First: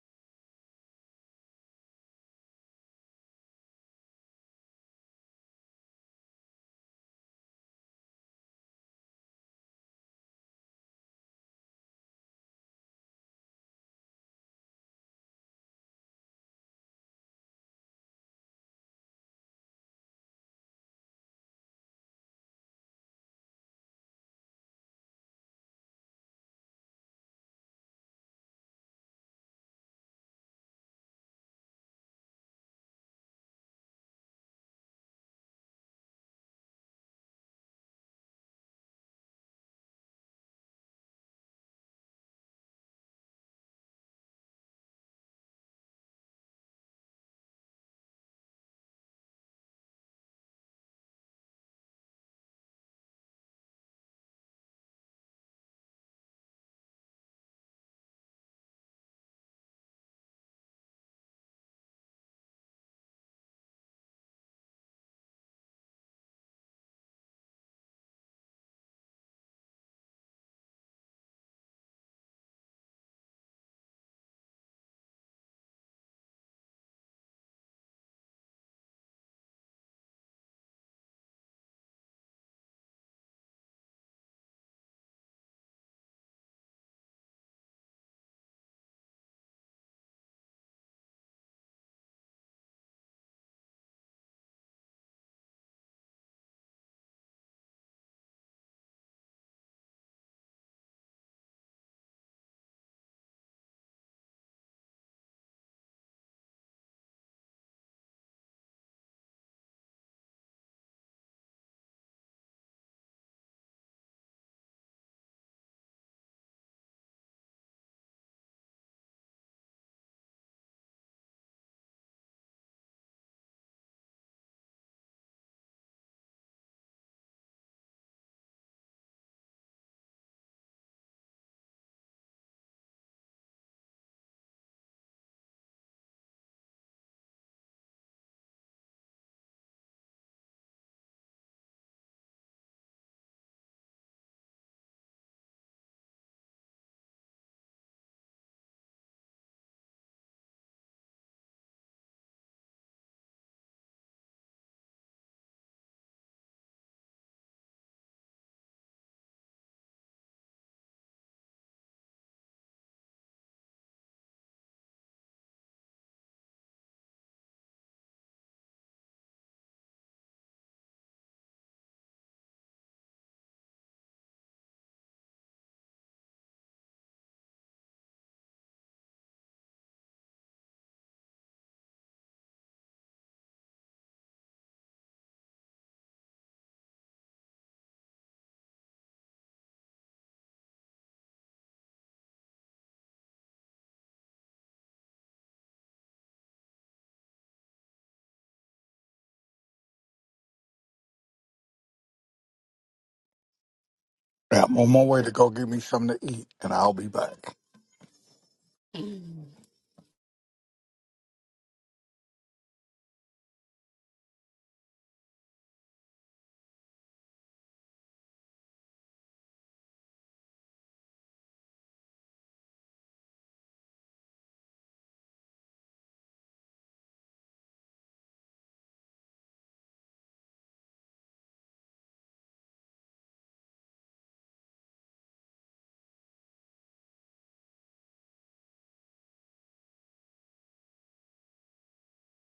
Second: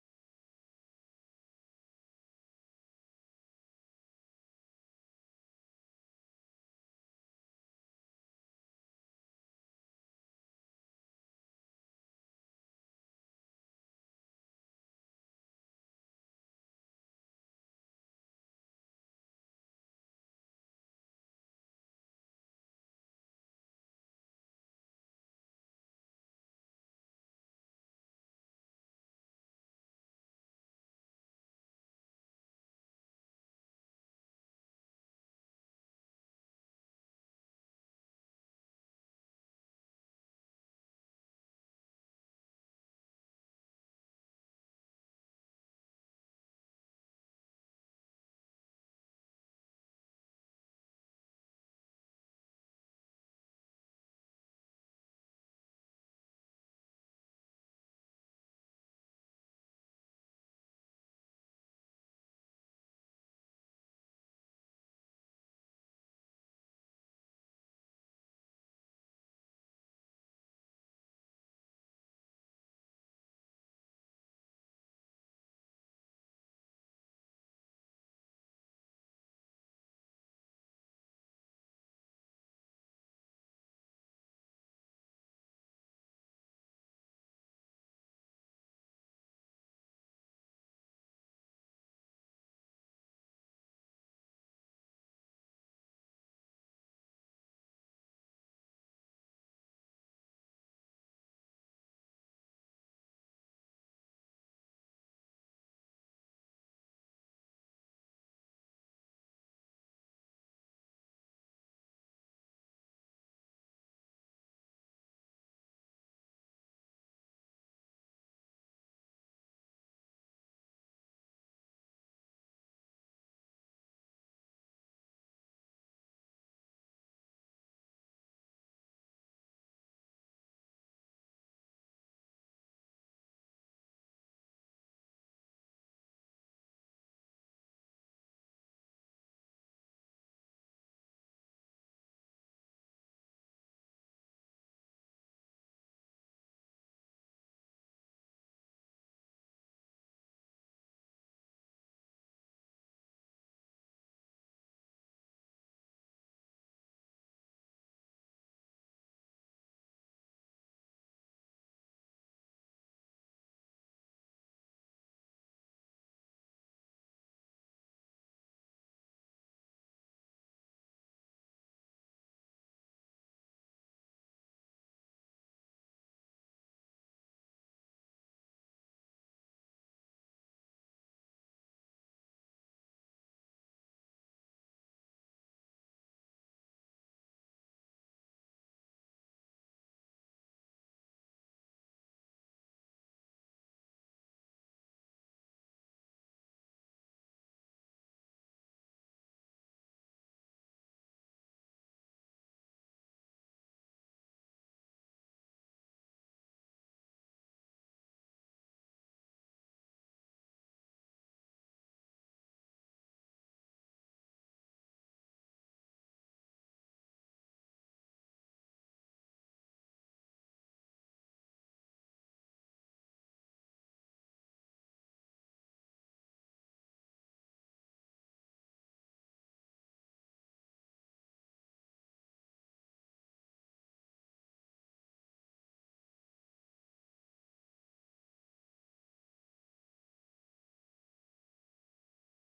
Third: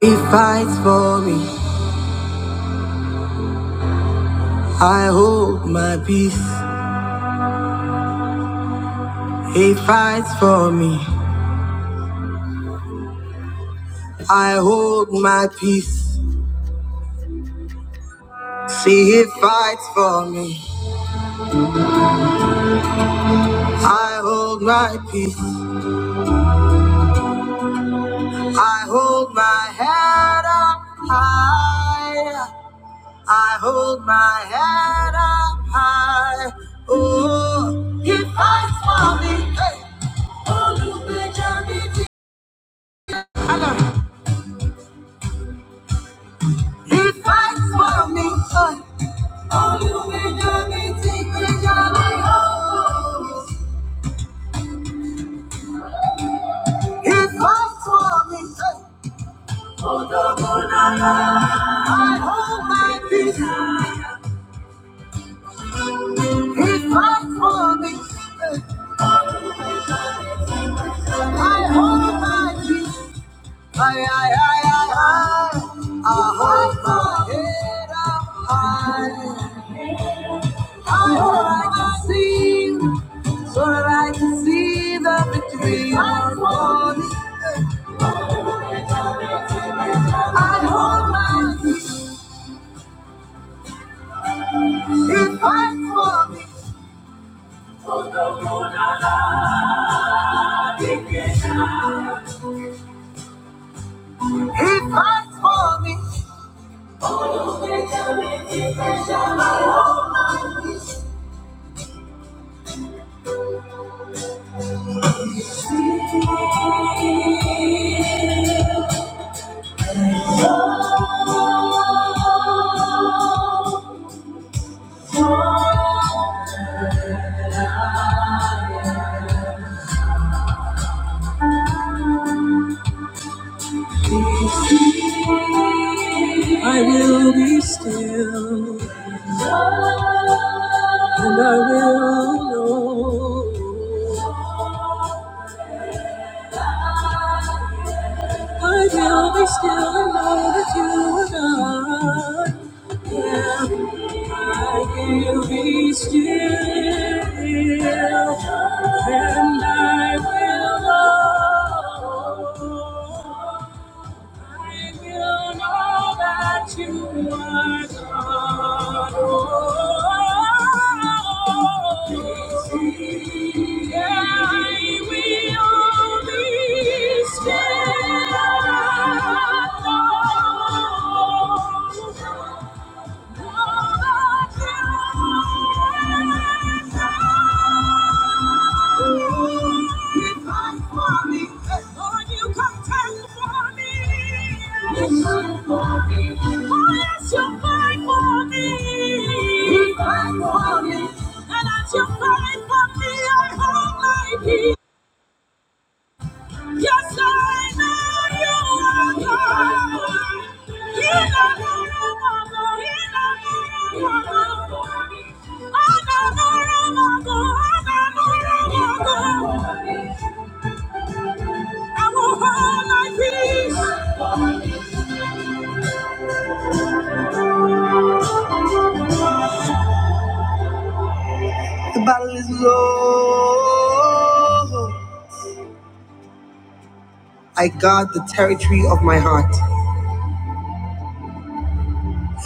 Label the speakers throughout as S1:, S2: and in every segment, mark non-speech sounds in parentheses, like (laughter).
S1: He fights for me. I hold my peace. He fights for me. I hold my peace. See, he fights for me. I hold my peace. I hold my head up high. I hold my head up high. Oh, he fights for me. Hey. He fights for me. Hey. He fights for me. Hey. He's not for me. Ay, ay, ay, ay, ay. I hold my head up high. I hope I can see, so that I can see the victory. He fights for me. He fights for me. He fights for me. I will be still. And I will know, I will be still and know that you are God. Yeah, I will be still and I will know. I will know that you are God. Oh, yeah, I will be still. and know that you are God.
S2: Yeah, I'm on my way to go get me something to eat, and I'll be
S1: Yes,
S2: back.
S1: I know you are God. I will hold my peace. The battle is low. I guard the territory of my heart.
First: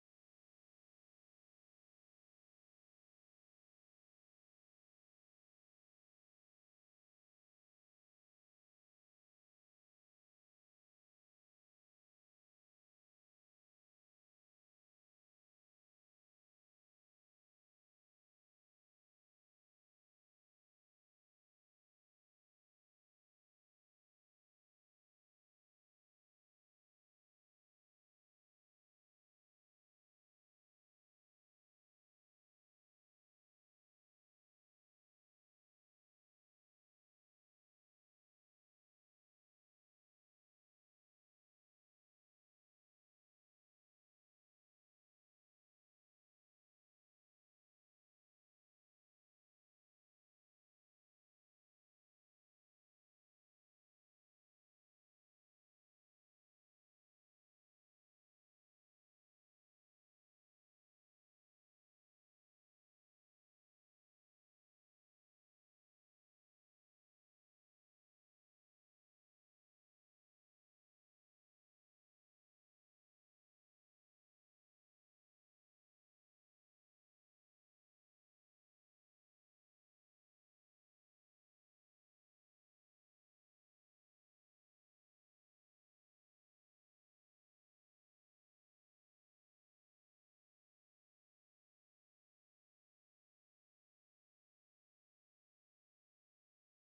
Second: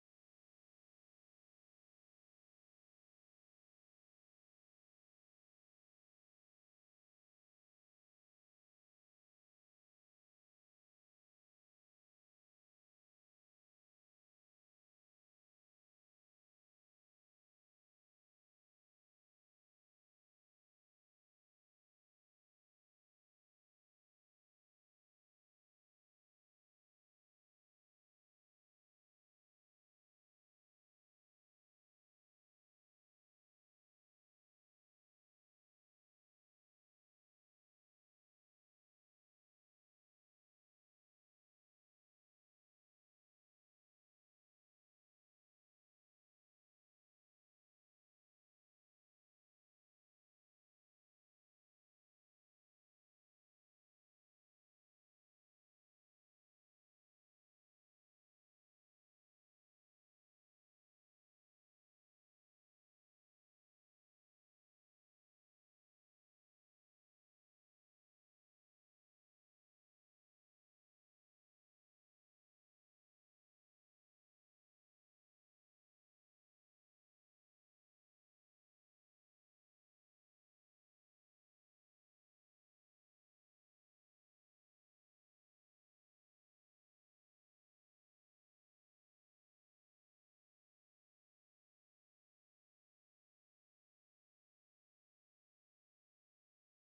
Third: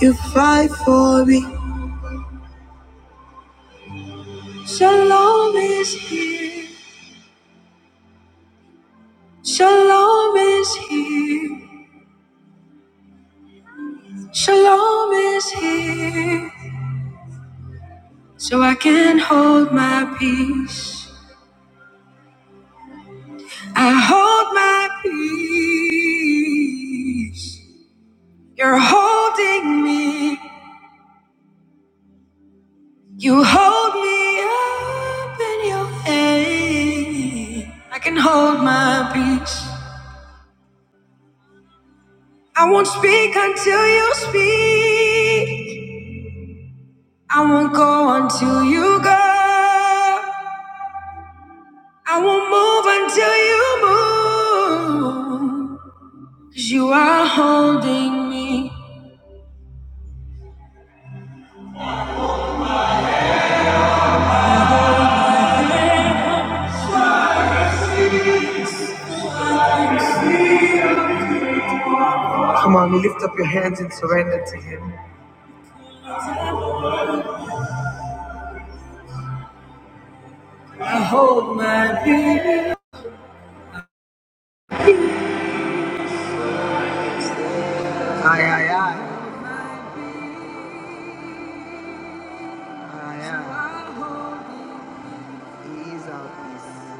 S1: You fight for me. Shalom is here. Shalom is here. Shalom is here. So I can hold my peace. I hold my peace. You're holding me. You hold me up in your hand. I can hold my peace. I won't speak until you speak. I won't go until you go. I won't move until you move. Cause you are holding me. Come on, lift up your hands and surrender to Him. Aye, aye, aye. aye, aye. Ease up, ease up.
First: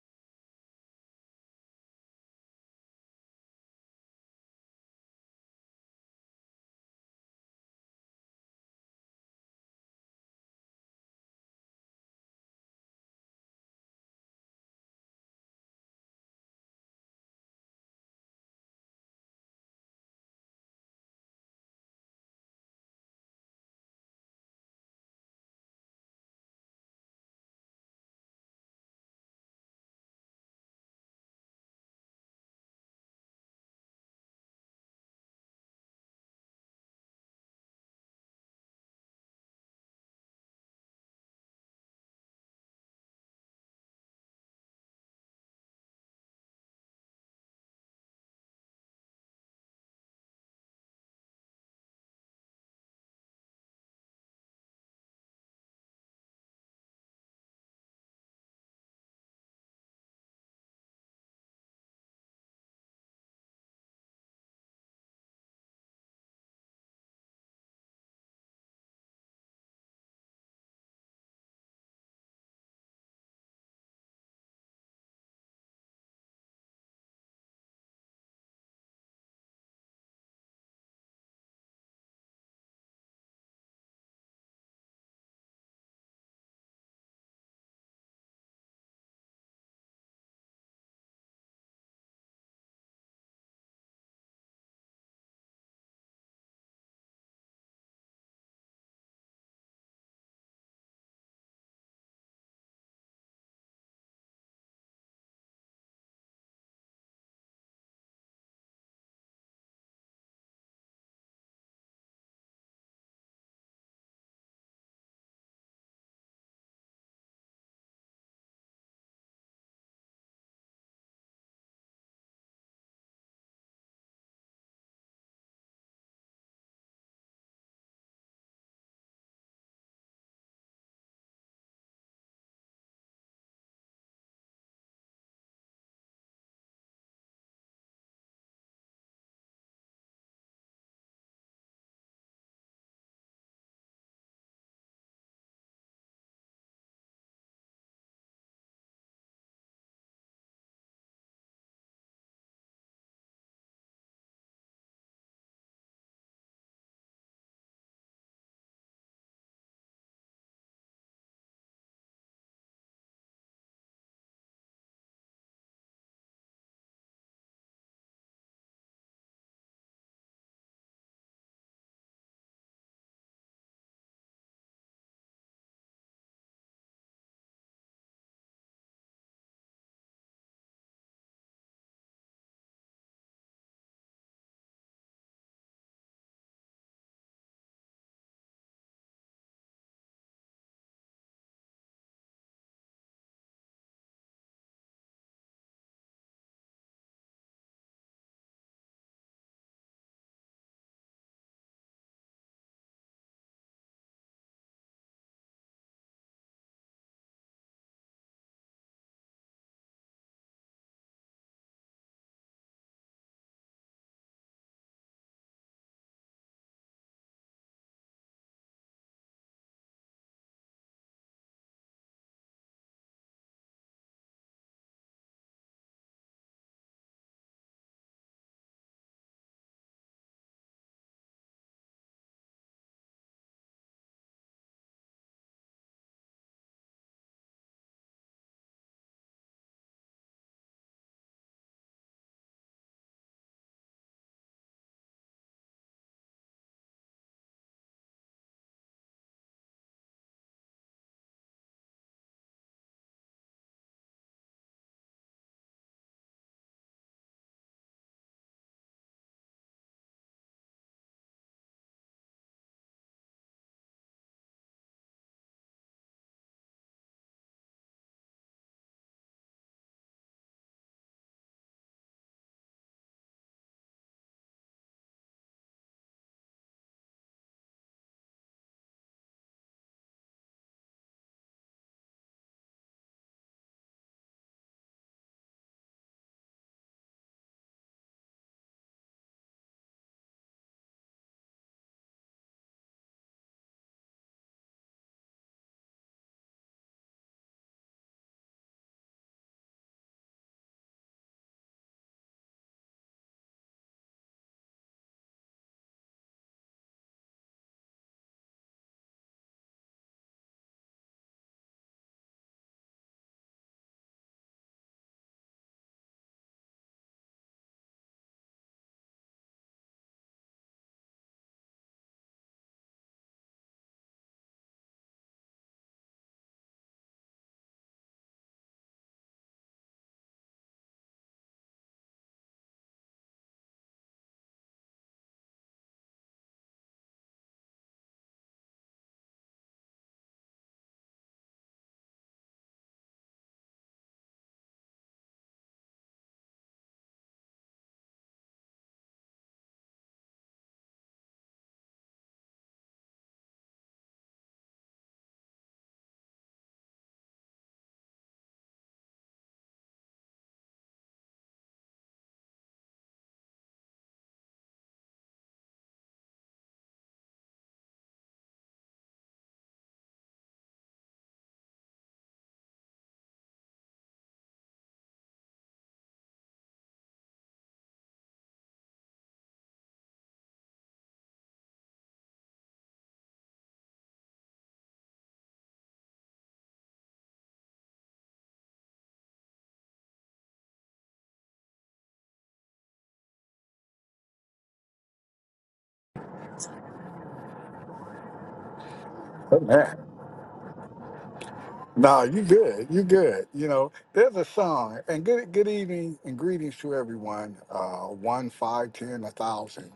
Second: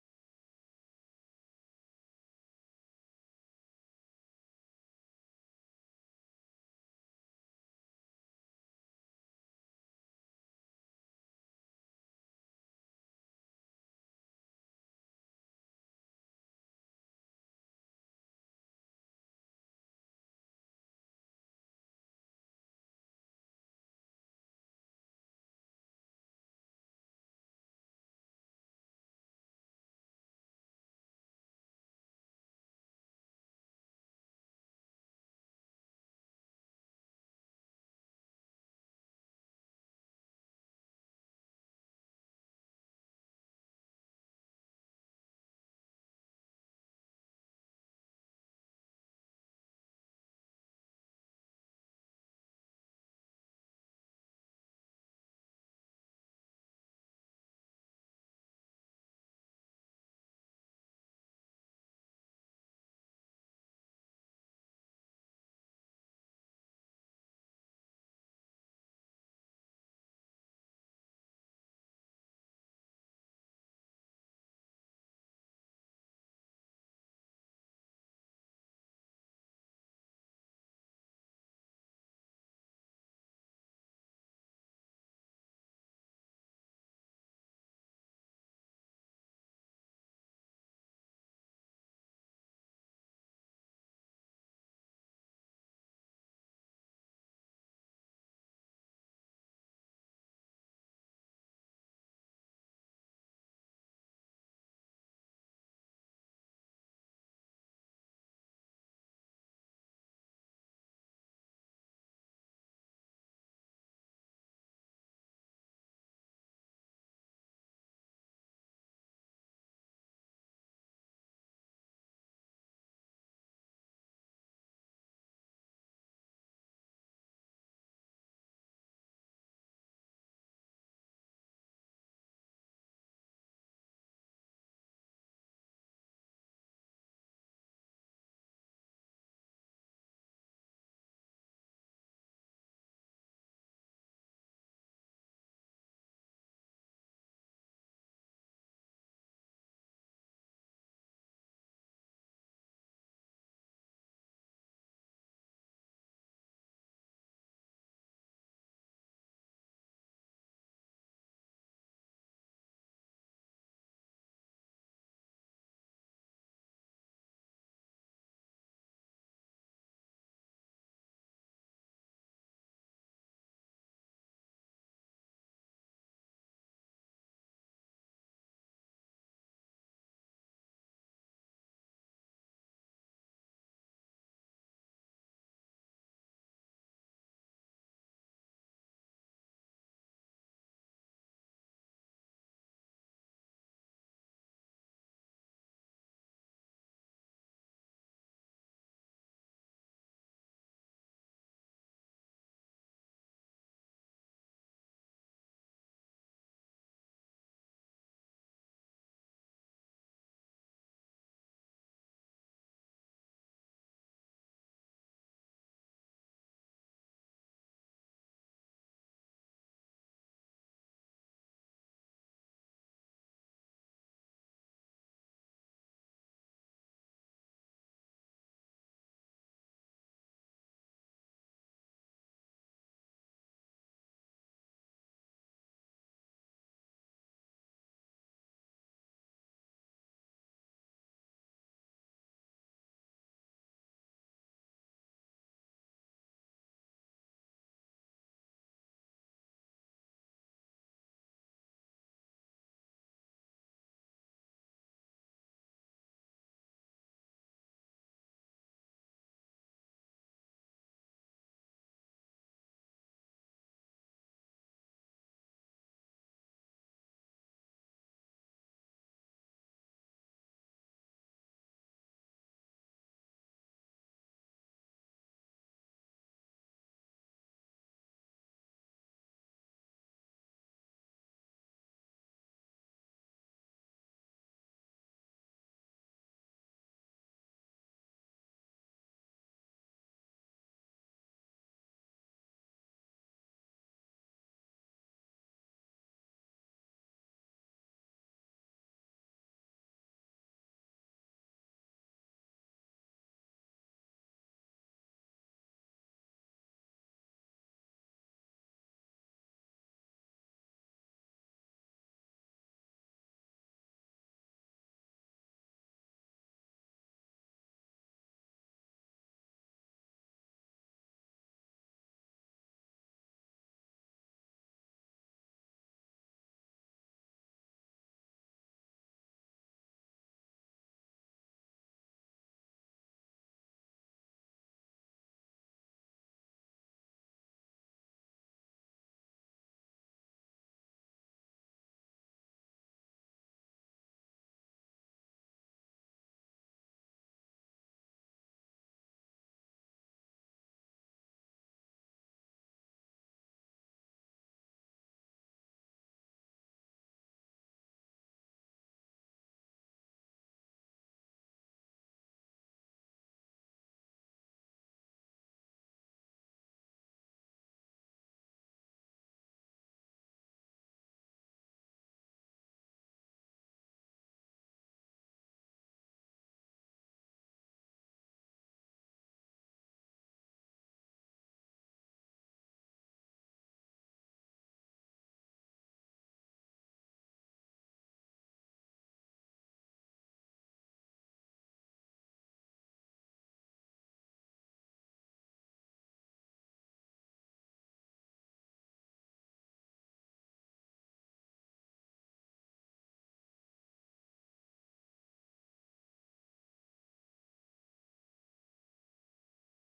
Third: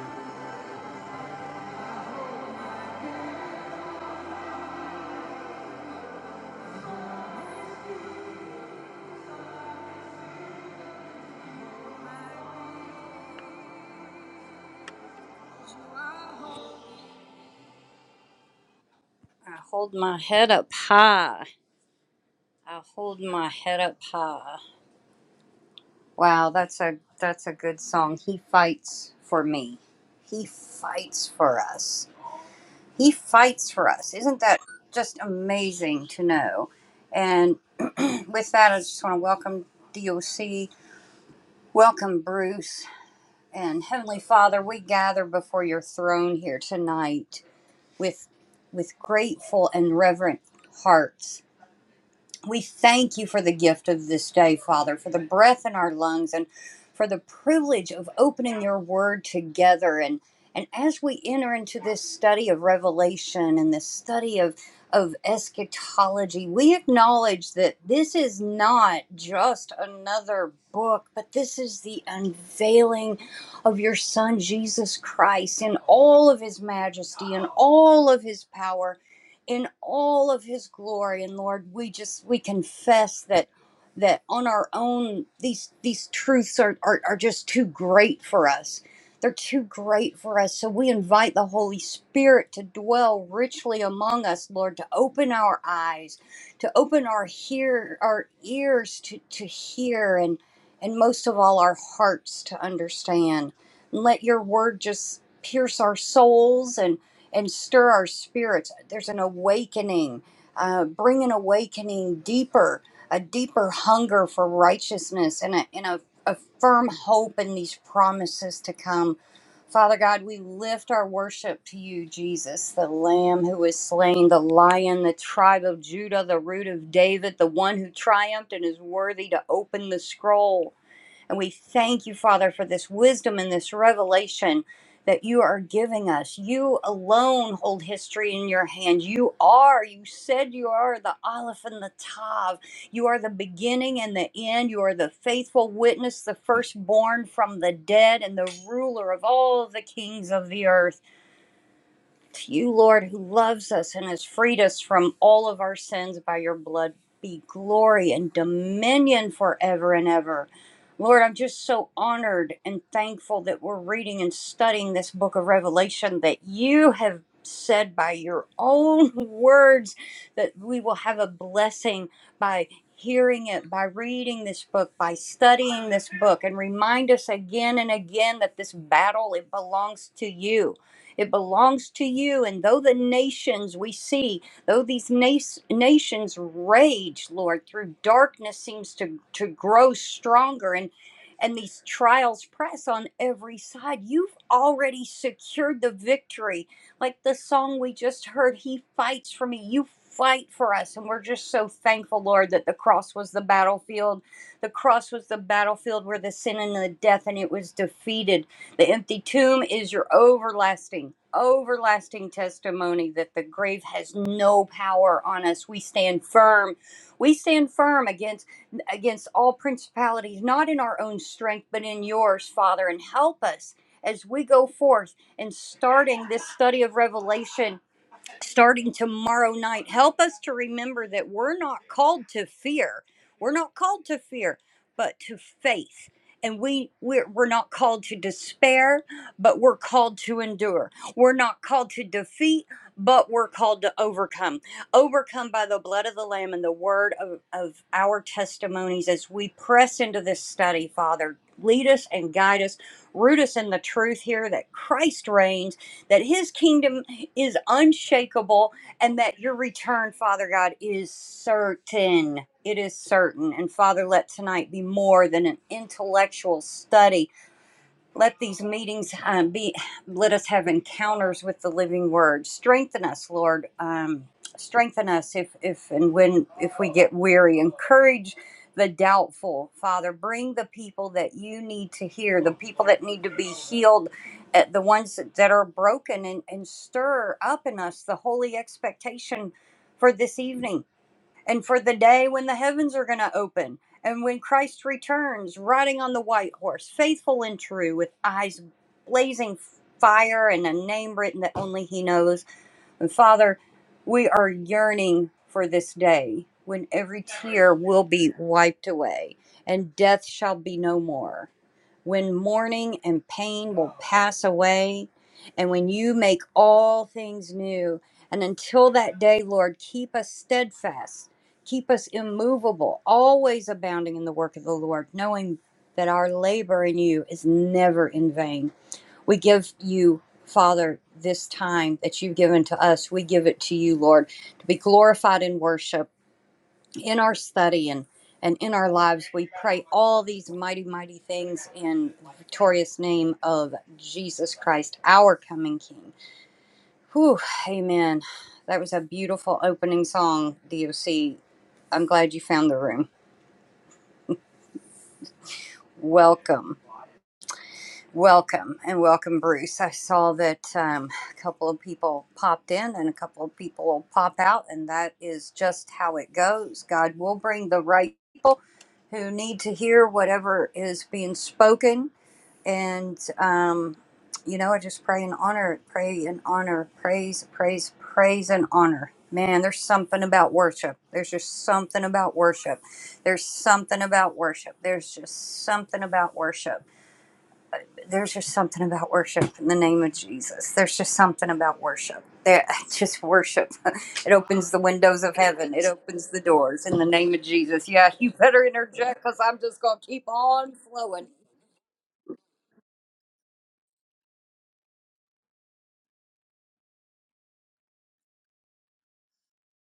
S2: Amen. No, you good. You good. You know, there's a song, and good good evening and greetings to everyone. Uh, one, five, ten, a thousand.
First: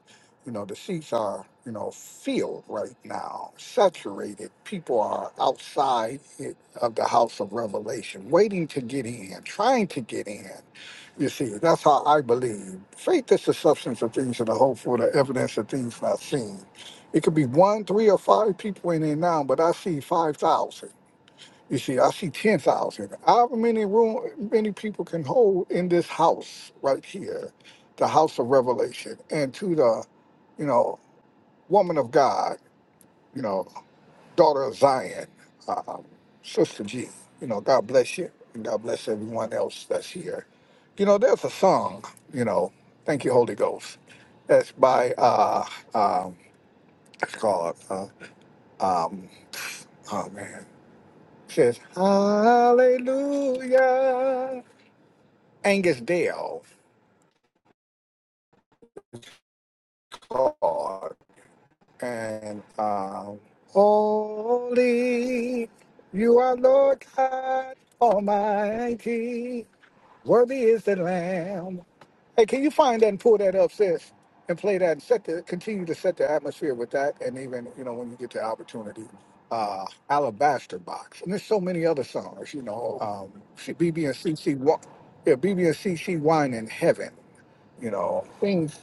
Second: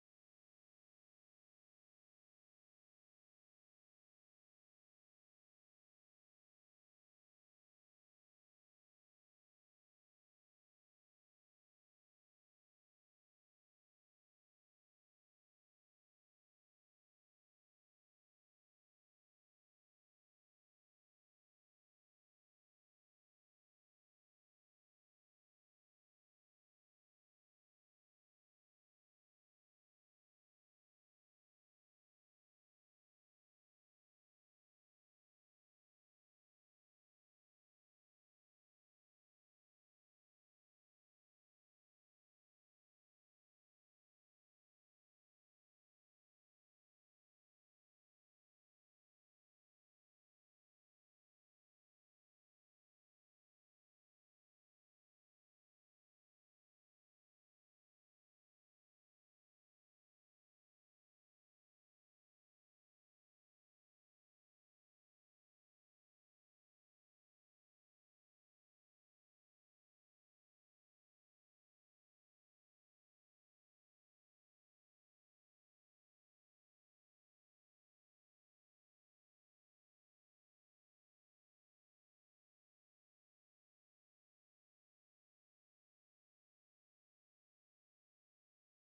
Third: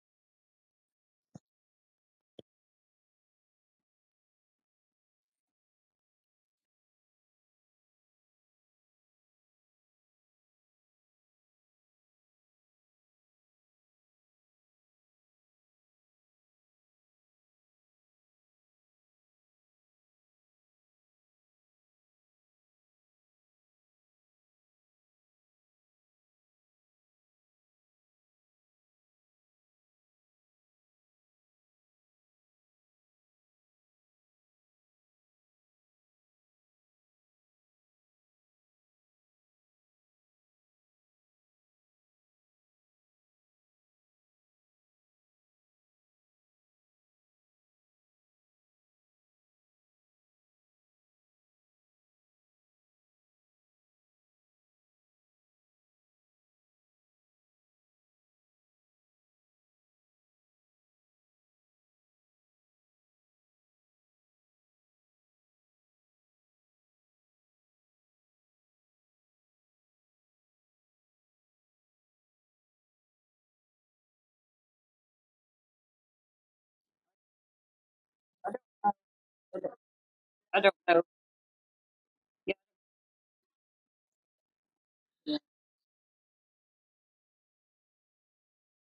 S2: You know, the seats are you know filled right now, saturated. People are outside it- of the house of revelation, waiting to get in, trying to get in. You see, that's how I believe. Faith is the substance of things that are hopeful, the evidence of things not seen. It could be one, three, or five people in there now, but I see 5,000. You see, I see 10,000. However many room, many people can hold in this house right here, the house of revelation, and to the, you know, woman of God, you know, daughter of Zion, um, Sister G. You know, God bless you, and God bless everyone else that's here. You know, there's a song. You know, thank you, Holy Ghost. That's by uh, um, it's called. Uh, um, oh man, it says Hallelujah. Angus Dale, Lord, and um, Holy, you are Lord God Almighty. Worthy is the Lamb. Hey, can you find that and pull that up, sis, and play that and set the continue to set the atmosphere with that, and even you know when you get the opportunity, uh, Alabaster Box, and there's so many other songs, you know, um, she- BB and CC, Wa- yeah, BB and CC Wine in Heaven, you know, things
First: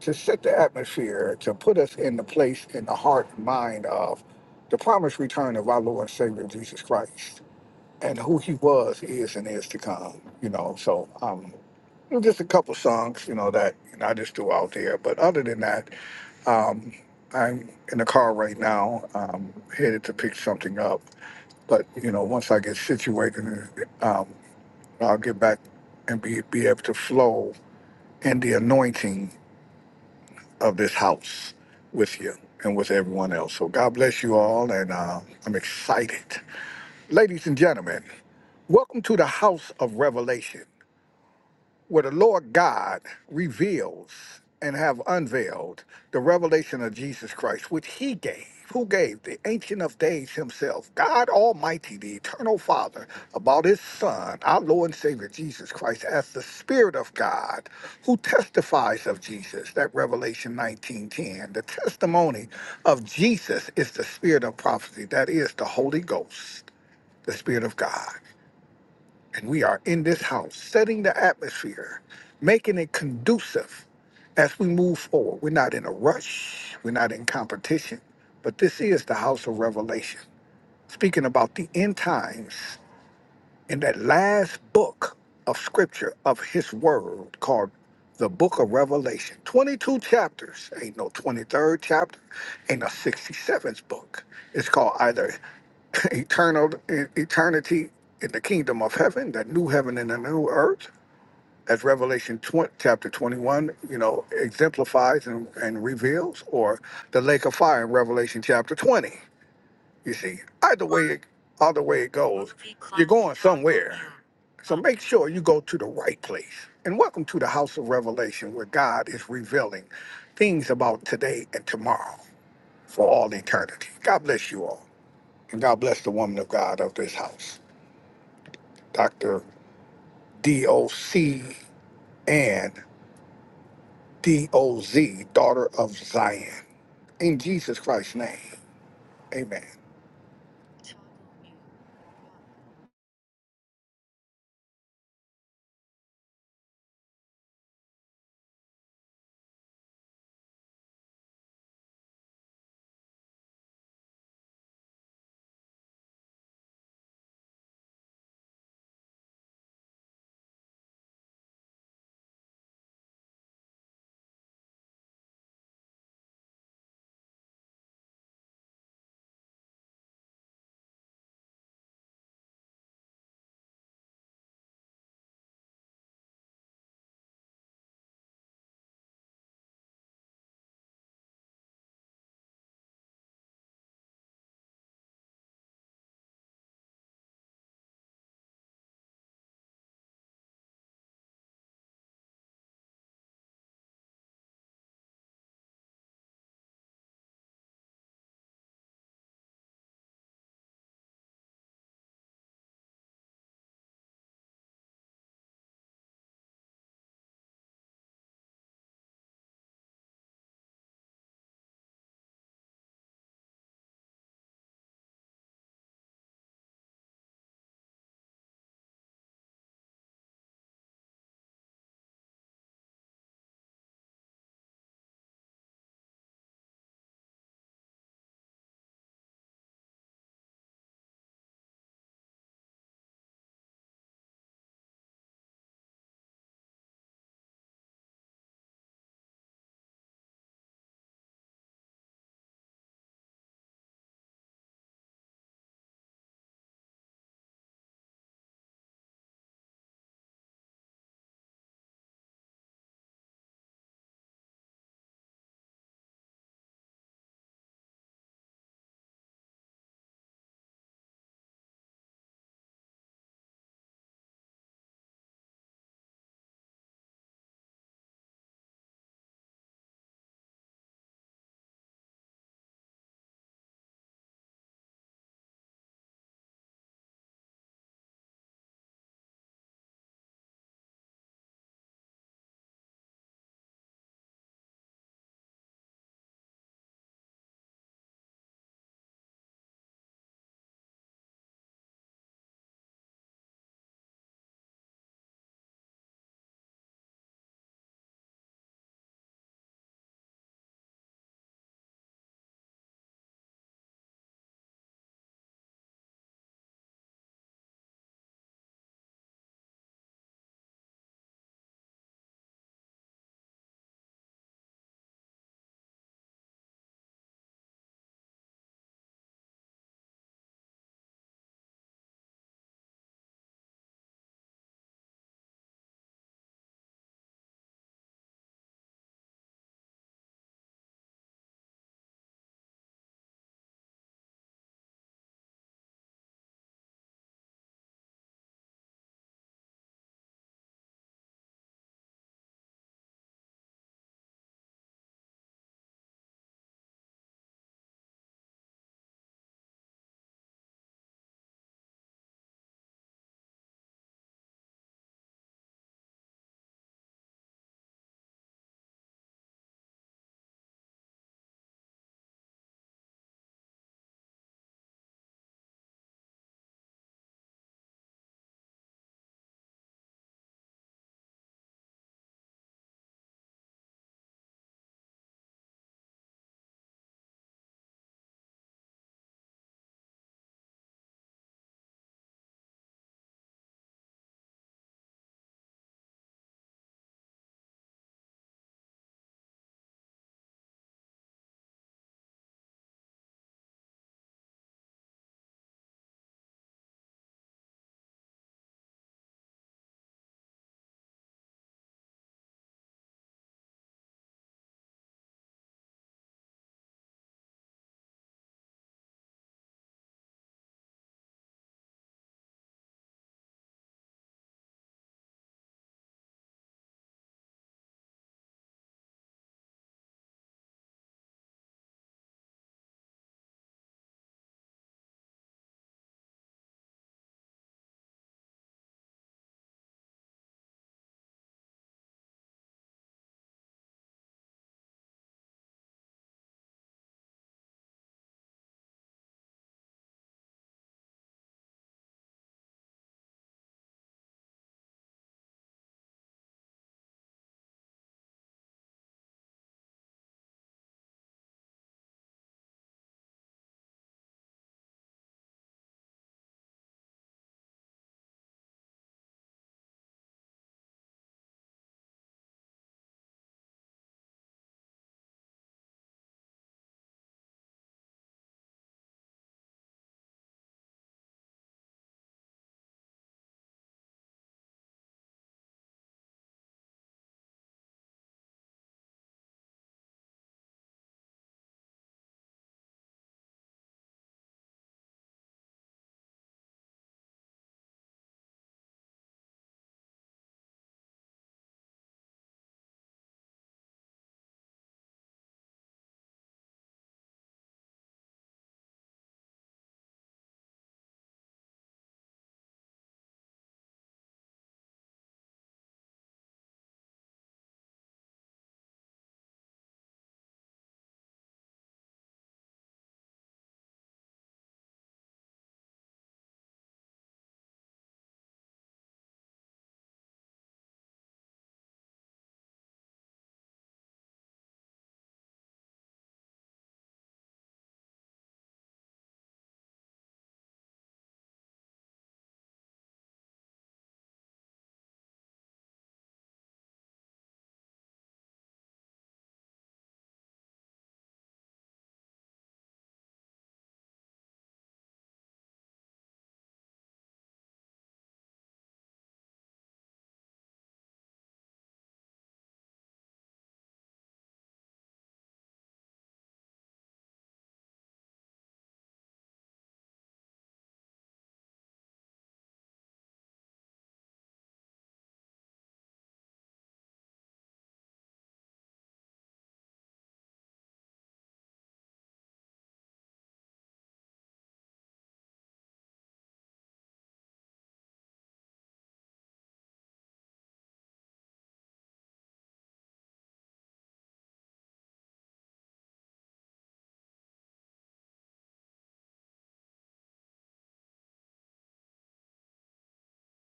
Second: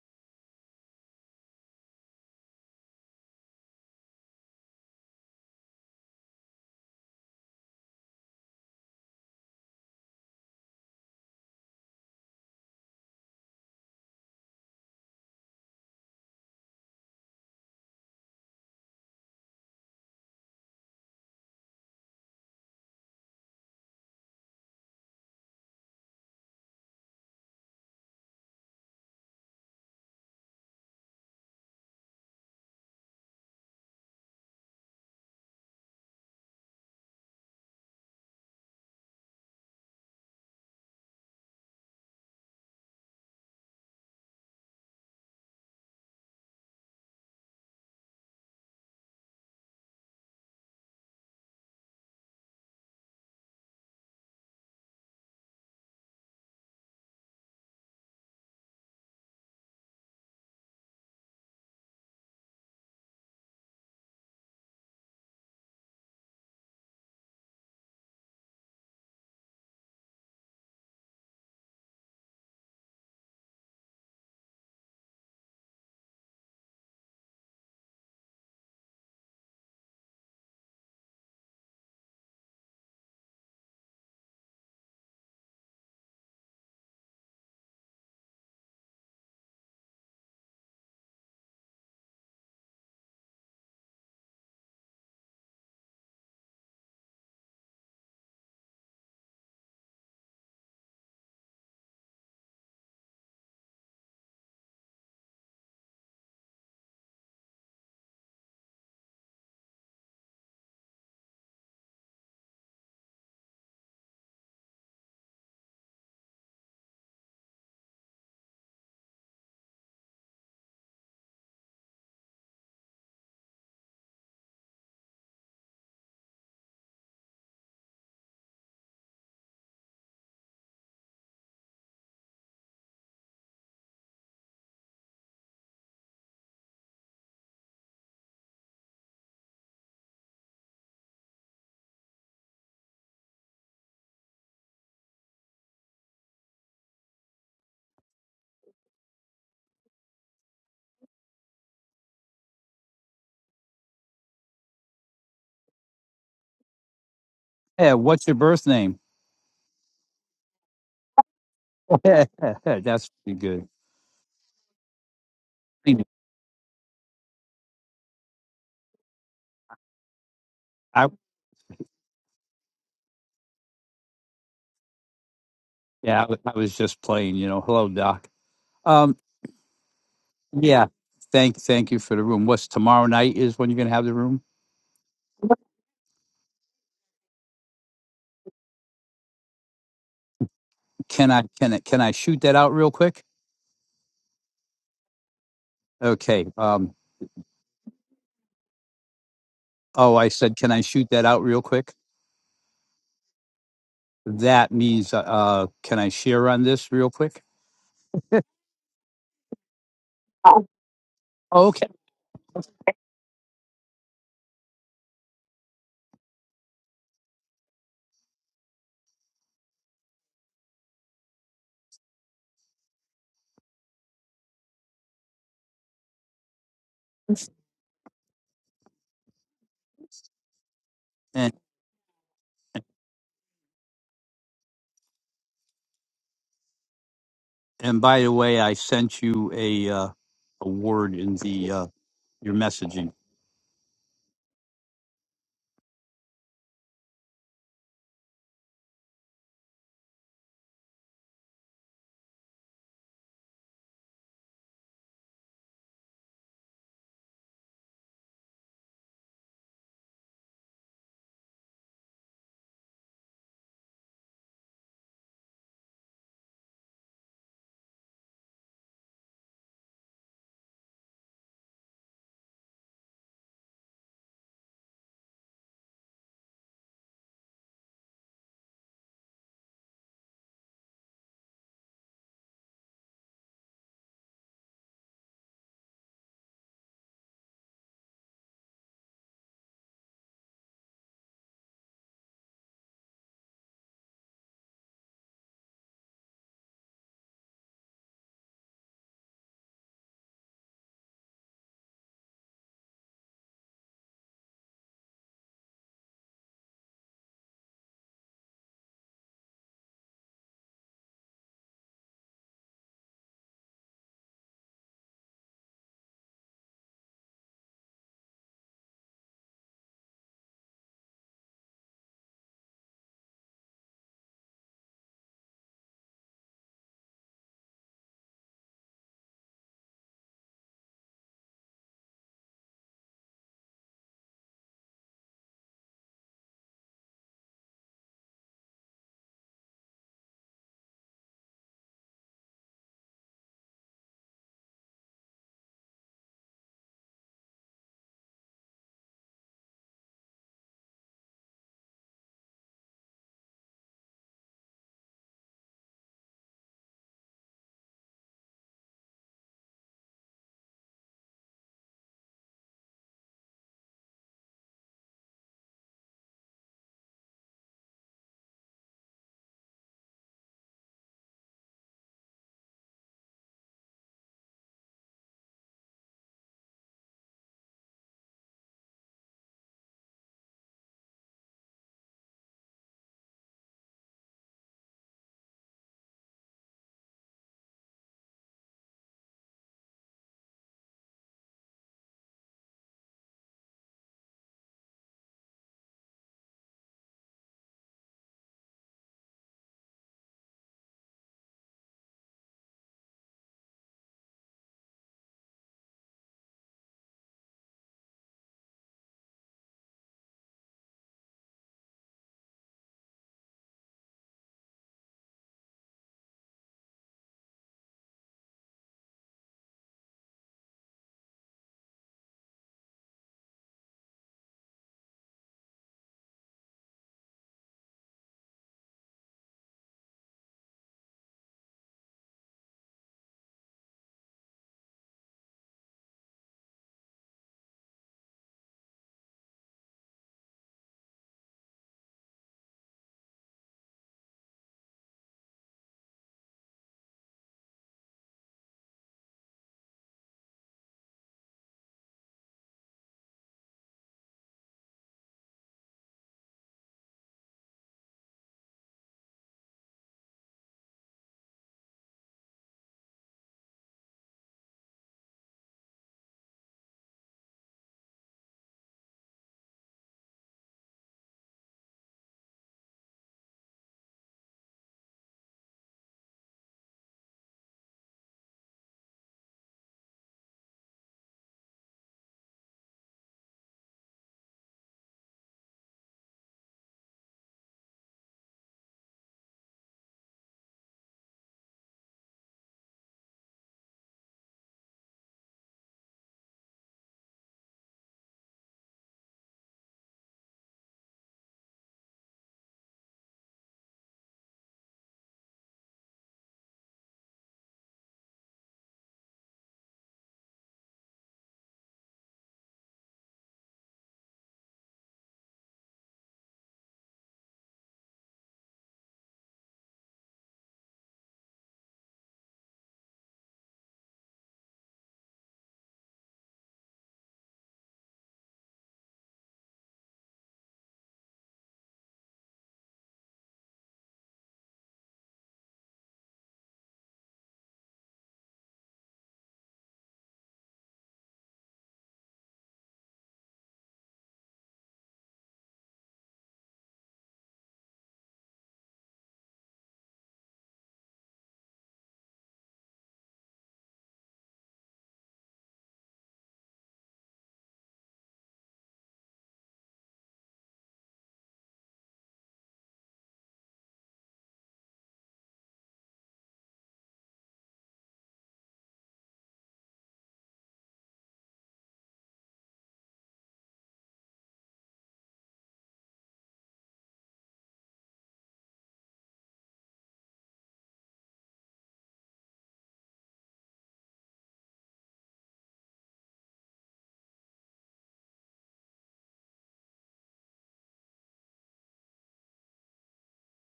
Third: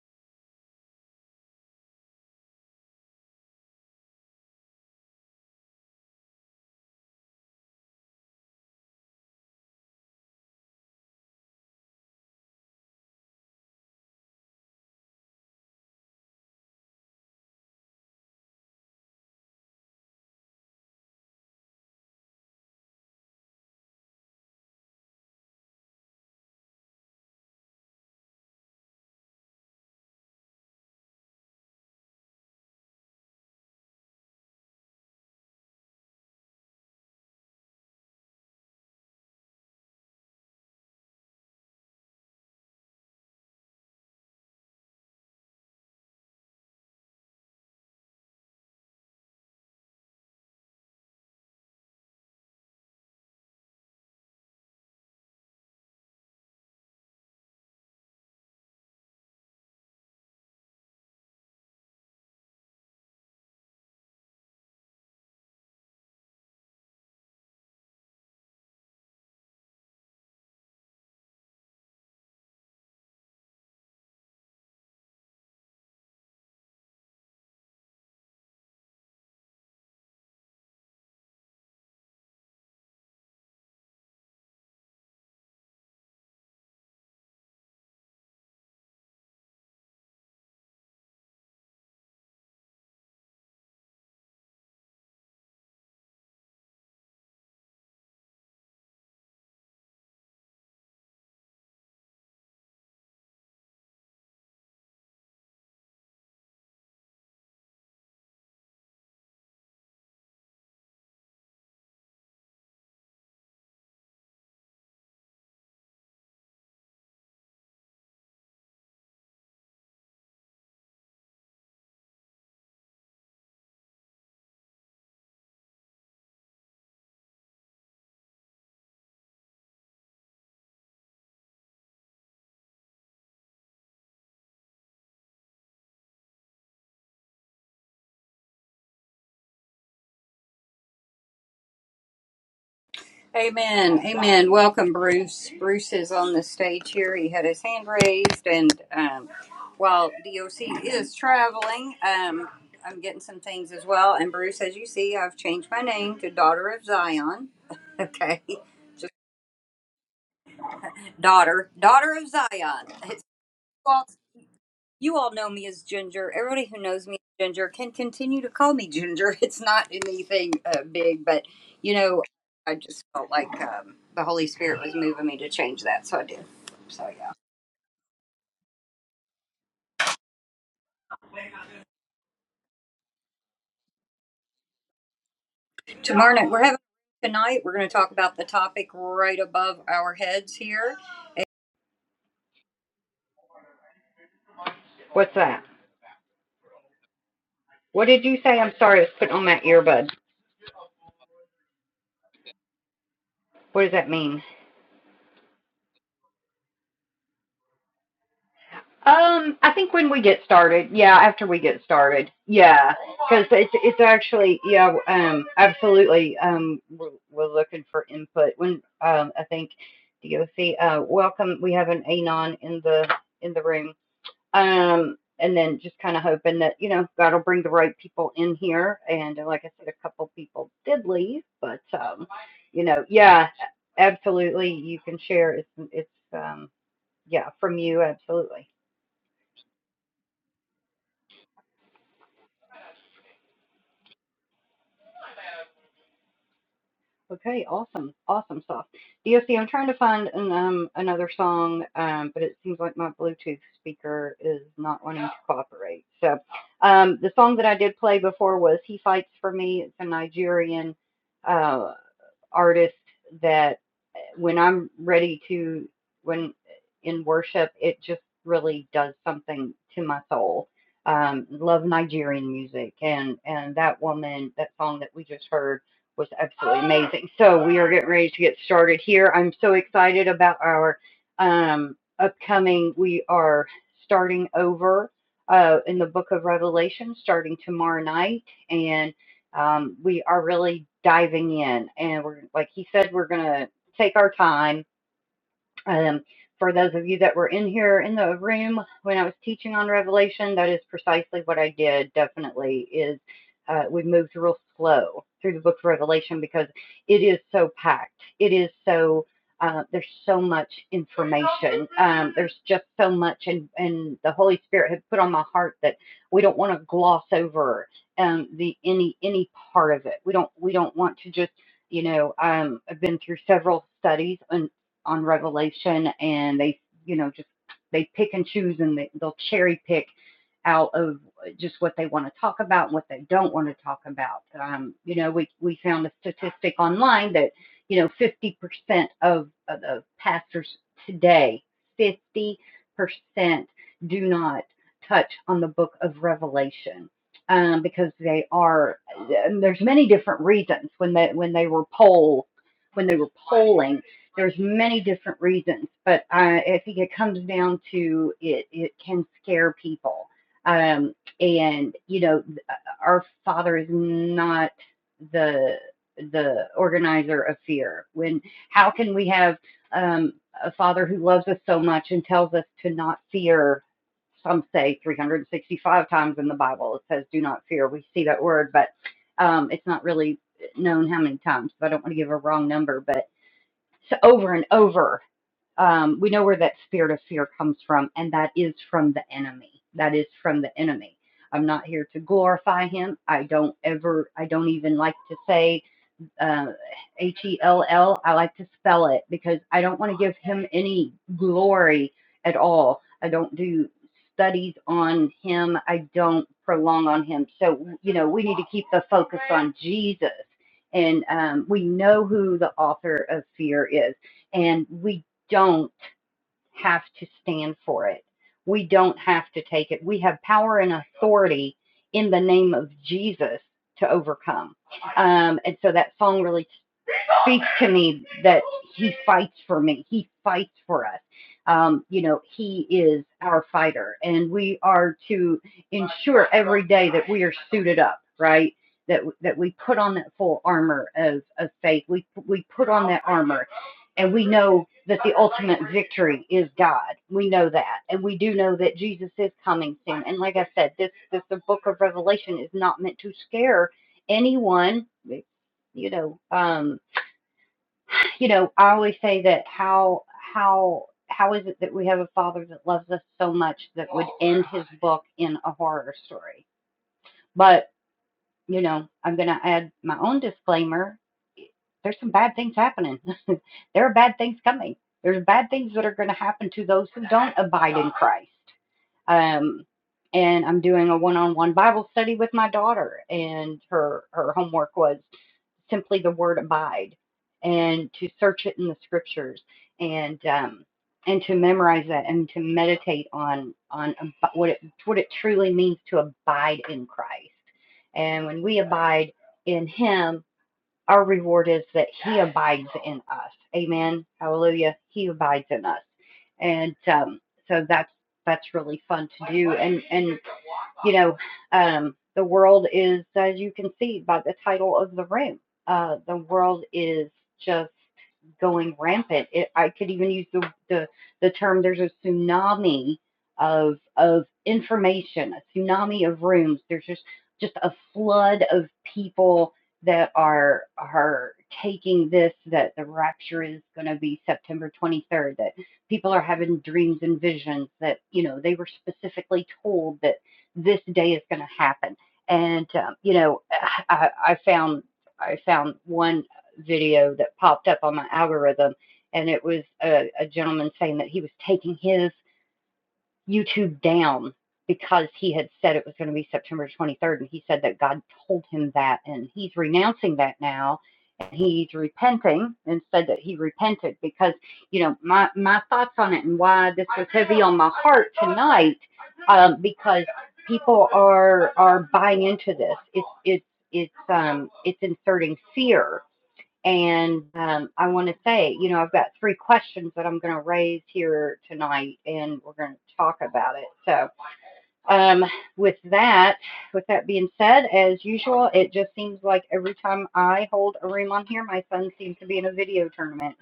S2: to set the atmosphere to put us in the place in the heart and mind of the promised return of our Lord and Savior Jesus Christ and who he was, is, and is to come. You know, so um, it was just a couple songs, you know, that you know, I just threw out there. But other than that, um, I'm in the car right now, um, headed to pick something up. But you know, once I get situated, um, I'll get back and be be able to flow in the anointing of this house with you and with everyone else. So God bless you all, and uh, I'm excited, ladies and gentlemen. Welcome to the House of Revelation. where the Lord God reveals and have unveiled the revelation of Jesus Christ, which he gave. Who gave the Ancient of Days himself, God Almighty, the Eternal Father, about his Son, our Lord and Savior Jesus Christ, as the Spirit of God, who testifies of Jesus, that Revelation 19:10. The testimony of Jesus is the spirit of prophecy, that is the Holy Ghost, the Spirit of God. And we are in this house, setting the atmosphere, making it conducive as we move forward. We're not in a rush, we're not in competition, but this is the house of revelation, speaking about the end times in that last book of scripture of his word called the book of Revelation. 22 chapters. Ain't no 23rd chapter. Ain't no 67th book. It's called either (laughs) eternal eternity in the kingdom of heaven, the new heaven and the new earth, as Revelation 20, chapter 21, you know, exemplifies and, and reveals, or the lake of fire in Revelation chapter 20. You see, either way, it- either way it goes, you're going somewhere. So make sure you go to the right place. And welcome to the House of Revelation, where God is revealing things about today and tomorrow for all eternity. God bless you all. And God bless the woman of God of this house, Dr. D.O.C. and D.O.Z., daughter of Zion. In Jesus Christ's name, amen.
S3: Yeah, what's your birth name? (laughs) That's pretty good. I yeah, I, I was just playing. You know, hello, Doc. Um, yeah, thank thank you for the room. What's tomorrow night is when you're gonna have the room? Can I can I can I shoot that out real quick?
S1: What's that?
S3: Okay. Um.
S1: What did you say? I'm sorry, I was putting on my earbuds.
S3: Oh, I said, can I shoot that out real quick? That means, uh, uh, can I share on this real quick? Okay.
S1: You know, like I said, a couple people did leave,
S3: And
S1: but um, you know, yeah, absolutely, you can share. It's, it's um, yeah, from
S3: and
S1: you,
S3: by the way,
S1: absolutely.
S3: I sent you a uh, a word in the uh, your messaging.
S1: Okay, awesome, awesome stuff. DOC, I'm trying to find an, um another song, um, but it seems like my Bluetooth speaker is not wanting to cooperate. So, um, the song that I did play before was "He Fights for Me." It's a Nigerian uh artist that when I'm ready to, when in worship, it just really does something to my soul. Um, love Nigerian music, and and that woman, that song that we just heard was absolutely amazing. So we are getting ready to get started here. I'm so excited about our um, upcoming. We are starting over uh, in the Book of Revelation, starting tomorrow night, and um, we are really diving in, and we're like he said, we're gonna take our time um, for those of you that were in here in the room when I was teaching on Revelation, that is precisely what I did. Definitely is uh, we moved real slow through the book of Revelation because it is so packed. It is so uh, there's so much information. Um, there's just so much, and and the Holy Spirit had put on my heart that we don't want to gloss over um, the any any part of it. We don't we don't want to just you know, um, I've been through several studies on on Revelation, and they, you know, just they pick and choose and they, they'll cherry pick out of just what they want to talk about and what they don't want to talk about. Um, you know, we we found a statistic online that you know 50% of, of the pastors today, 50% do not touch on the book of Revelation um, because they are and there's many different reasons when they when they were poll when they were polling there's many different reasons, but I, I think it comes down to it. It can scare people, um, and you know, our Father is not the the organizer of fear. When how can we have um, a Father who loves us so much and tells us to not fear? Some say 365 times in the Bible it says, "Do not fear." We see that word, but um, it's not really known how many times, so I don't want to give a wrong number, but over and over, um, we know where that spirit of fear comes from, and that is from the enemy. That is from the enemy. I'm not here to glorify him. I don't ever, I don't even like to say uh, H E L L. I like to spell it because I don't want to give him any glory at all. I don't do studies on him, I don't prolong on him. So, you know, we need to keep the focus on Jesus. And um, we know who the author of fear is, and we don't have to stand for it. We don't have to take it. We have power and authority in the name of Jesus to overcome. Um, and so that song really speaks to me that he fights for me. He fights for us. Um, you know, he is our fighter, and we are to ensure every day that we are suited up, right? That that we put on that full armor of of faith. We we put on that armor, and we know that the ultimate victory is God. We know that, and we do know that Jesus is coming soon. And like I said, this this the Book of Revelation is not meant to scare anyone you know, um, you know, I always say that how how how is it that we have a father that loves us so much that would end his book in a horror story? But you know, I'm going to add my own disclaimer. There's some bad things happening. (laughs) there are bad things coming. There's bad things that are going to happen to those who don't abide in Christ. Um, and I'm doing a one-on-one Bible study with my daughter, and her her homework was simply the word abide and to search it in the scriptures and um, and to memorize that and to meditate on on what it what it truly means to abide in Christ. And when we abide in Him, our reward is that He abides in us. Amen. Hallelujah. He abides in us, and um, so that's that's really fun to do. And and you know, um, the world is, as you can see by the title of the room, uh, the world is just going rampant. It, I could even use the, the the term. There's a tsunami of of information, a tsunami of rooms. There's just just a flood of people that are are taking this that the rapture is going to be September 23rd. That people are having dreams and visions. That you know they were specifically told that this day is going to happen. And um, you know, I, I found I found one video that popped up on my algorithm, and it was a, a gentleman saying that he was taking his YouTube down because he had said it was going to be September 23rd, and he said that God told him that, and he's renouncing that now, and he's repenting, and said that he repented because you know my my thoughts on it and why this was heavy on my heart tonight, um, because people are are buying into this. It's it's it's um it's inserting fear and um, I want to say, you know, I've got three questions that I'm going to raise here tonight, and we're going to talk about it. So, um, with that, with that being said, as usual, it just seems like every time I hold a room on here, my son seems to be in a video tournament.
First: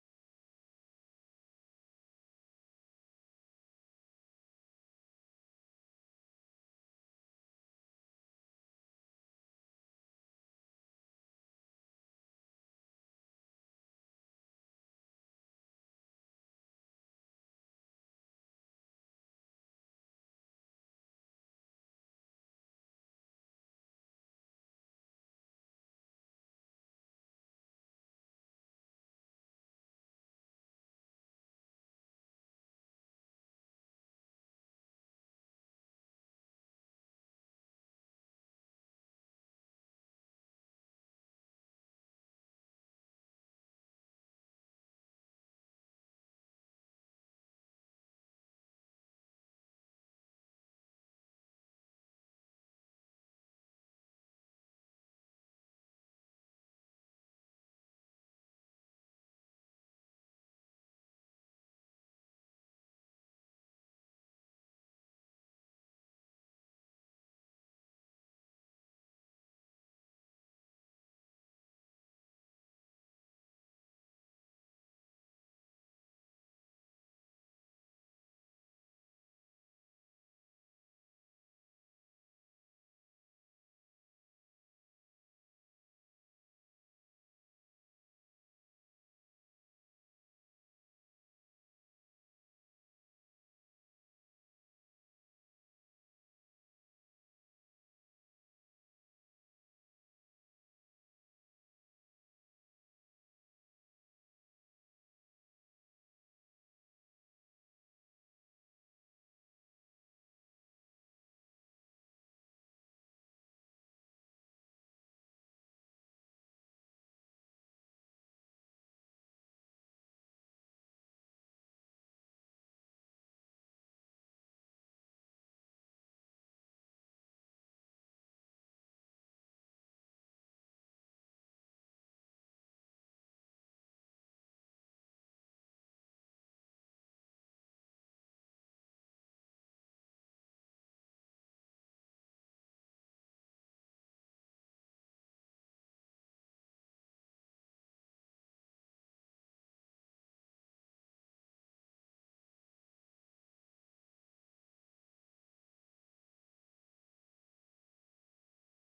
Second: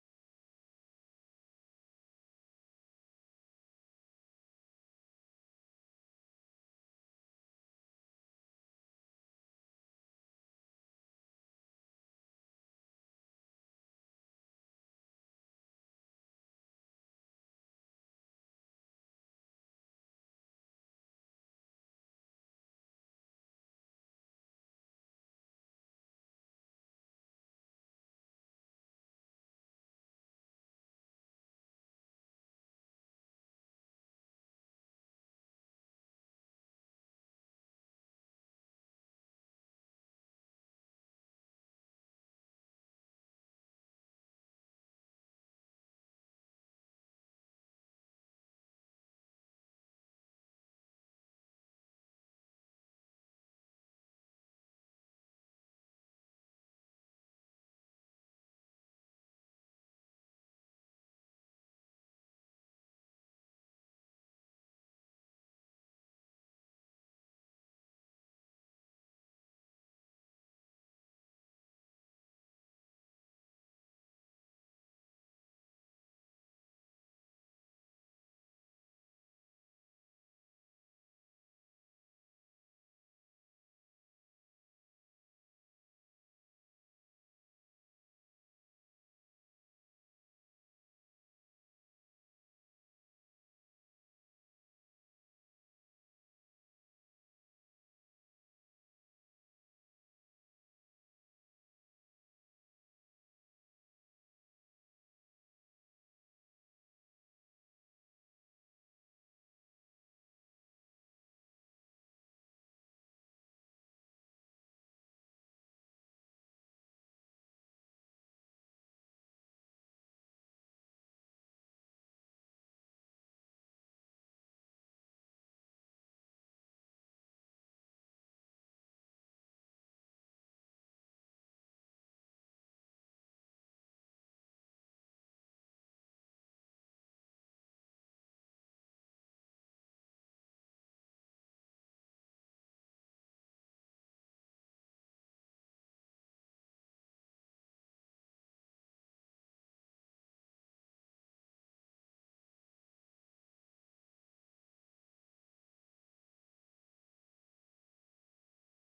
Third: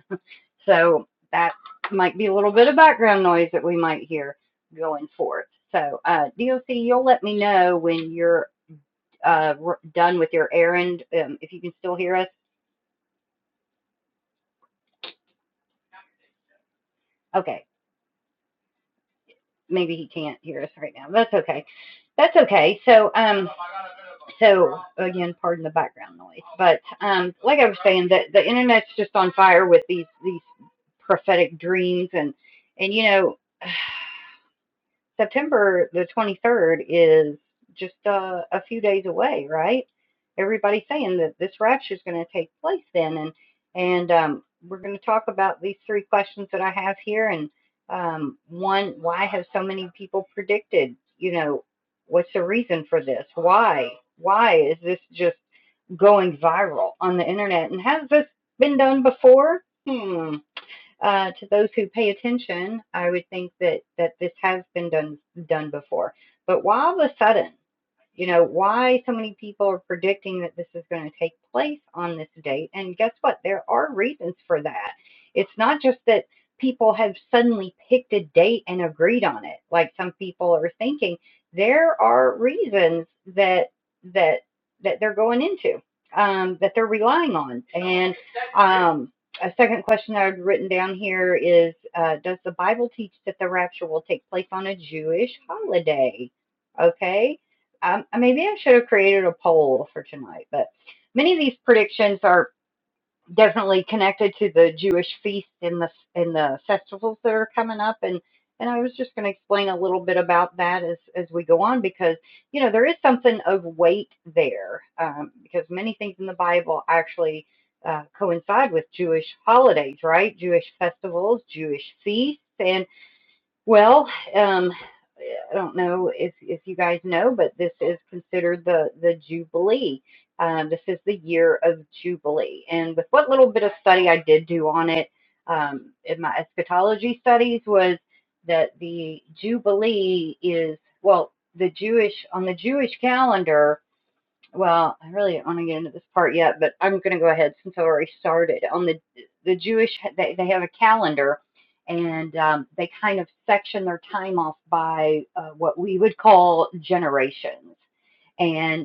S1: So that might be a little bit of background noise that we might hear going forth. So, uh, DOC, you'll let me know when you're uh, done with your errand. Um, if you can still hear us, okay. maybe he can't hear us right now. That's okay. That's okay. So, um, so again, pardon the background noise, but um, like I was saying, that the internet's just on fire with these these prophetic dreams, and and you know. September the 23rd is just uh, a few days away, right? Everybody's saying that this rapture is going to take place then, and and um, we're going to talk about these three questions that I have here. And um, one, why have so many people predicted? You know, what's the reason for this? Why? Why is this just going viral on the internet? And has this been done before? Hmm uh, to those who pay attention, I would think that that this has been done done before. But why all of a sudden you know, why so many people are predicting that this is going to take place on this date. And guess what? There are reasons for that. It's not just that people have suddenly picked a date and agreed on it, like some people are thinking. There are reasons that that that they're going into, um, that they're relying on. And um, a second question I've written down here is, uh, does the Bible teach that the rapture will take place on a Jewish holiday? Okay um, maybe I should have created a poll for tonight, but many of these predictions are definitely connected to the Jewish feasts and the and the festivals that are coming up and and I was just going to explain a little bit about that as as we go on because you know there is something of weight there um, because many things in the Bible actually uh, coincide with Jewish holidays, right? Jewish festivals, Jewish feasts, and well, um, I don't know if, if you guys know, but this is considered the, the Jubilee. Um, this is the year of Jubilee. And with what little bit of study I did do on it um, in my eschatology studies was that the Jubilee is, well, the Jewish, on the Jewish calendar, well, I really don't want to get into this part yet, but I'm going to go ahead since I already started on the the Jewish. They they have a calendar, and um, they kind of section their time off by uh, what we would call generations. and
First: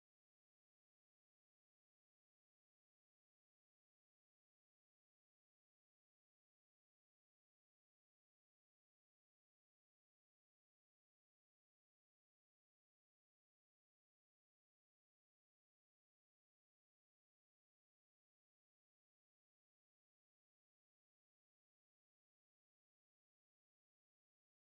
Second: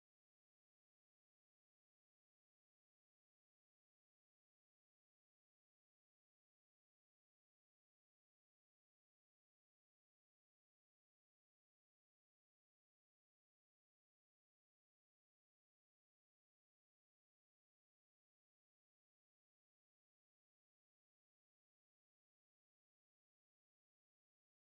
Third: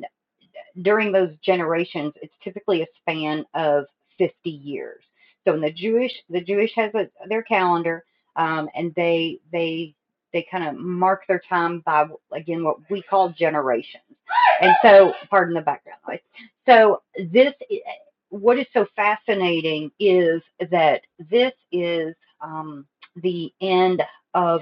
S1: during those generations, it's typically a span of 50 years. So in the Jewish, the Jewish has a, their calendar, um, and they they they kind of mark their time by again what we call generations. And so, pardon the background noise. So this, eh, what is so fascinating is that this is um, the end of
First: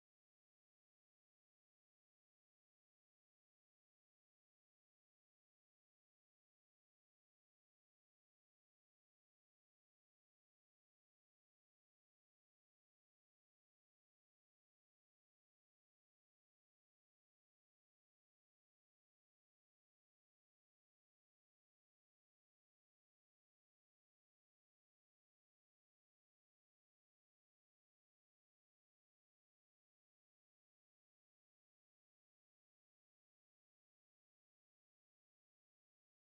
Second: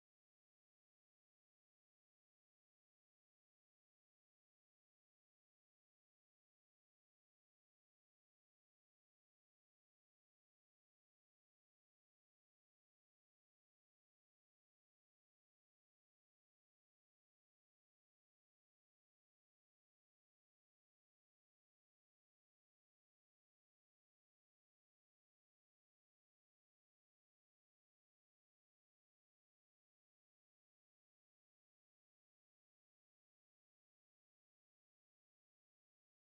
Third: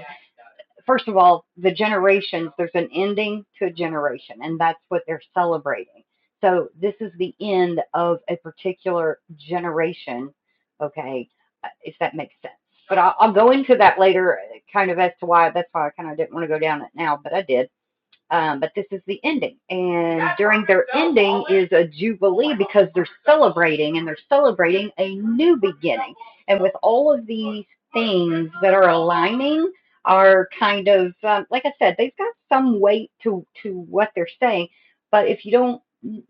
S1: first of all, the generations, there's an ending to a generation, and that's what they're celebrating. So this is the end of a particular generation, okay, uh, if that makes sense. But I'll, I'll go into that later, uh, kind of as to why. That's why I kind of didn't want to go down it now, but I did. Um, but this is the ending. And during their ending is a jubilee because they're (laughs) celebrating and they're celebrating a new beginning. And with all of these things that are aligning are kind of um, like I said, they've got some weight to to what they're saying, but if you don't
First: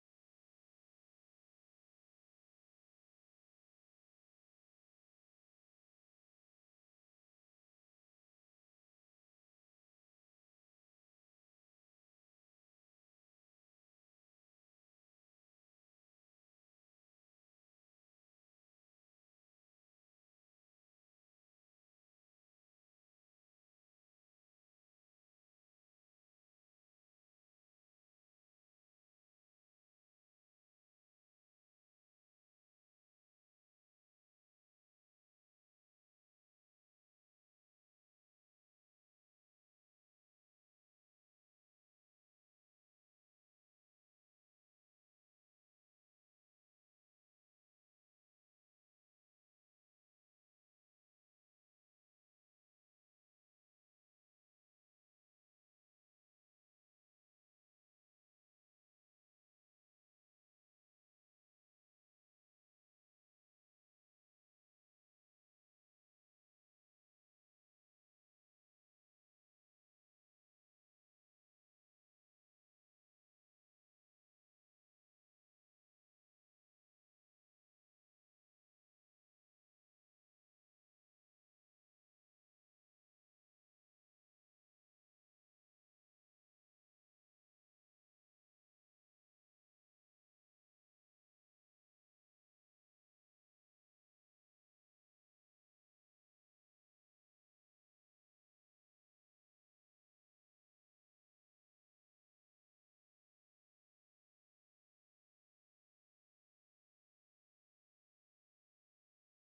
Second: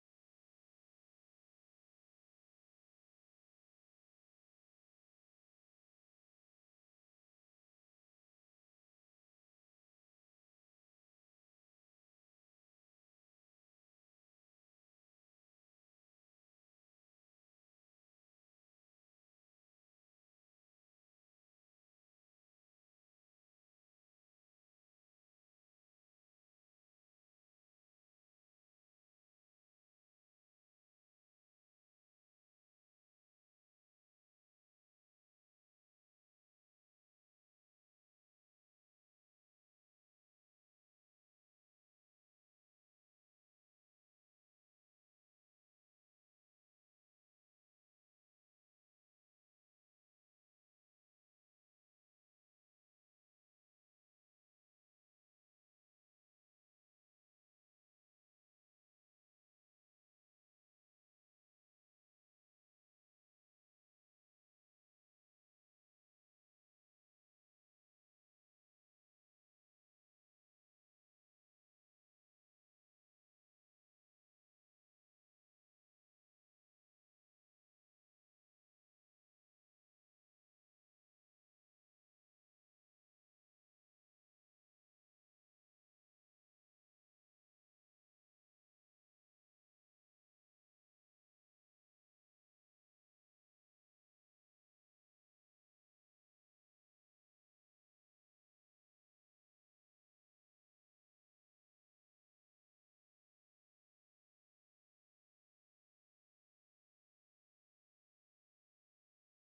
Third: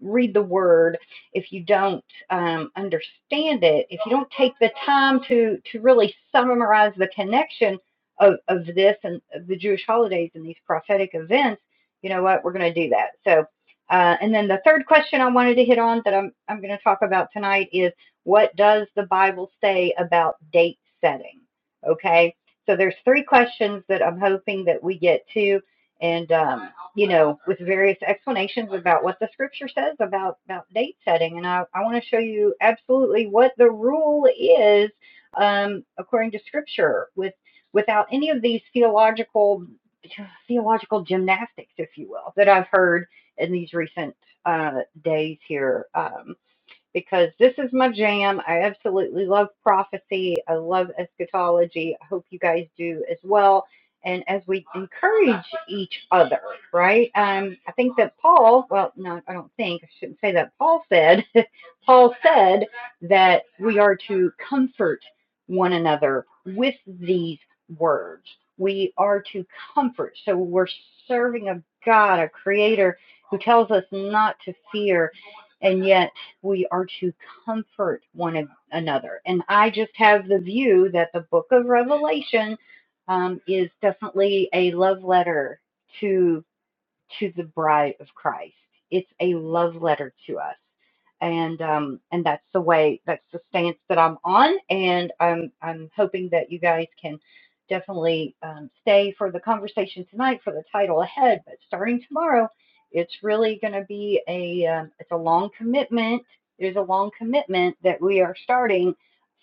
S1: read the word, if you don't um, understand it, if you don't take the time to to really summarize the connection of of this and of the Jewish holidays and these prophetic events you know what, we're going to do that. So, uh, and then the third question I wanted to hit on that I'm, I'm going to talk about tonight is what does the Bible say about date setting? Okay. So there's three questions that I'm hoping that we get to and, um, you know, with various explanations about what the scripture says about, about date setting. And I, I want to show you absolutely what the rule is um, according to scripture with without any of these theological yeah, theological gymnastics, if you will, that I've heard in these recent uh, days here. Um, because this is my jam. I absolutely love prophecy. I love eschatology. I hope you guys do as well. And as we encourage each other, right? Um, I think that Paul, well, no, I don't think, I shouldn't say that. Paul said, (laughs) Paul said that we are to comfort one another with these words. We are to comfort. So we're serving a God, a creator who tells us not to fear. And yet, we are to comfort one another. And I just have the view that the book of Revelation um, is definitely a love letter to to the bride of Christ. It's a love letter to us. And um and that's the way that's the stance that I'm on and I'm I'm hoping that you guys can definitely um, stay for the conversation tonight for the title ahead but starting tomorrow it's really going to be a um, it's a long commitment there's a long commitment that we are starting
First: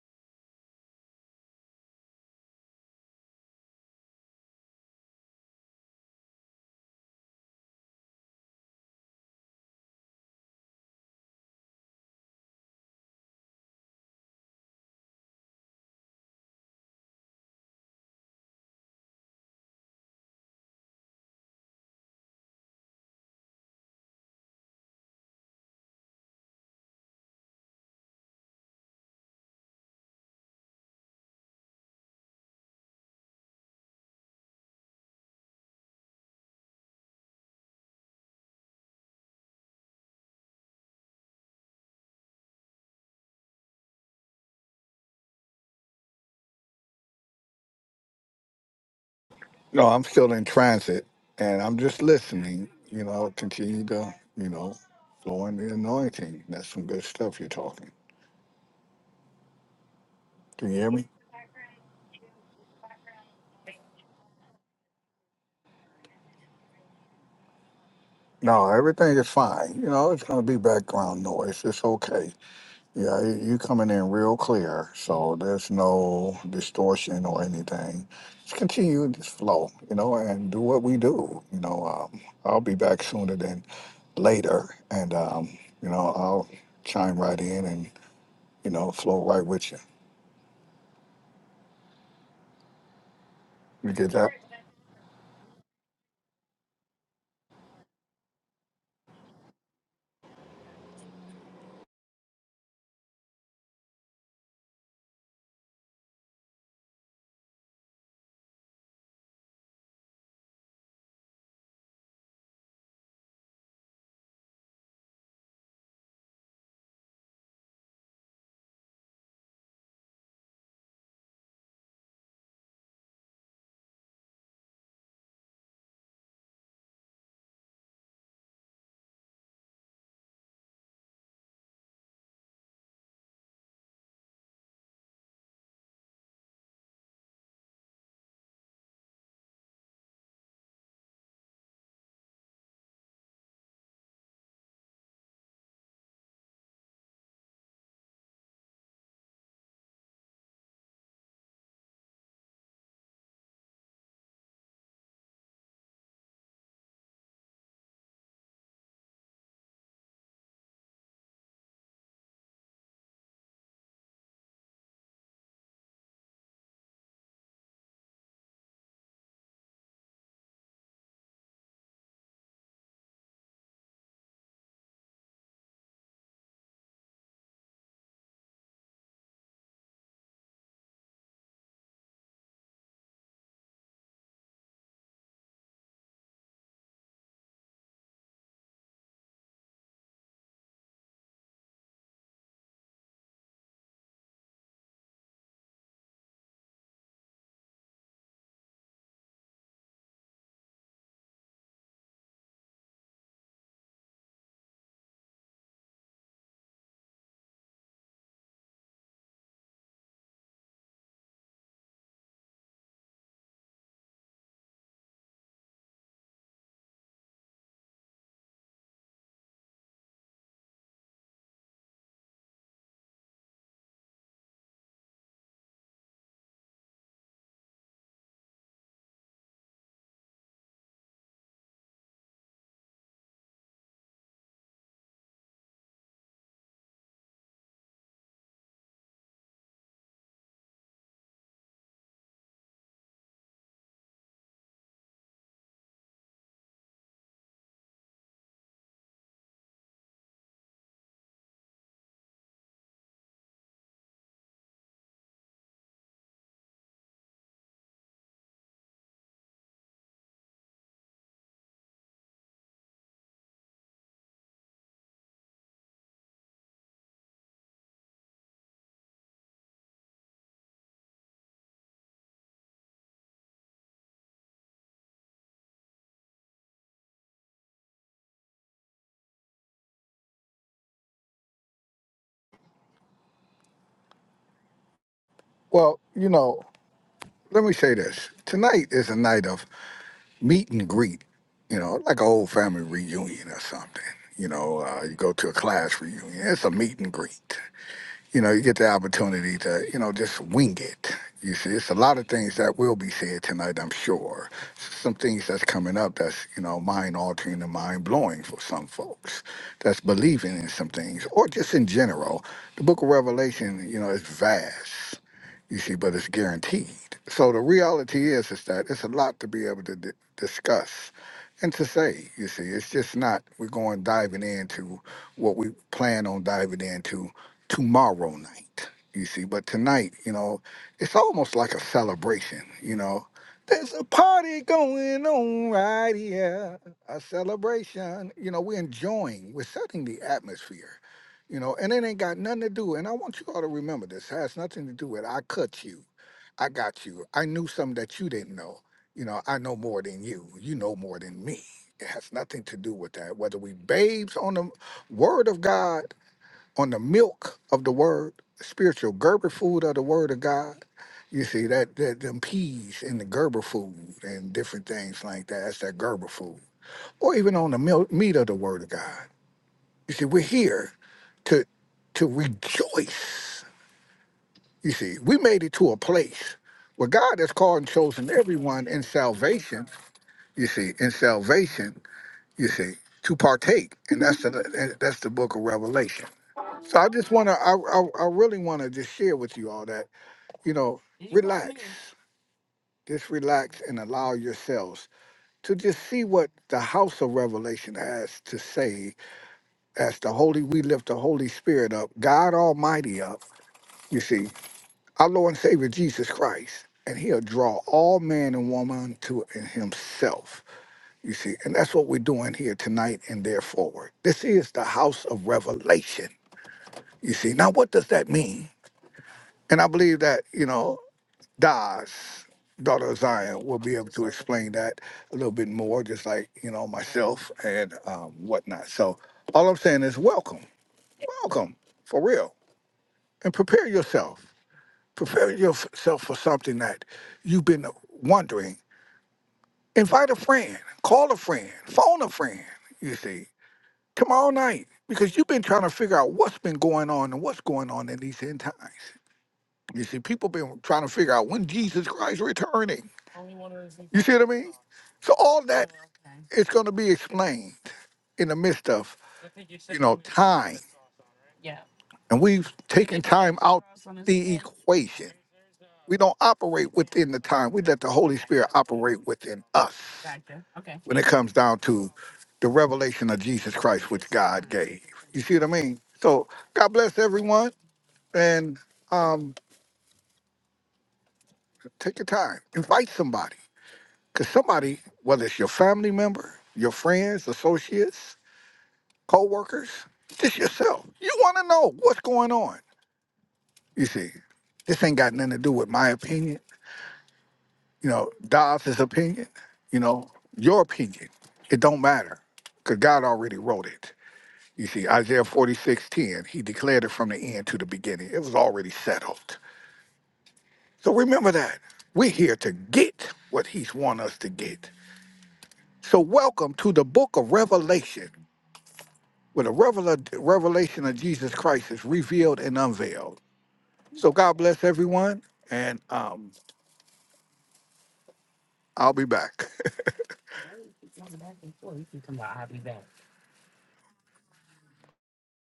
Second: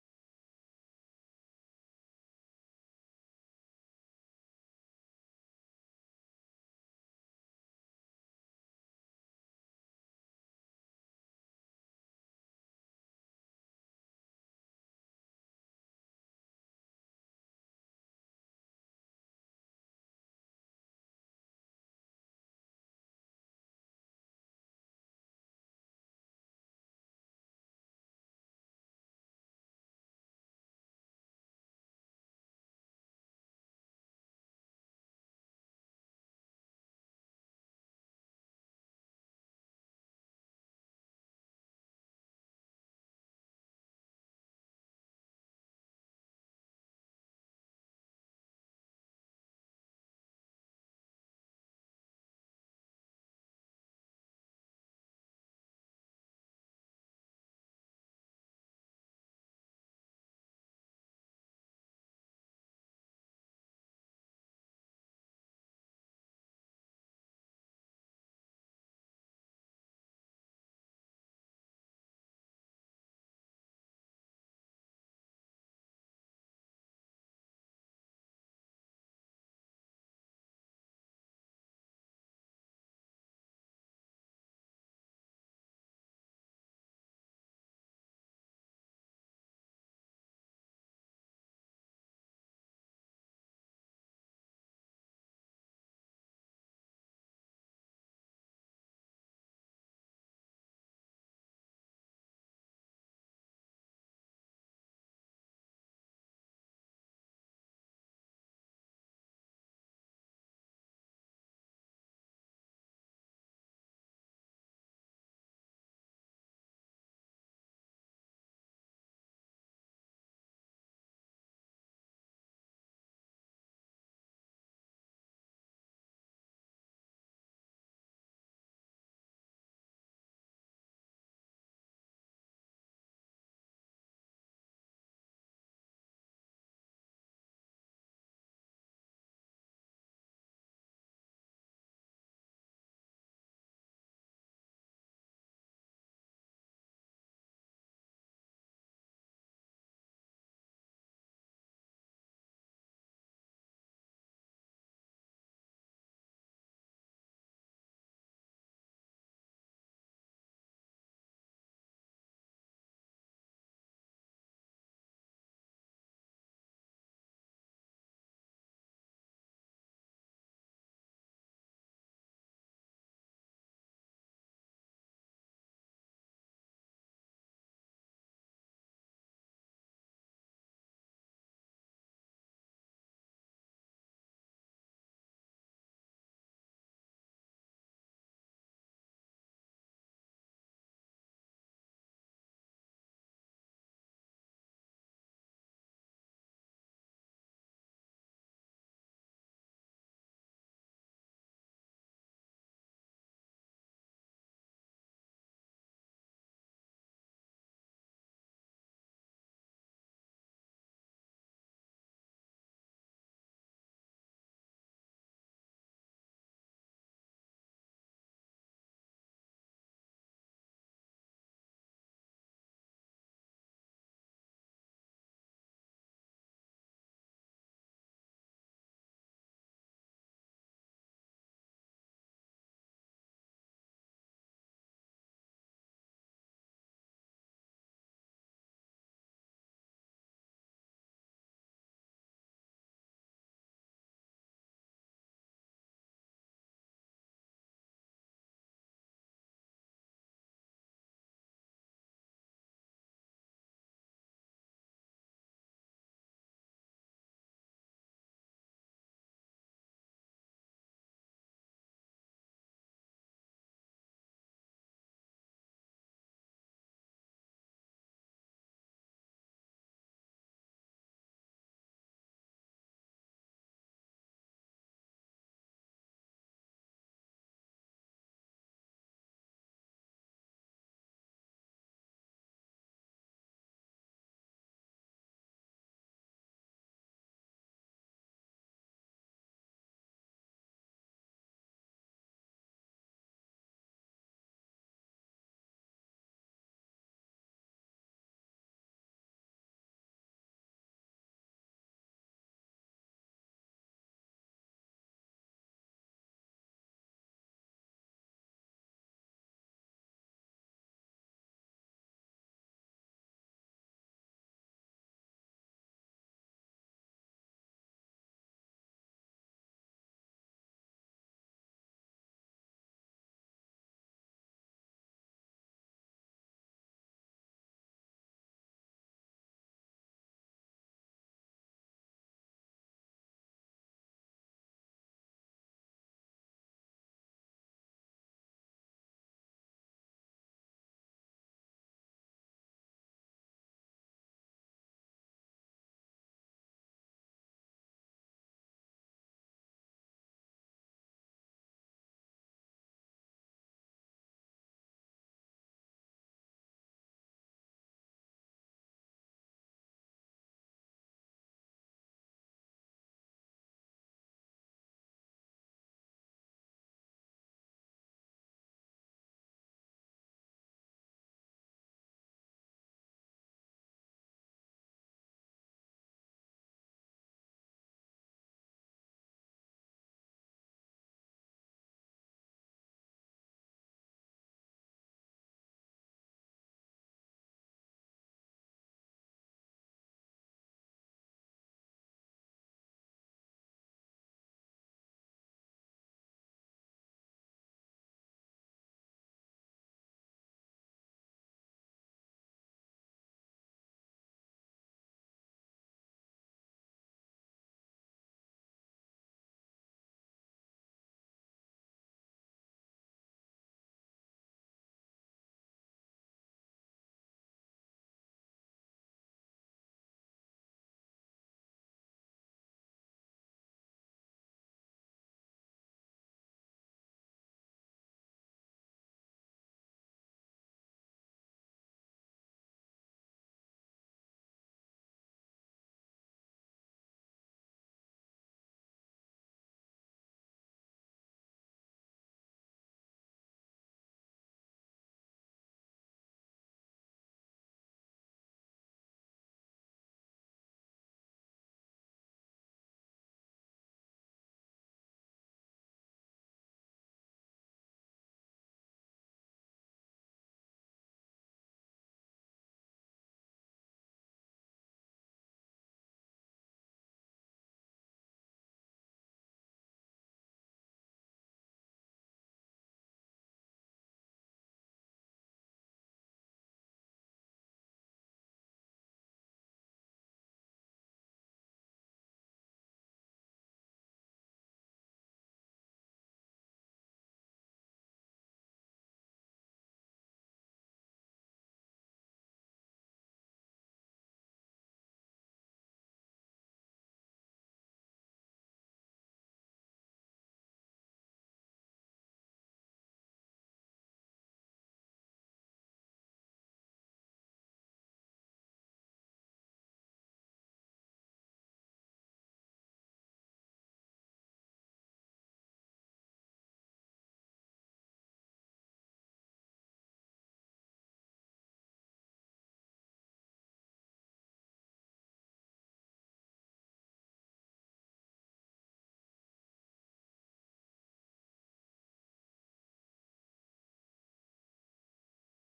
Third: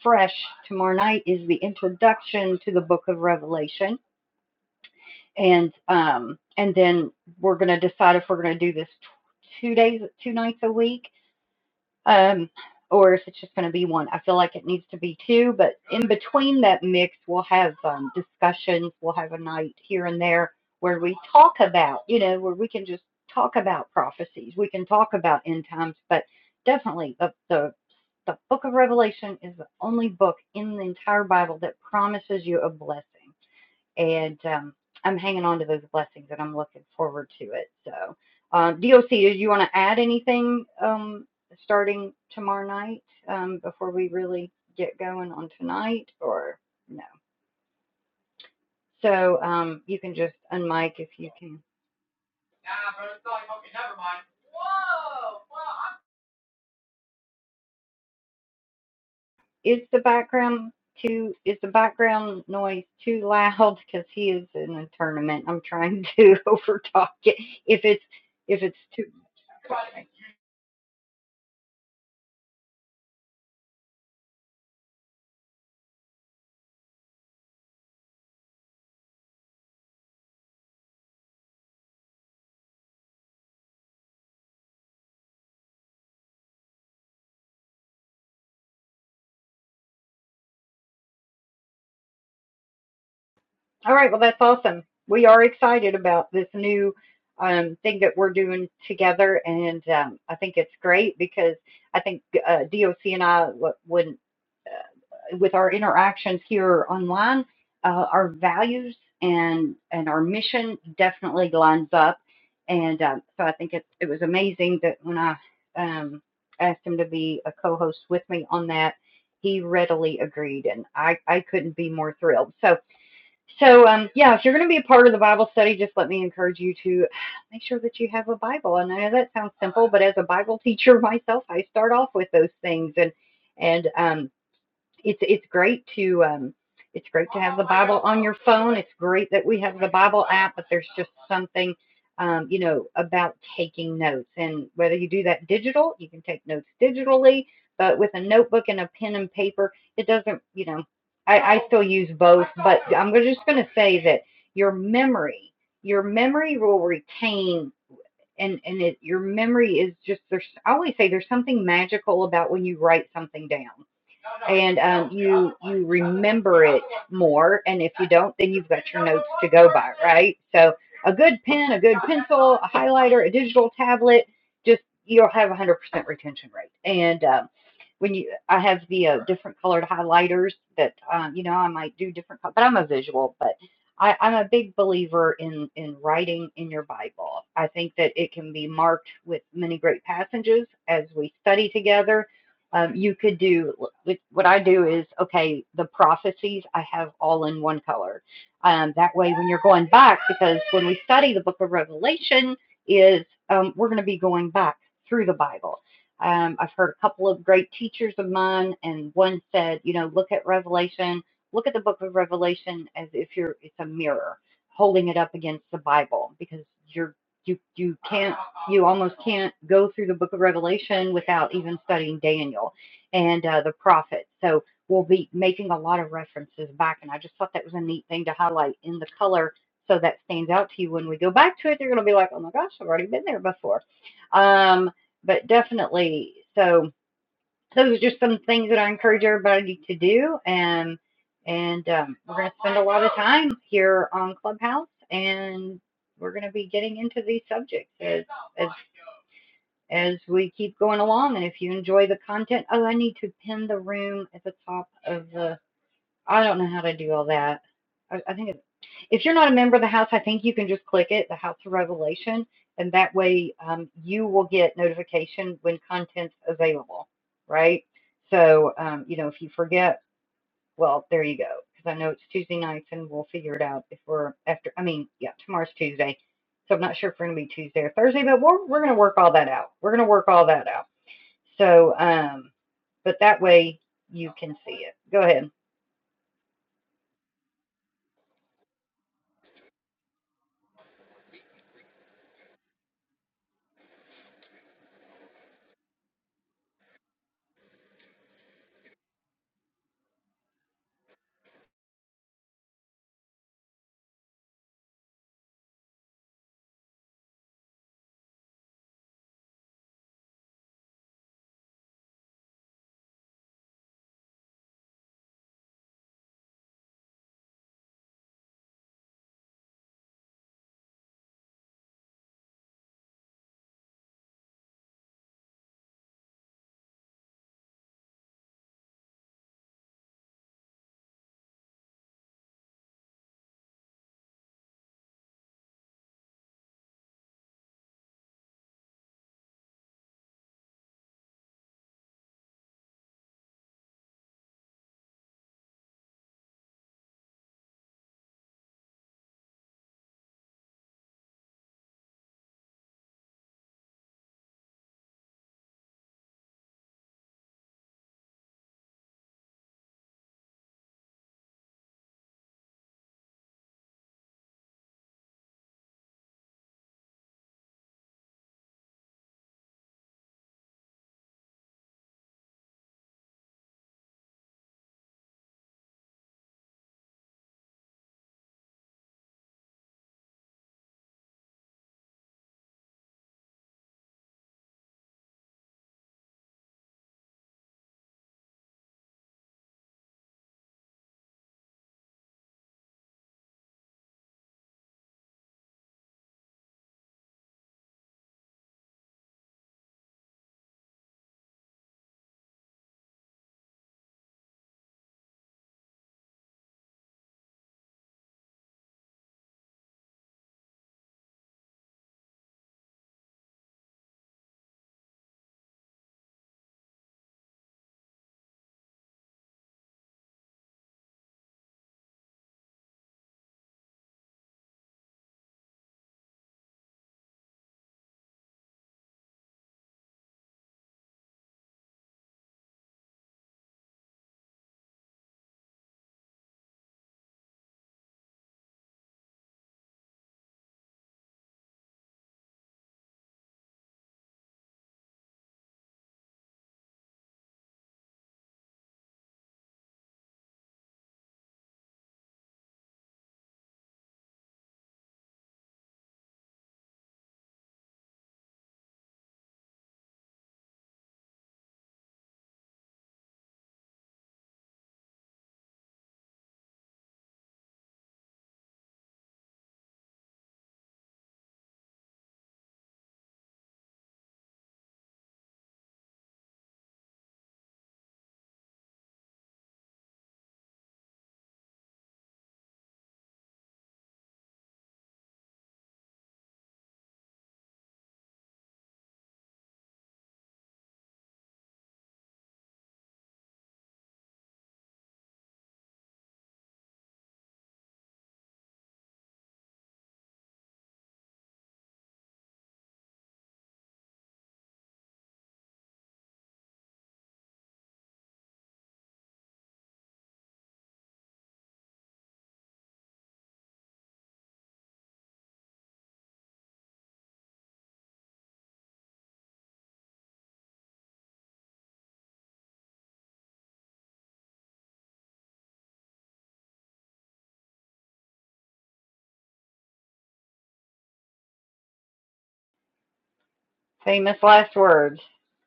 S1: fresh tomorrow night is the introduction to the book of revelation and um and then we're going to decide if we're going to do this two days two nights a week um or if it's just going to be one i feel like it needs to be two but in between that mix we'll have um, discussions we'll have a night here and there where we talk about you know where we can just talk about prophecies we can talk about end times but definitely the the the book of revelation is the only book in the entire bible that promises you a blessing and um, I'm hanging on to those blessings, and I'm looking forward to it. So, um, DOC, do you want to add anything um, starting tomorrow night um, before we really get going on tonight, or no? So um,
S2: No,
S1: you
S2: I'm
S1: can
S2: still
S1: just
S2: in
S1: unmic
S2: transit
S1: if you can.
S2: and I'm just listening, you know, continue to, you know, flow in the anointing. That's some good stuff you're talking.
S1: Is the
S2: Can
S1: background
S2: you hear me?
S1: too? Is the background noise too loud? (laughs) Because he is in a tournament. I'm trying to (laughs) overtalk it. If it's if
S2: No,
S1: it's too.
S2: everything is fine. You know, it's going to be background noise. It's okay. Yeah, you you coming in real clear, so there's no distortion or anything. Just continue this flow, you know, and do what we do. You know, um, I'll be back sooner than later, and um, you know, I'll chime right in and you know, flow right with you. You
S1: All right,
S2: get
S1: well,
S2: that?
S1: that's awesome. We are excited about this new um, thing that we're doing together, and um, I think it's great because I think uh, DOC and I, when uh, with our interactions here online, uh, our values and and our mission definitely lines up, and um, so I think it it was amazing that when I um, asked him to be a co-host with me on that, he readily agreed, and I I couldn't be more thrilled. So. So, um, yeah, if you're going to be a part of the Bible study, just let me encourage you to make sure that you have a Bible. And I know that sounds simple, but as a Bible teacher (laughs) myself, I start off with those things, and and um, it's it's great to um, it's great to have the Bible on your phone. It's great that we have the Bible app, but there's just something um, you know about taking notes. And whether you do that digital, you can take notes digitally, but with a notebook and a pen and paper, it doesn't you know. I, I still use both, but I'm just going to say that your memory, your memory will retain. And, and it, your memory is just there's I always say there's something magical about when you write something down and um, you you remember it more. And if you don't, then you've got your notes to go by, right? So a good pen, a good pencil, a highlighter, a digital tablet, just you'll have a 100% retention rate. And um, when you, I have the uh, different colored highlighters that um, you know I might do different, but I'm a visual, but I, I'm a big believer in in writing in your Bible. I think that it can be marked with many great passages as we study together um, you could do what I do is okay. The prophecies I have all in one color. Um, that way, when you're going back, because when we study the Book of Revelation, is um, we're going to be going back through the Bible. Um, I've heard a couple of great teachers of mine, and one said, you know, look at Revelation, look at the Book of Revelation as if you're it's a mirror, holding it up against the Bible, because you're you you can't you almost can't go through the book of Revelation without even studying Daniel and uh, the prophets. So we'll be making a lot of references back, and I just thought that was a neat thing to highlight in the color so that stands out to you when we go back to it. They're going to be like, oh my gosh, I've already been there before. Um, but definitely, so those are just some things that I encourage everybody to do, and and um, we're going to spend a lot of time here on Clubhouse and we're going to be getting into these subjects as as as we keep going along. And if you enjoy the content, oh, I need to pin the room at the top of the. I don't know how to do all that. I, I think it, if you're not a member of the house, I think you can just click it, the House of Revelation, and that way um, you will get notification when content's available, right? So, um, you know, if you forget, well, there you go. Because I know it's Tuesday nights, and we'll figure it out if we're after. I mean, yeah, tomorrow's Tuesday, so I'm not sure if we're gonna be Tuesday or Thursday, but we're we're gonna work all that out. We're gonna work all that out. So, um, but that way you can see it. Go ahead.
S2: Well, you know, let me say this. Tonight is a night of meet and greet, you know, like an old family reunion or something. You know, uh, you go to a class reunion. It's a meet and greet you know, you get the opportunity to, you know, just wing it. You see, it's a lot of things that will be said tonight, I'm sure. Some things that's coming up that's, you know, mind altering and mind blowing for some folks that's believing in some things or just in general. The book of Revelation, you know, is vast, you see, but it's guaranteed. So the reality is, is that it's a lot to be able to d- discuss and to say, you see, it's just not, we're going diving into what we plan on diving into tomorrow night. You see, but tonight, you know, it's almost like a celebration. You know, there's a party going on right here, a celebration. You know, we're enjoying, we're setting the atmosphere. You know, and it ain't got nothing to do. And I want you all to remember this has nothing to do with I cut you, I got you, I knew something that you didn't know. You know, I know more than you. You know more than me. It has nothing to do with that. Whether we babes on the word of God on the milk of the word, spiritual Gerber food of the word of God. You see that, that them peas in the Gerber food and different things like that. That's that Gerber food, or even on the milk, meat of the word of God. You see, we're here to to rejoice. You see, we made it to a place where God has called and chosen everyone in salvation. You see, in salvation, you see, to partake, and that's the that's the book of Revelation so I just want to, I, I, I really want to just share with you all that, you know, relax, just relax and allow yourselves to just see what the house of revelation has to say as the Holy, we lift the Holy Spirit up, God Almighty up, you see, our Lord and Savior Jesus Christ. And he'll draw all man and woman to himself, you see. And that's what we're doing here tonight and there forward. This is the house of revelation, you see. Now, what does that mean? And I believe that, you know, Daz, daughter of Zion, will be able to explain that a little bit more, just like, you know, myself and um, whatnot. So all I'm saying is welcome, welcome for real. And prepare yourself. Prepare yourself for something that you've been wondering. Invite a friend, call a friend, phone a friend, you see, tomorrow night, because you've been trying to figure out what's been going on and what's going on in these end times. You see, people been trying to figure out when Jesus Christ returning. You see what I mean? So all that is going to be explained in the midst of you know time, and we've taken time out the equation. We don't operate within the time. We let the Holy Spirit operate within us when it comes down to the revelation of Jesus Christ, which God gave. You see what I mean? So God bless everyone, and um, take your time, invite somebody. Because somebody, whether it's your family member, your friends, associates, co-workers, just yourself, you want to know what's going on. You see, this ain't got nothing to do with my opinion. You know, Dobbs' opinion. You know, your opinion. It don't matter because God already wrote it. You see, Isaiah 46:10, he declared it from the end to the beginning. It was already settled. So remember that. We're here to get what he's want us to get. So welcome to the book of Revelation. where the revel- revelation of Jesus Christ is revealed and unveiled. So God bless everyone, and um, I'll be back.
S1: Famous last words.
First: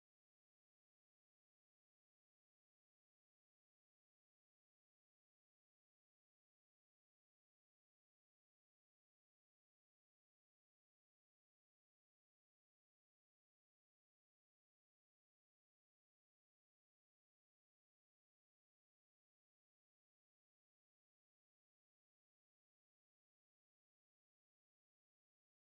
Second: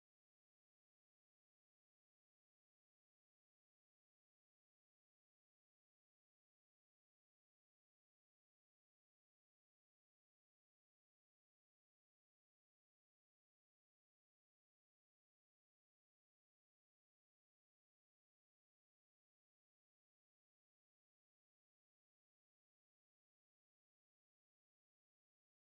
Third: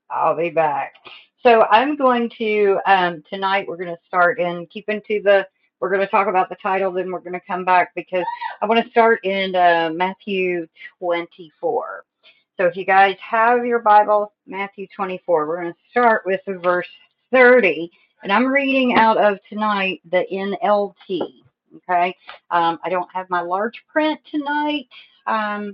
S1: I'll be back. So I'm going to um, tonight. We're going to start in keeping to the. We're going to talk about the title, then we're going to come back because I want to start in uh, Matthew 24. So if you guys have your Bible, Matthew 24, we're going to start with verse 30, and I'm reading out of tonight the NLT. Okay, um, I don't have my large print tonight. Um,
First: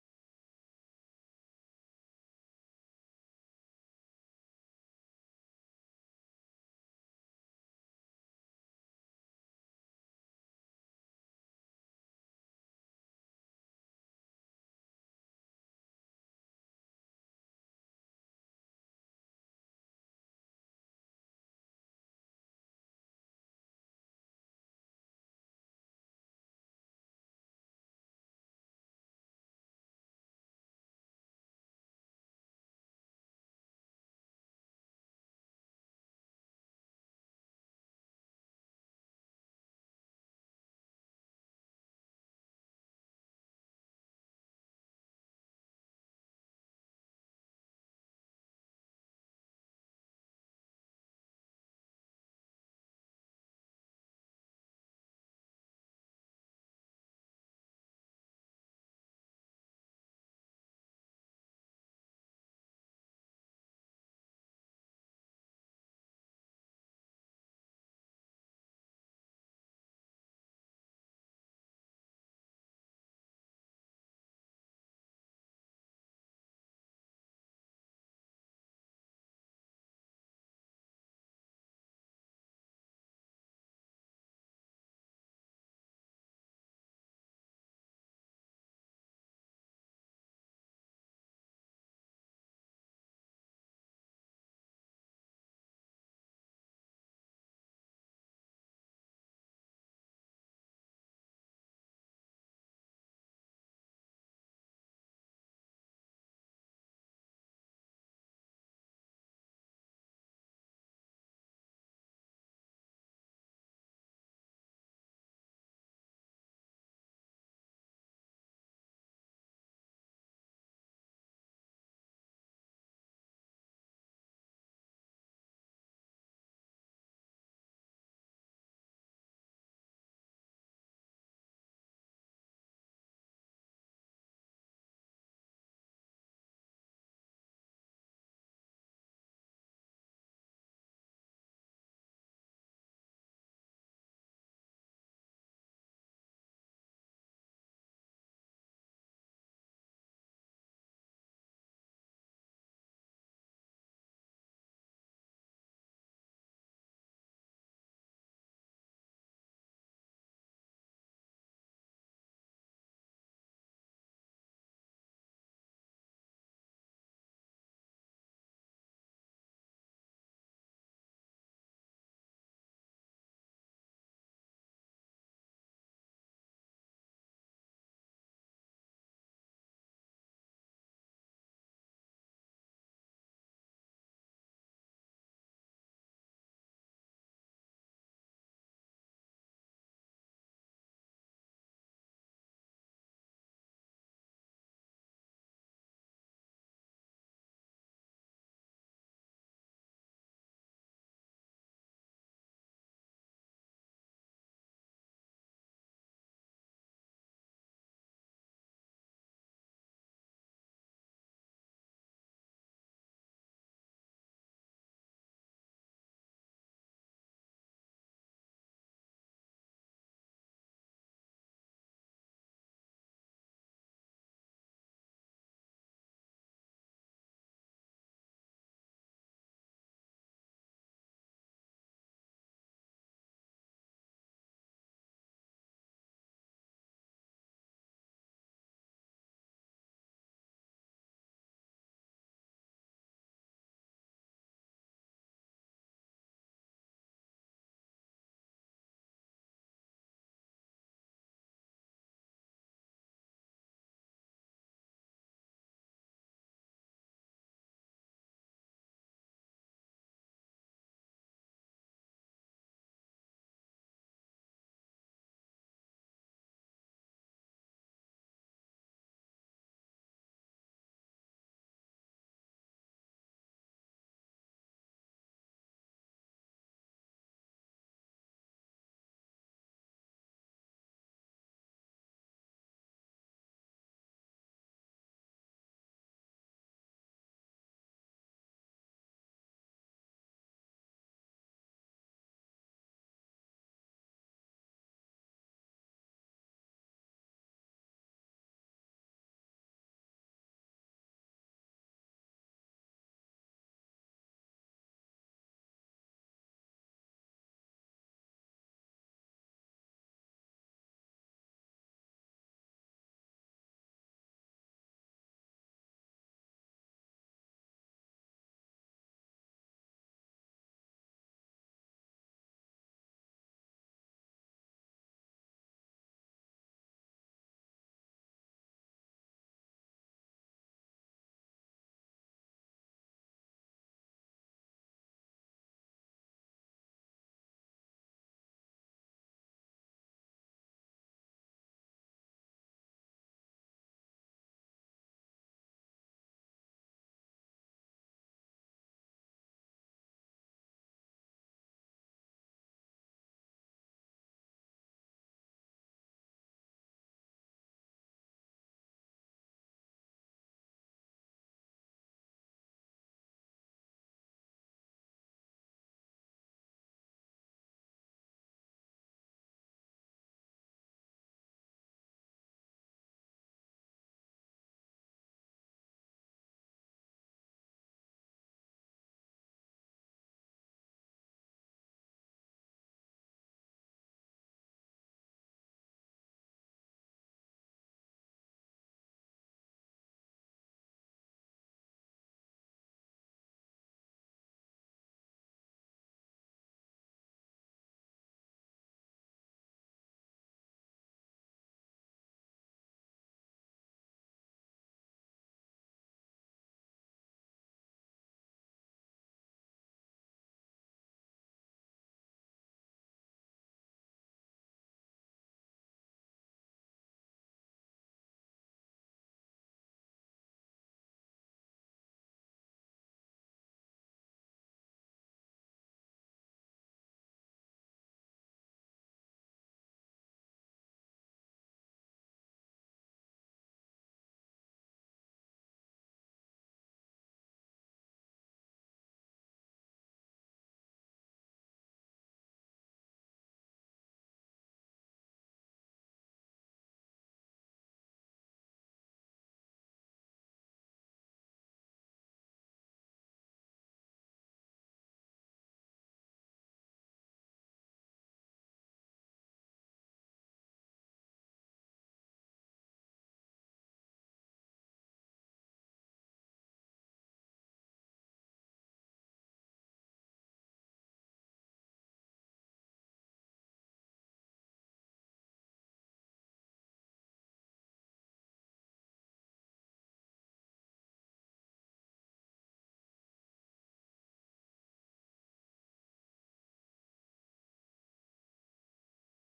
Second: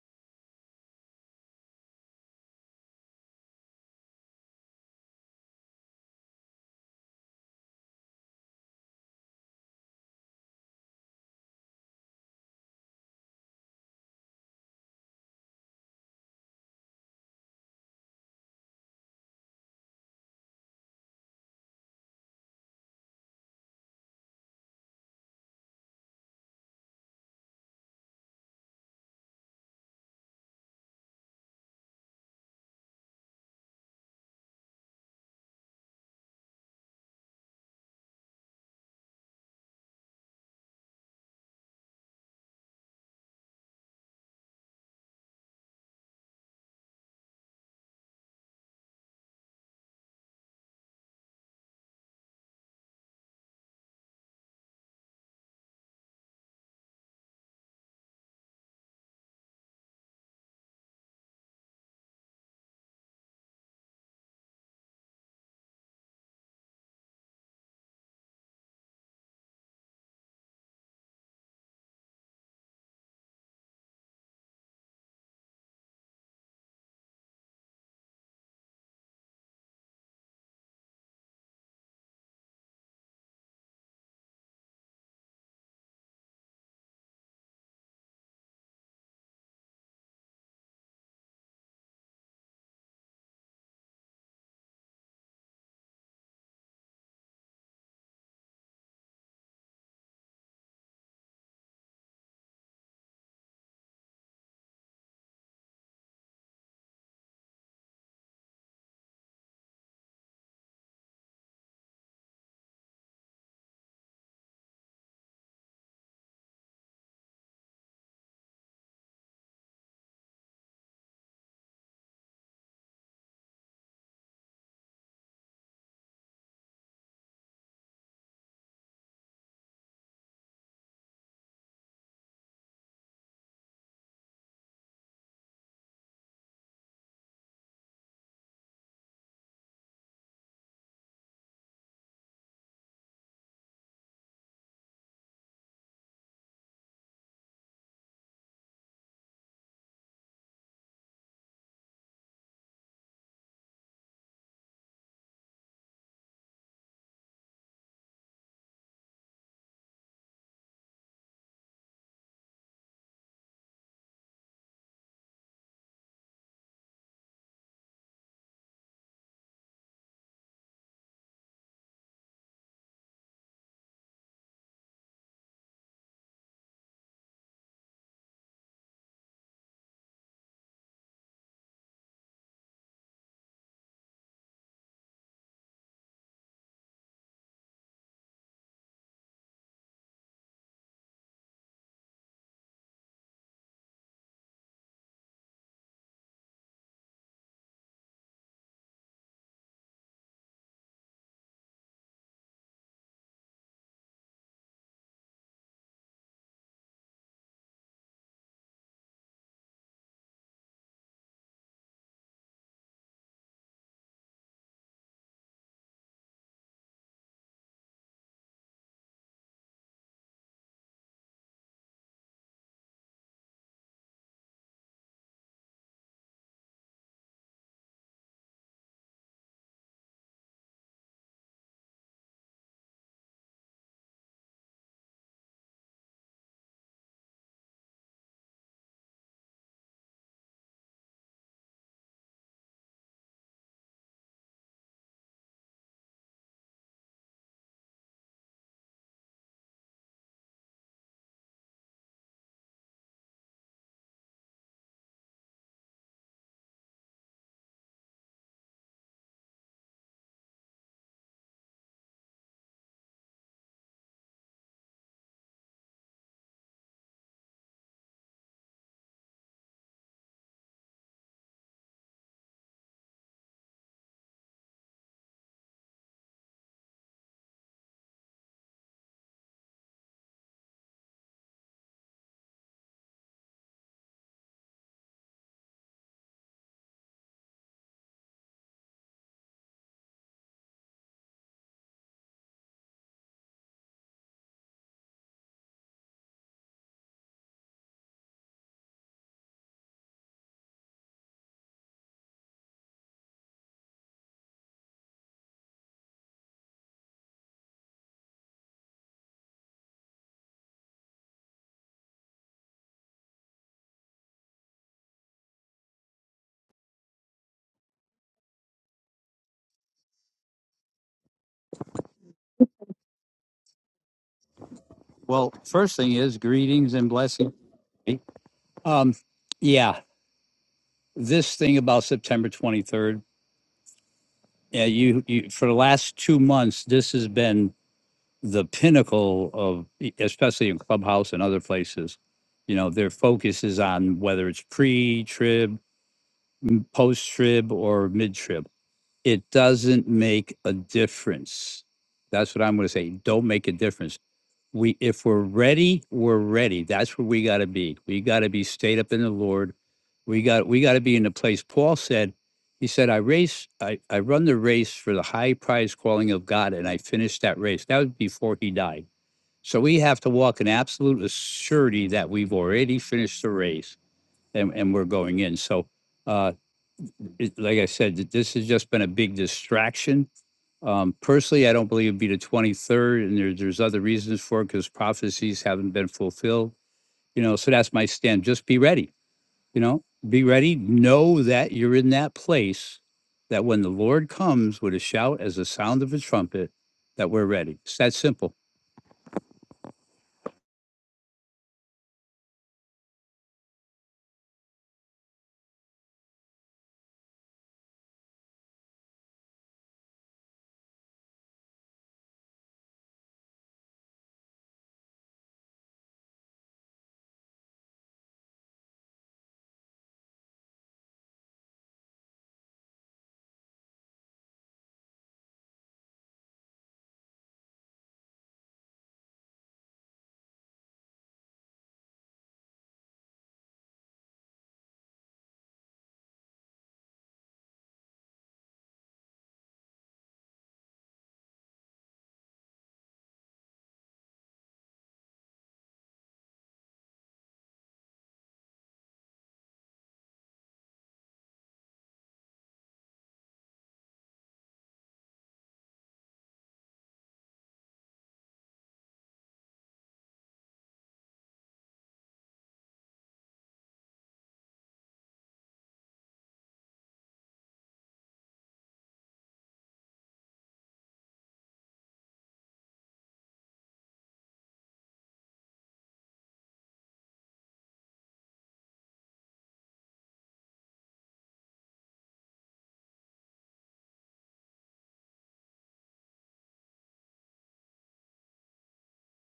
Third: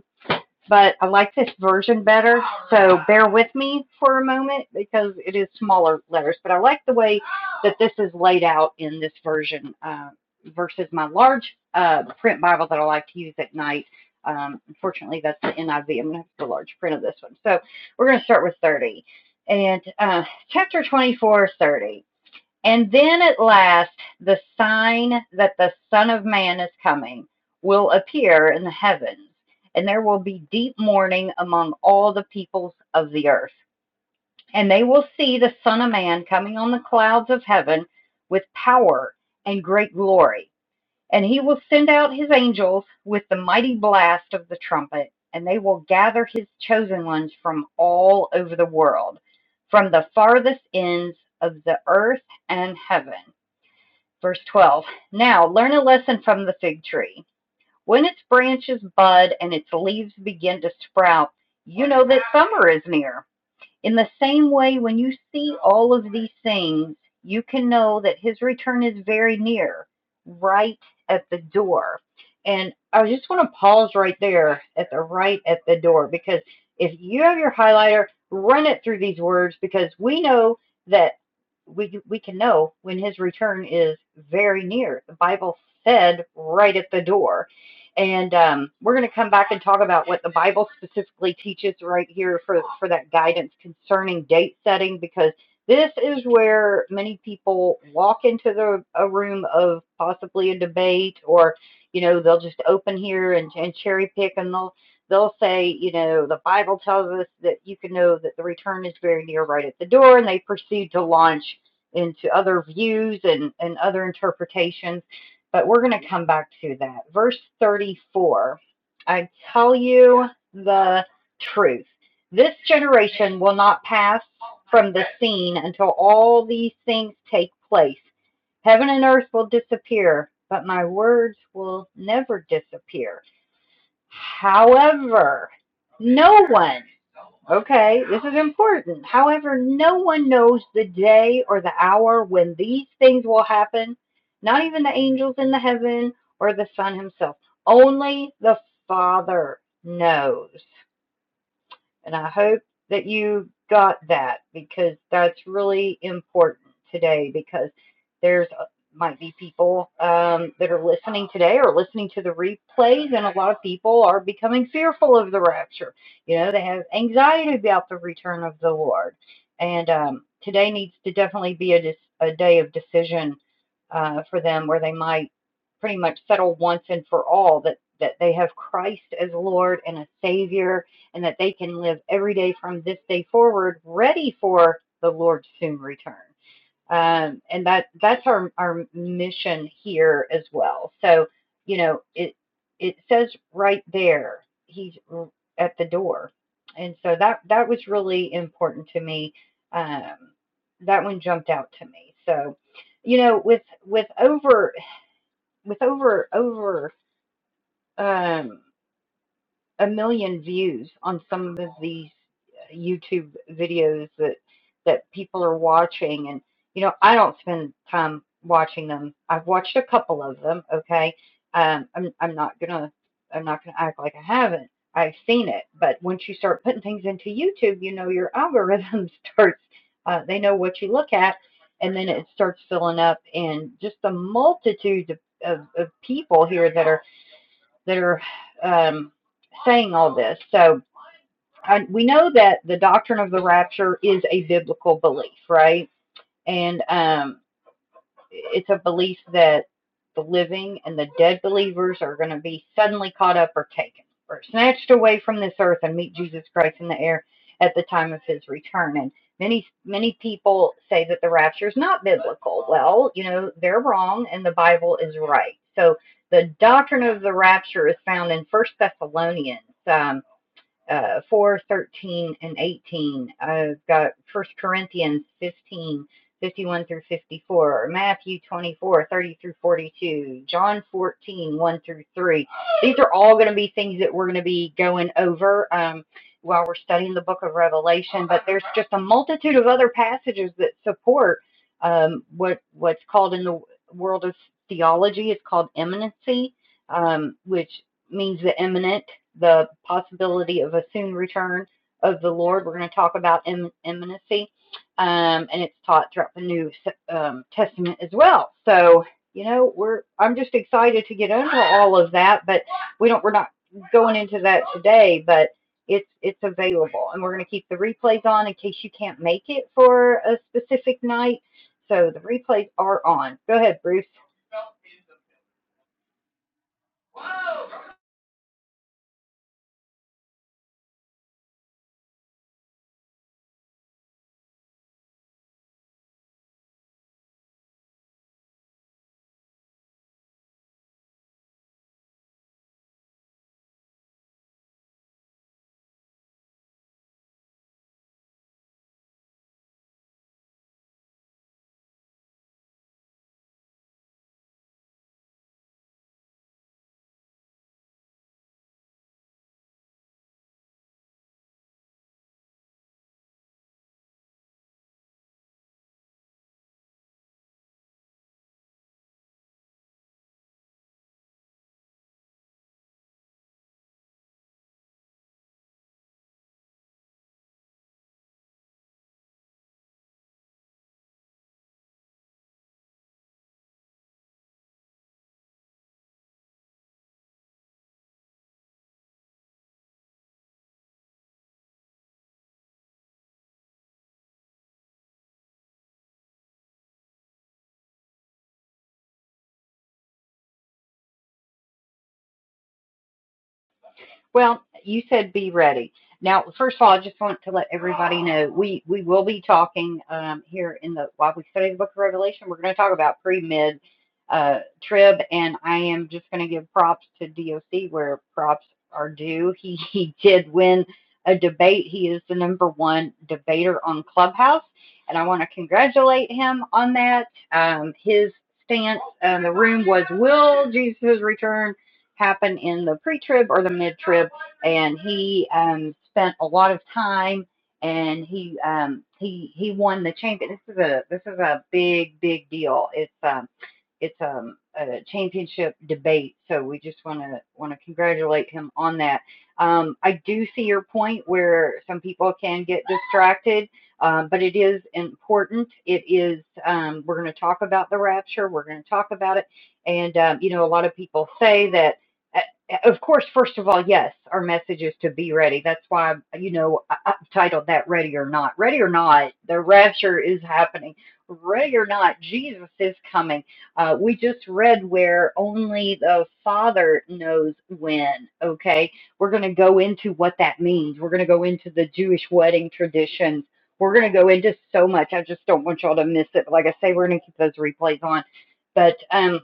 S1: but I like this version better. So bear with me for a moment because it is smaller letters, but I like the way that this is laid out in this version uh, versus my large uh, print Bible that I like to use at night. Um, unfortunately, that's the NIV. I'm going to have the large print of this one. So we're going to start with 30. And uh, chapter 24, 30. And then at last, the sign that the Son of Man is coming will appear in the heavens, and there will be deep mourning among all the peoples of the earth. And they will see the Son of Man coming on the clouds of heaven with power and great glory. And he will send out his angels with the mighty blast of the trumpet, and they will gather his chosen ones from all over the world, from the farthest ends of the earth and heaven Verse 12 Now learn a lesson from the fig tree. When its branches bud and its leaves begin to sprout, you know that summer is near. In the same way, when you see all of these things, you can know that his return is very near, right at the door. And I just want to pause right there at the right at the door because if you have your highlighter, run it through these words because we know that we we can know when his return is very near. The Bible said right at the door and um, we're going to come back and talk about what the Bible specifically teaches right here for for that guidance concerning date setting because this is where many people walk into the a room of possibly a debate or you know they'll just open here and, and cherry pick and they'll they'll say you know the Bible tells us that you can know that the return is very near right at the door and they proceed to launch into other views and, and other interpretations but we're going to come back to that. Verse 34 I tell you the truth. This generation will not pass from the scene until all these things take place. Heaven and earth will disappear, but my words will never disappear. However, no one. Okay, this is important. However, no one knows the day or the hour when these things will happen, not even the angels in the heaven or the Son himself. Only the Father knows. And I hope that you got that because that's really important today because there's uh, might be people um, that are listening today or listening to the replays, and a lot of people are becoming fearful of the rapture. You know, they have anxiety about the return of the Lord. And um, today needs to definitely be a, a day of decision uh, for them where they might pretty much settle once and for all that, that they have Christ as Lord and a Savior and that they can live every day from this day forward ready for the Lord's soon return. Um, and that that's our, our mission here as well. So, you know, it it says right there, he's at the door. And so that that was really important to me. Um, that one jumped out to me. So, you know, with with over with over over um, a million views on some of these YouTube videos that that people are watching and you know I don't spend time watching them. I've watched a couple of them, okay? Um I'm I'm not going to I'm not going to act like I haven't. I've seen it, but once you start putting things into YouTube, you know your algorithm (laughs) starts uh, they know what you look at and then it starts filling up and just the multitude of, of, of people here that are that are um, saying all this. So I, we know that the doctrine of the rapture is a biblical belief, right? And um, it's a belief that the living and the dead believers are going to be suddenly caught up or taken or snatched away from this earth and meet Jesus Christ in the air at the time of his return. And many, many people say that the rapture is not biblical. Well, you know, they're wrong and the Bible is right. So the doctrine of the rapture is found in First Thessalonians. Um, uh, 4 13 and 18 i've got First corinthians 15 51 through 54 matthew 24 30 through 42 john 14 1 through 3 these are all going to be things that we're going to be going over um, while we're studying the book of revelation but there's just a multitude of other passages that support um, what what's called in the world of theology it's called eminency um, which means the eminent the possibility of a soon return of the Lord. We're going to talk about im- imminency, um, and it's taught throughout the New um, Testament as well. So you know, we're I'm just excited to get into all of that, but we don't we're not going into that today, but it's it's available, and we're going to keep the replays on in case you can't make it for a specific night. So the replays are on. Go ahead, Bruce.
S3: Well, first thing is greetings and blessings. Um, yeah, this thing about September 23rd. Yeah, you, you for the last two months, this has been the pinnacle of, e, especially in Clubhouse and other places. You know, their focus is on whether it's pre-trib, m- post-trib, or mid-trib. It doesn't make a difference. That's what I'm going to say. Don't make a difference we if we're ready, we're ready. That's where we gotta be. We gotta be stayed up in the Lord. We got we gotta be in the place Paul said. He said, I race, I, I run the race for the high prize calling of God, and I finished that race. That was before he died. So we have to walk in absolute surety that we've already finished the race and, and we're going in. So uh, it- like I said, this has just been a big distraction um, personally, I don't believe it'd be the twenty-third, and there, there's other reasons for it, because prophecies haven't been fulfilled. You know, so that's my stand. Just be ready, you know, be ready. Know that you're in that place that when the Lord comes with a shout as the sound of a trumpet, that we're ready. It's that simple.
S1: Well, you said be ready. Now, first of all, I just want to let everybody know we we will be talking um, here in the while we study the Book of Revelation. We're going to talk about pre mid uh, trib, and I am just going to give props to DOC where props are due. (laughs) He he did win a debate. He is the number one debater on Clubhouse, and I want to congratulate him on that. Um, his stance in the room was, "Will Jesus return?" happen in the pre-trib or the mid-trib, and he um, spent a lot of time and he um, he he won the champion. This is a this is a big big deal. It's um it's um, a championship debate, so we just want to want to congratulate him on that. Um, I do see your point where some people can get distracted, um, but it is important. It is um, we're going to talk about the rapture. We're going to talk about it, and um, you know a lot of people say that uh, uh, Of course, first of all, yes, our message is to be ready. That's why, you know, I- I've titled that Ready or Not. Ready or Not, the rapture is happening. Ready or not, Jesus is coming. Uh, we just read where only the Father knows when, okay? We're going to go into what that means. We're going to go into the Jewish wedding traditions. We're going to go into so much. I just don't want y'all to miss it. But like I say, we're going to keep those replays on. But, um,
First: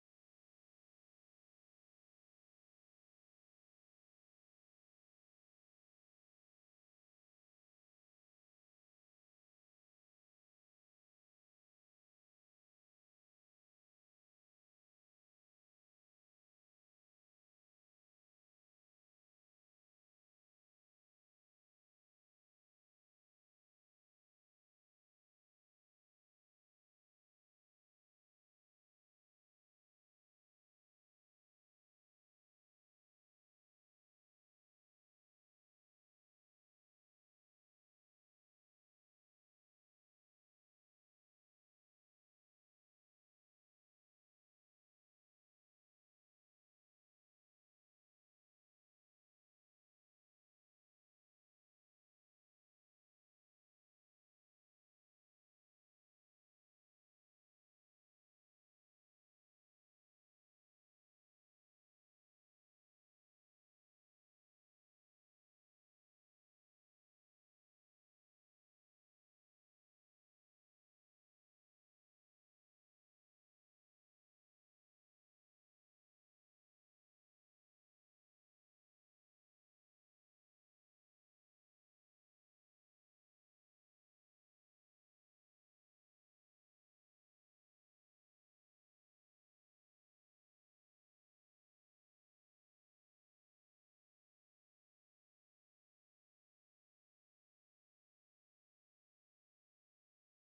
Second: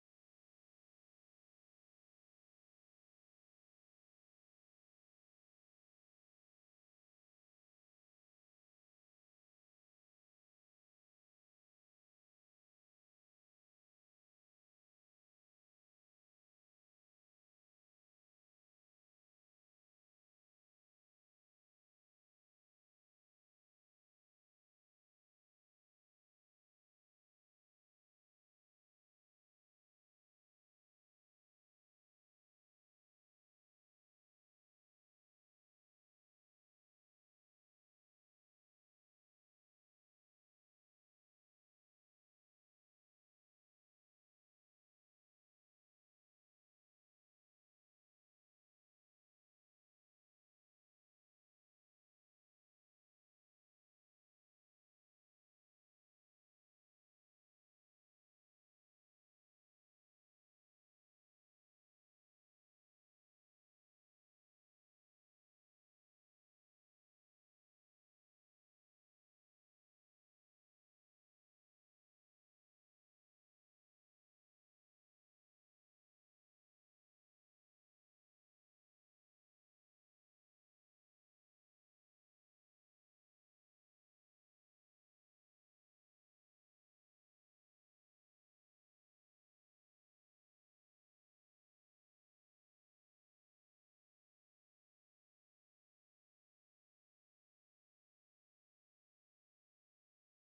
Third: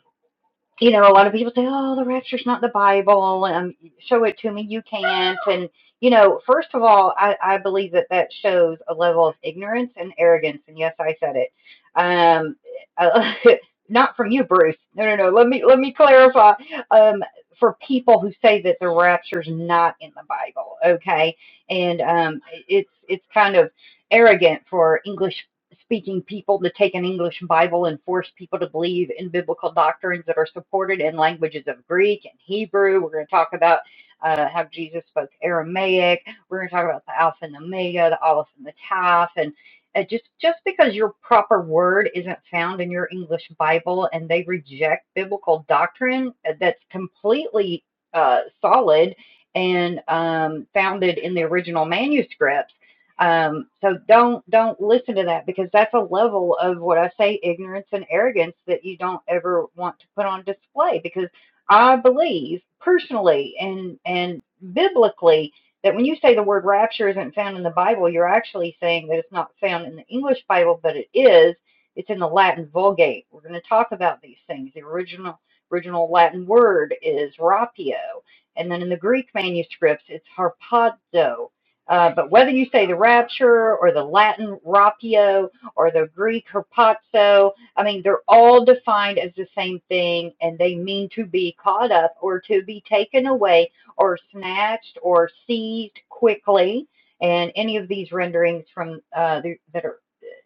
S1: you know, a lot of people say, "Oh, the rapture's not the Bible." and Um, show it to me. You can't. And you know, first of all, I, I believe that that shows a level of ignorance and arrogance. And yes, I said it. Um, uh, (laughs) not from you, Bruce. No, no, no. Let me let me clarify. Um, for people who say that the rapture's not in the Bible, okay, and um, it's it's kind of arrogant for English speaking people to take an English Bible and force people to believe in biblical doctrines that are supported in languages of Greek and Hebrew. We're going to talk about uh, how Jesus spoke Aramaic. We're going to talk about the Alpha and the Omega, the Aleph and the Taf, and uh, just just because your proper word isn't found in your English Bible and they reject biblical doctrine uh, that's completely uh, solid and um, founded in the original manuscripts um, so don't don't listen to that because that's a level of what I say ignorance and arrogance that you don't ever want to put on display because I believe personally and and biblically that when you say the word rapture isn't found in the Bible, you're actually saying that it's not found in the English Bible, but it is. It's in the Latin Vulgate. We're going to talk about these things. The original original Latin word is rapio, and then in the Greek manuscripts, it's harpazo uh, but whether you say the rapture or the Latin rapio or the Greek herpazo, I mean, they're all defined as the same thing and they mean to be caught up or to be taken away or snatched or seized quickly. And any of these renderings from uh, the, that are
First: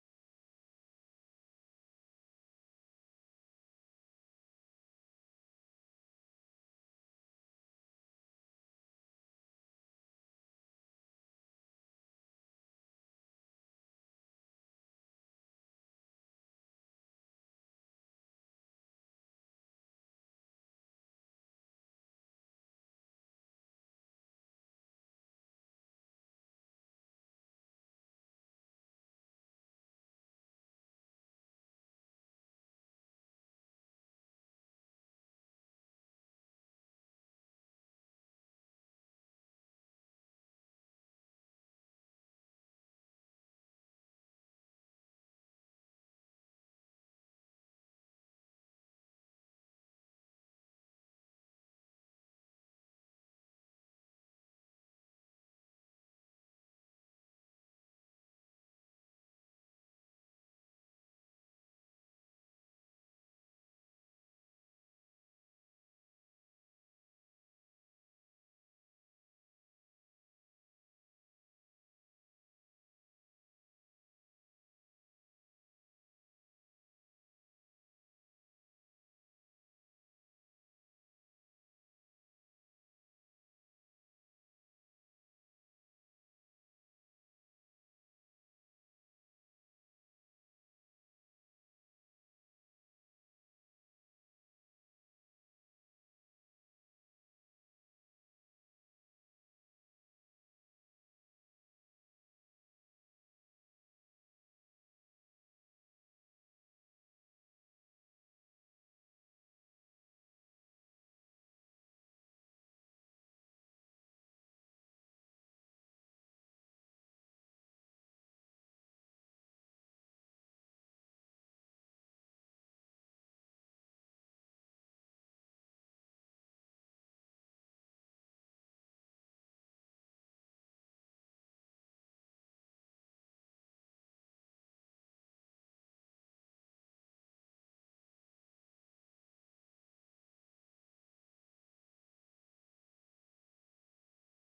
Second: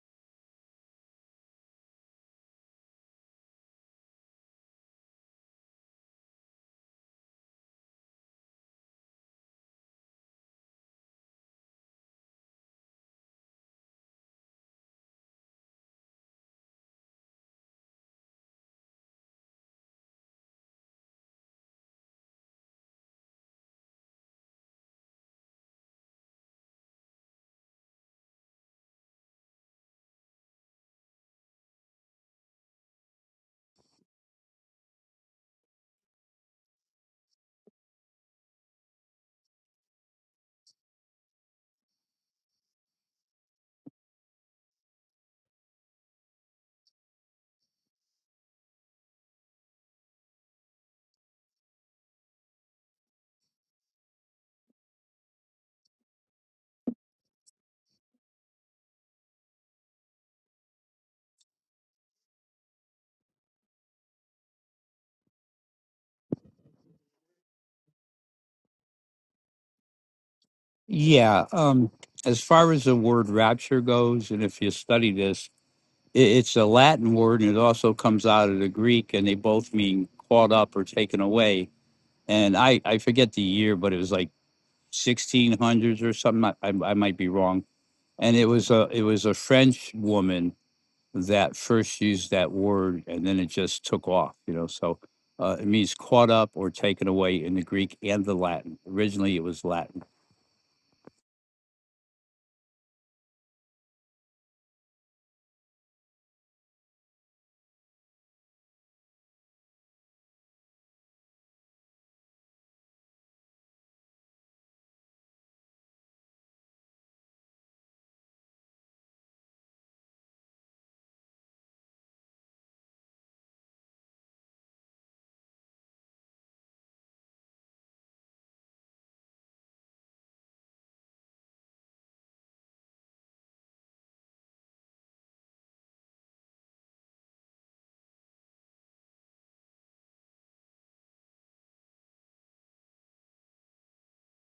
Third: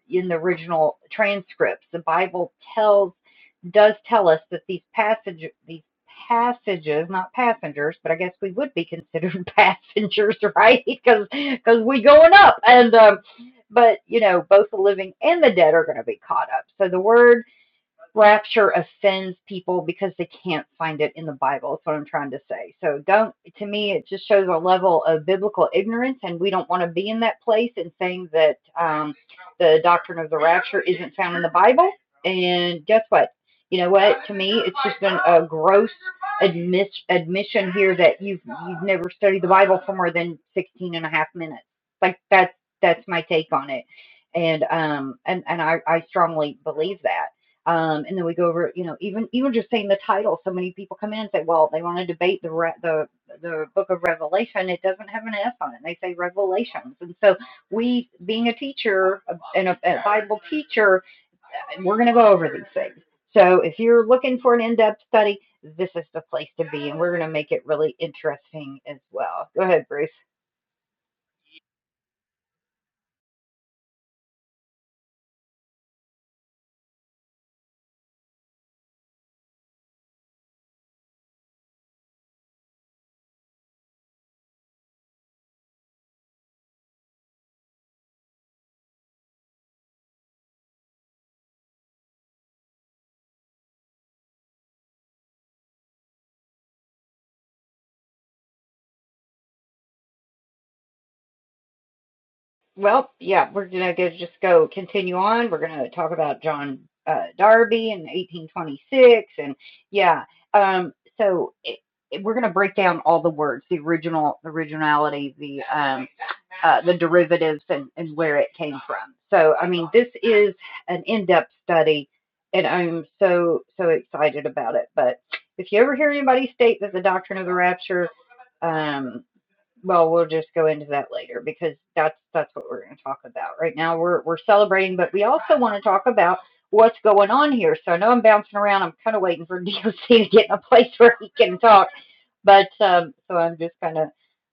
S1: in the original transcripts, the Bible tells does tell us that these passage these passages not passengers but i guess we would be considered (laughs) passengers right because (laughs) because we going up and um but you know both the living and the dead are going to be caught up so the word rapture offends people because they can't find it in the Bible. That's what I'm trying to say. So don't to me it just shows a level of biblical ignorance and we don't want to be in that place and saying that um the doctrine of the rapture isn't found in the Bible. And guess what? You know what? To me it's just been a gross admis admission here that you've you've never studied the Bible for more than 16 and a half minutes. Like that's that's my take on it. And um and and I I strongly believe that. Um, and then we go over, you know, even even just saying the title. So many people come in and say, well, they want to debate the re- the the book of Revelation. It doesn't have an S on it. They say Revelations. And so we, being a teacher and a, a Bible teacher, we're going to go over these things. So if you're looking for an in-depth study, this is the place to be, and we're going to make it really interesting as well. Go ahead, Bruce.
S3: Yeah. Um, as far as the word rapture goes, and if you study this, it, it's a Latin word and it also comes out of the Greek, and they both mean caught up or taken away and I I forget the year, but it was like 1600s or something. I, I I might be wrong. And it was a it was a French woman that first used that word, and then it just took off. You know, so uh, it means caught up or taken away in the Greek and the Latin. Originally, it was Latin.
S1: Well, yeah, we're gonna go, just go continue on. We're gonna talk about John uh, Darby in 1826, and yeah, um, so it, it- we're gonna break down all the words, the original, the originality, the um, uh, the derivatives, and and where it came from. So, I mean, this is an in-depth study, and I'm so so excited about it. But if you ever hear anybody state that the doctrine of the rapture, um. Well, we'll just go into that later because that's that's what we're going to talk about. Right now we're we're celebrating, but we also want to talk about what's going on here. So I know I'm bouncing around. I'm kind of waiting for (laughs) DOC to get in a place where he can talk. But um so I'm just kind of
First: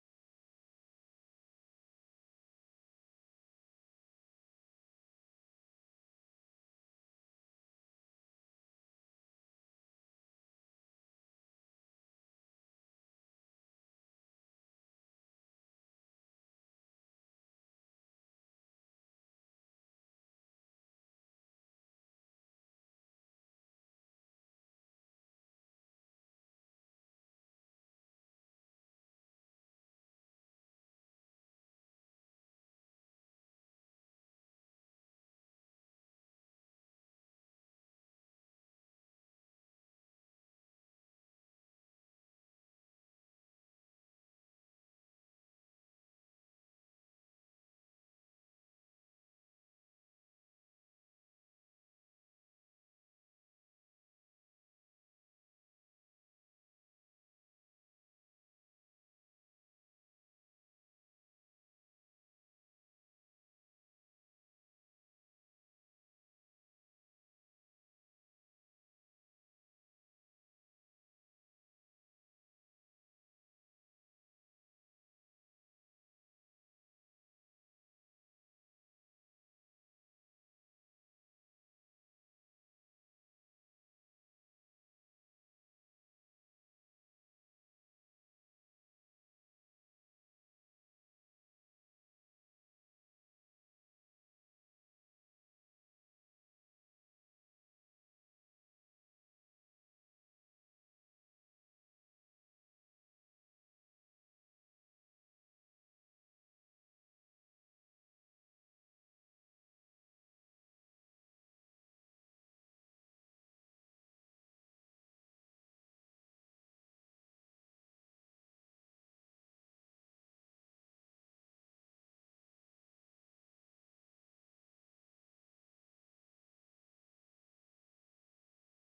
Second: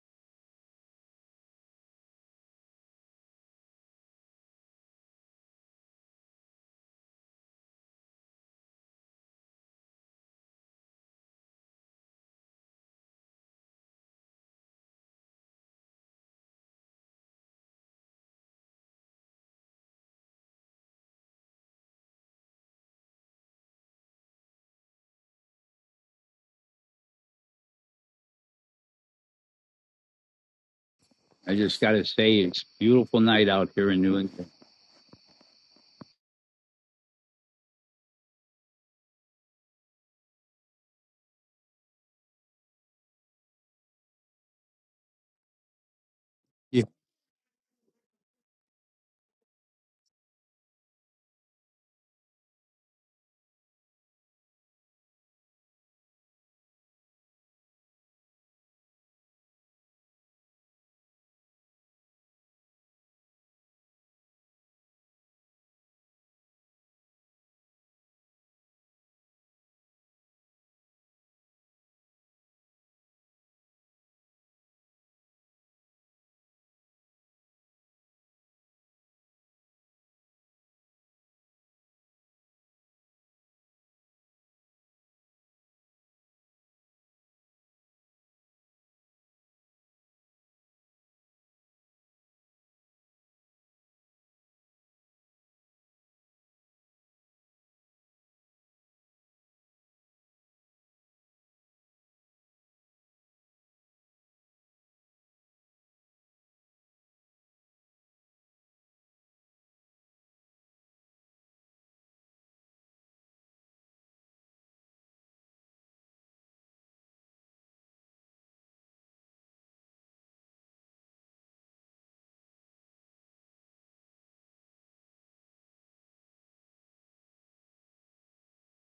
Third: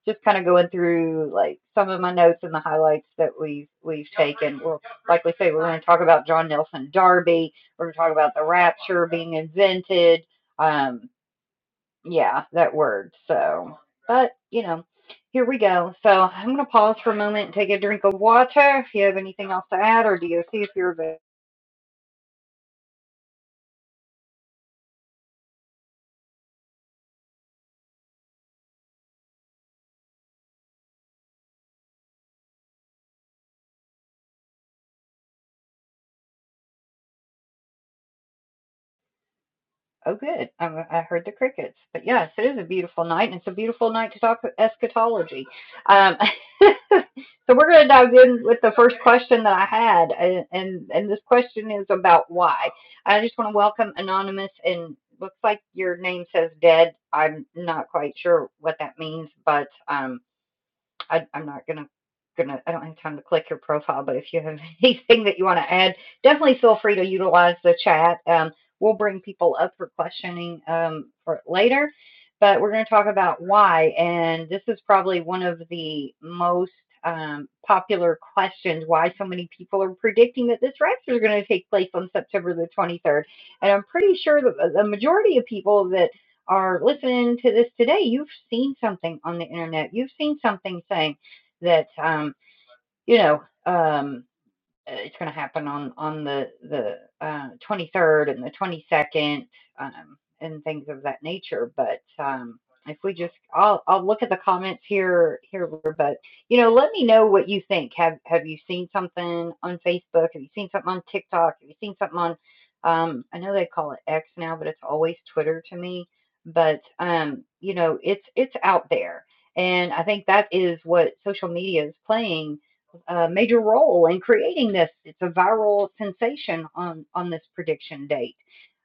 S1: just kind of going through like some of my notes and the highlights that we've we've taken. We'll like we say we're going to talk about John Nelson Darby. We're going to talk about the rapture being invented. Um, yeah, that word. So, but you know, here we go. So I'm gonna pause for a moment and take a drink of water. If you have anything else to add, or do you see if you're available?
S3: I just got to say, it's a beautiful night out here in New England.
S1: Oh, good. I, I heard the crickets. But yes, it is a beautiful night, and it's a beautiful night to talk e-, eschatology. Um, (laughs) so we're going to dive in with the first question that I had, and, and and this question is about why. I just want to welcome anonymous, and looks like your name says dead. I'm not quite sure what that means, but um, I, I'm not gonna gonna I don't have time to click your profile, but if you have (laughs) anything that you want to add, definitely feel free to utilize the chat. Um, we'll bring people up for questioning um, for later, but we're going to talk about why, and this is probably one of the most um, popular questions why so many people are predicting that this rapture is going to take place on September the 23rd. And I'm pretty sure that the the majority of people that are listening to this today, you've seen something on the internet. You've seen something saying that, um, you know, um, uh, it's going to happen on on the the uh, 23rd and the 22nd um, and things of that nature. But um, if we just, I'll I'll look at the comments here here. But you know, let me know what you think. Have Have you seen something on Facebook? Have you seen something on TikTok? Have you seen something on? Um, I know they call it X now, but it's always Twitter to me. But um, you know, it's it's out there. And I think that is what social media is playing a major role in creating this. It's a viral sensation on on this prediction date.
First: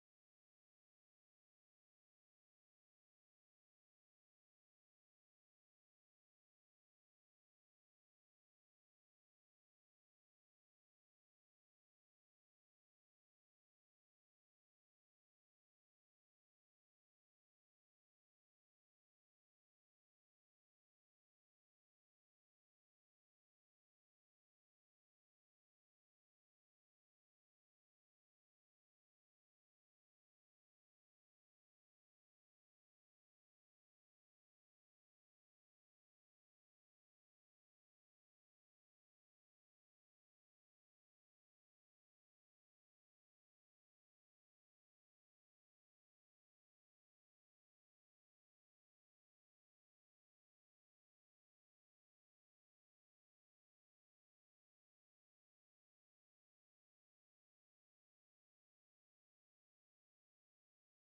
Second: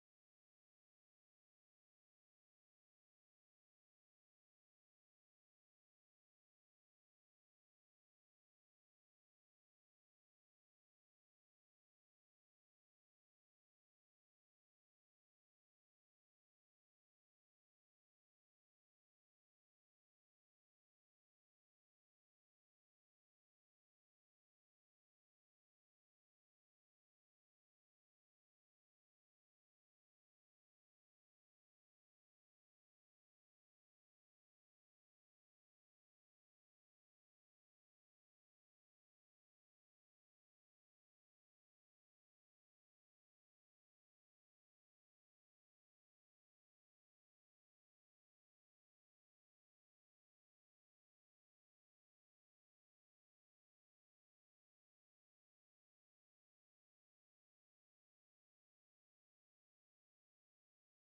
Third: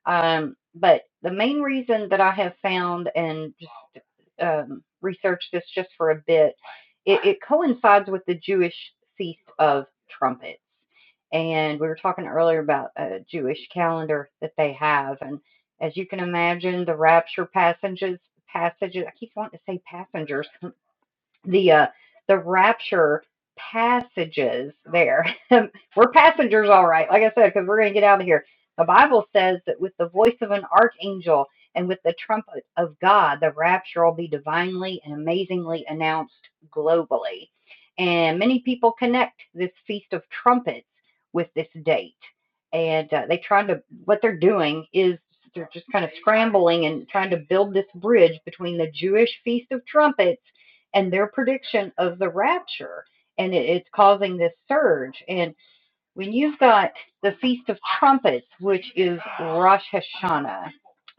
S1: Um, but the main reason that I have found and just um, researched this just for a bit, it, it coincides with the Jewish feast of trumpets. And we were talking earlier about a Jewish calendar that they have, and as you can imagine, the rapture passages passages. I keep wanting to say passengers the uh the rapture passages there (laughs) we're passengers all right like i said because we're going to get out of here the bible says that with the voice of an archangel and with the trumpet of god the rapture will be divinely and amazingly announced globally and many people connect this feast of trumpets with this date and uh, they trying to what they're doing is they're just kind of scrambling and trying to build this bridge between the jewish feast of trumpets and their prediction of the rapture. And it, it's causing this surge. And when you've got the Feast of Trumpets, which is Rosh Hashanah,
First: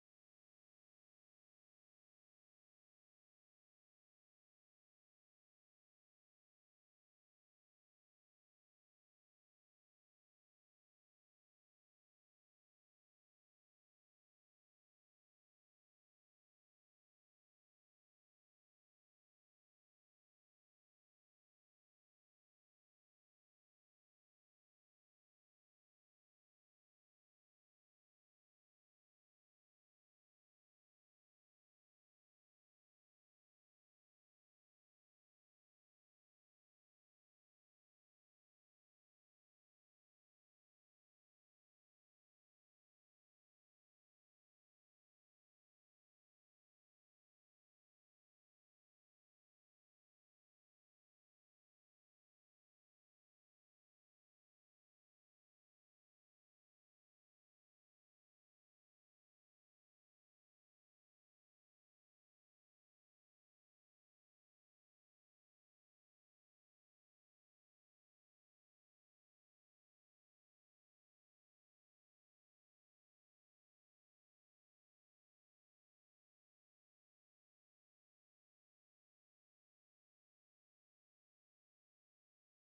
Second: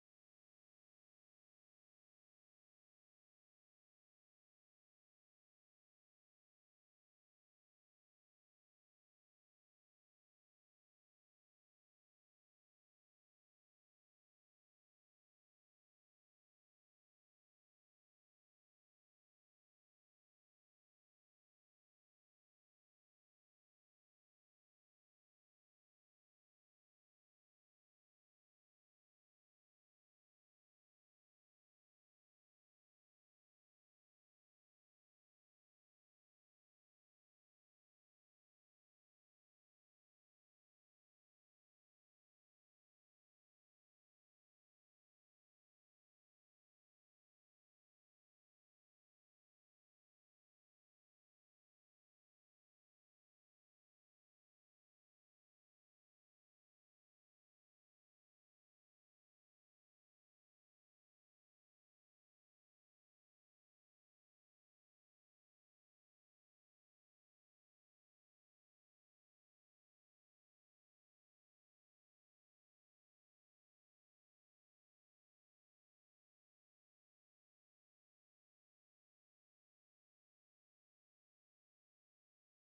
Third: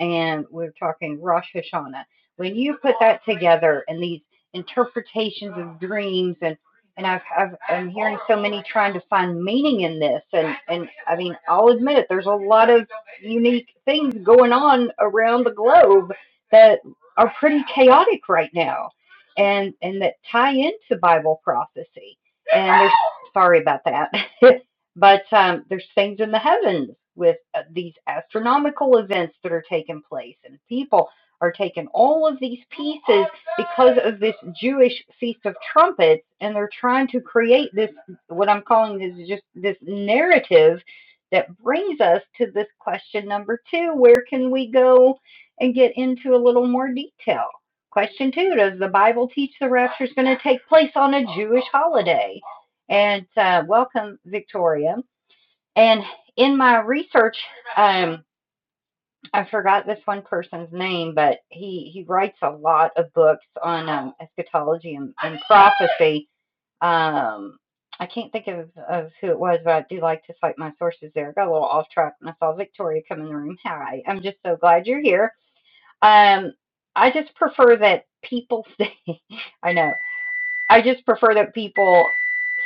S1: and we're talking Rosh Hashanah, when you put that together and these interpretations of dreams and and I've, I've I'm hearing so many trying to find meaning in this, and and I mean I'll admit it, there's a lot of unique things going on around the globe that are pretty chaotic right now, and and that tie into Bible prophecy. And there's sorry about that. (laughs) But um, there's things in the heavens with uh, these astronomical events that are taking place, and people are taking all of these pieces because of this Jewish feast of trumpets, and they're trying to create this what I'm calling this just this narrative that brings us to this question number two: Where can we go and get into a little more detail? Question two: Does the Bible teach the rapture is going to take place on a Jewish holiday? And uh, welcome, Victoria. And in my research, um, I forgot this one person's name, but he, he writes a lot of books on um, eschatology and, and prophecy. Um, I can't think of, of who it was, but I do like to cite my sources there. I Got a little off track and I saw Victoria come in the room. Hi, I'm just so glad you're here. Um, I just prefer that people stay. (laughs) I know. I just prefer that people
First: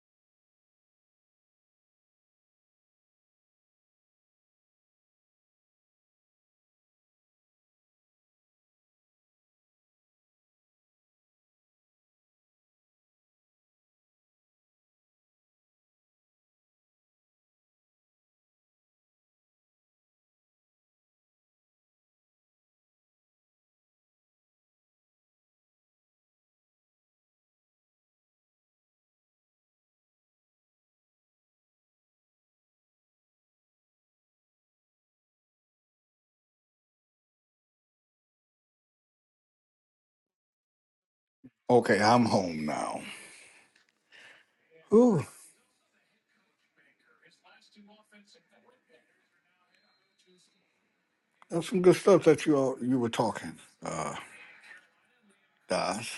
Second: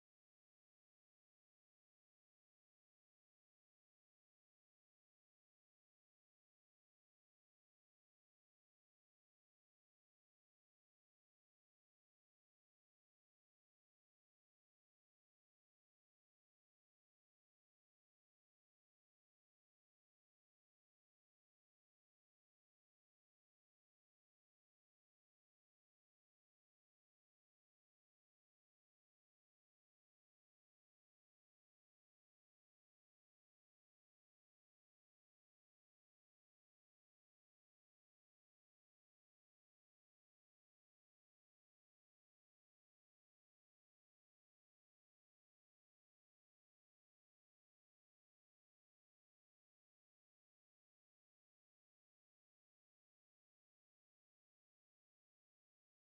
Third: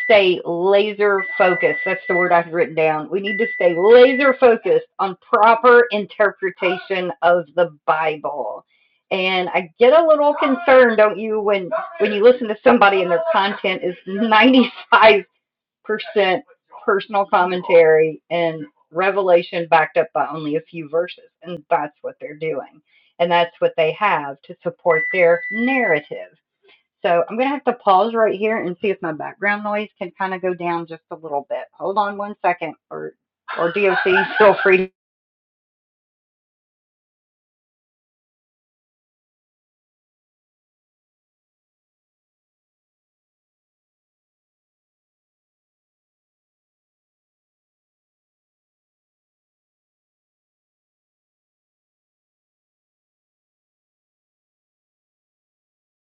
S1: stay laser focused. That's the word I've written down. We need to stay laser focused on proper interpretation of the Bible. And I get a little concerned, don't you, when when you listen to somebody and their content is 95% personal commentary and revelation backed up by only a few verses. And that's what they're doing. And that's what they have to support their narrative. So I'm going to have to pause right here and see if my background noise can kind of go down just a little bit. Hold on one second, or or DOC, feel free.
S2: (laughs) okay, I'm home now. Ooh, that's some good stuff that you all, you were talking, uh, Daz.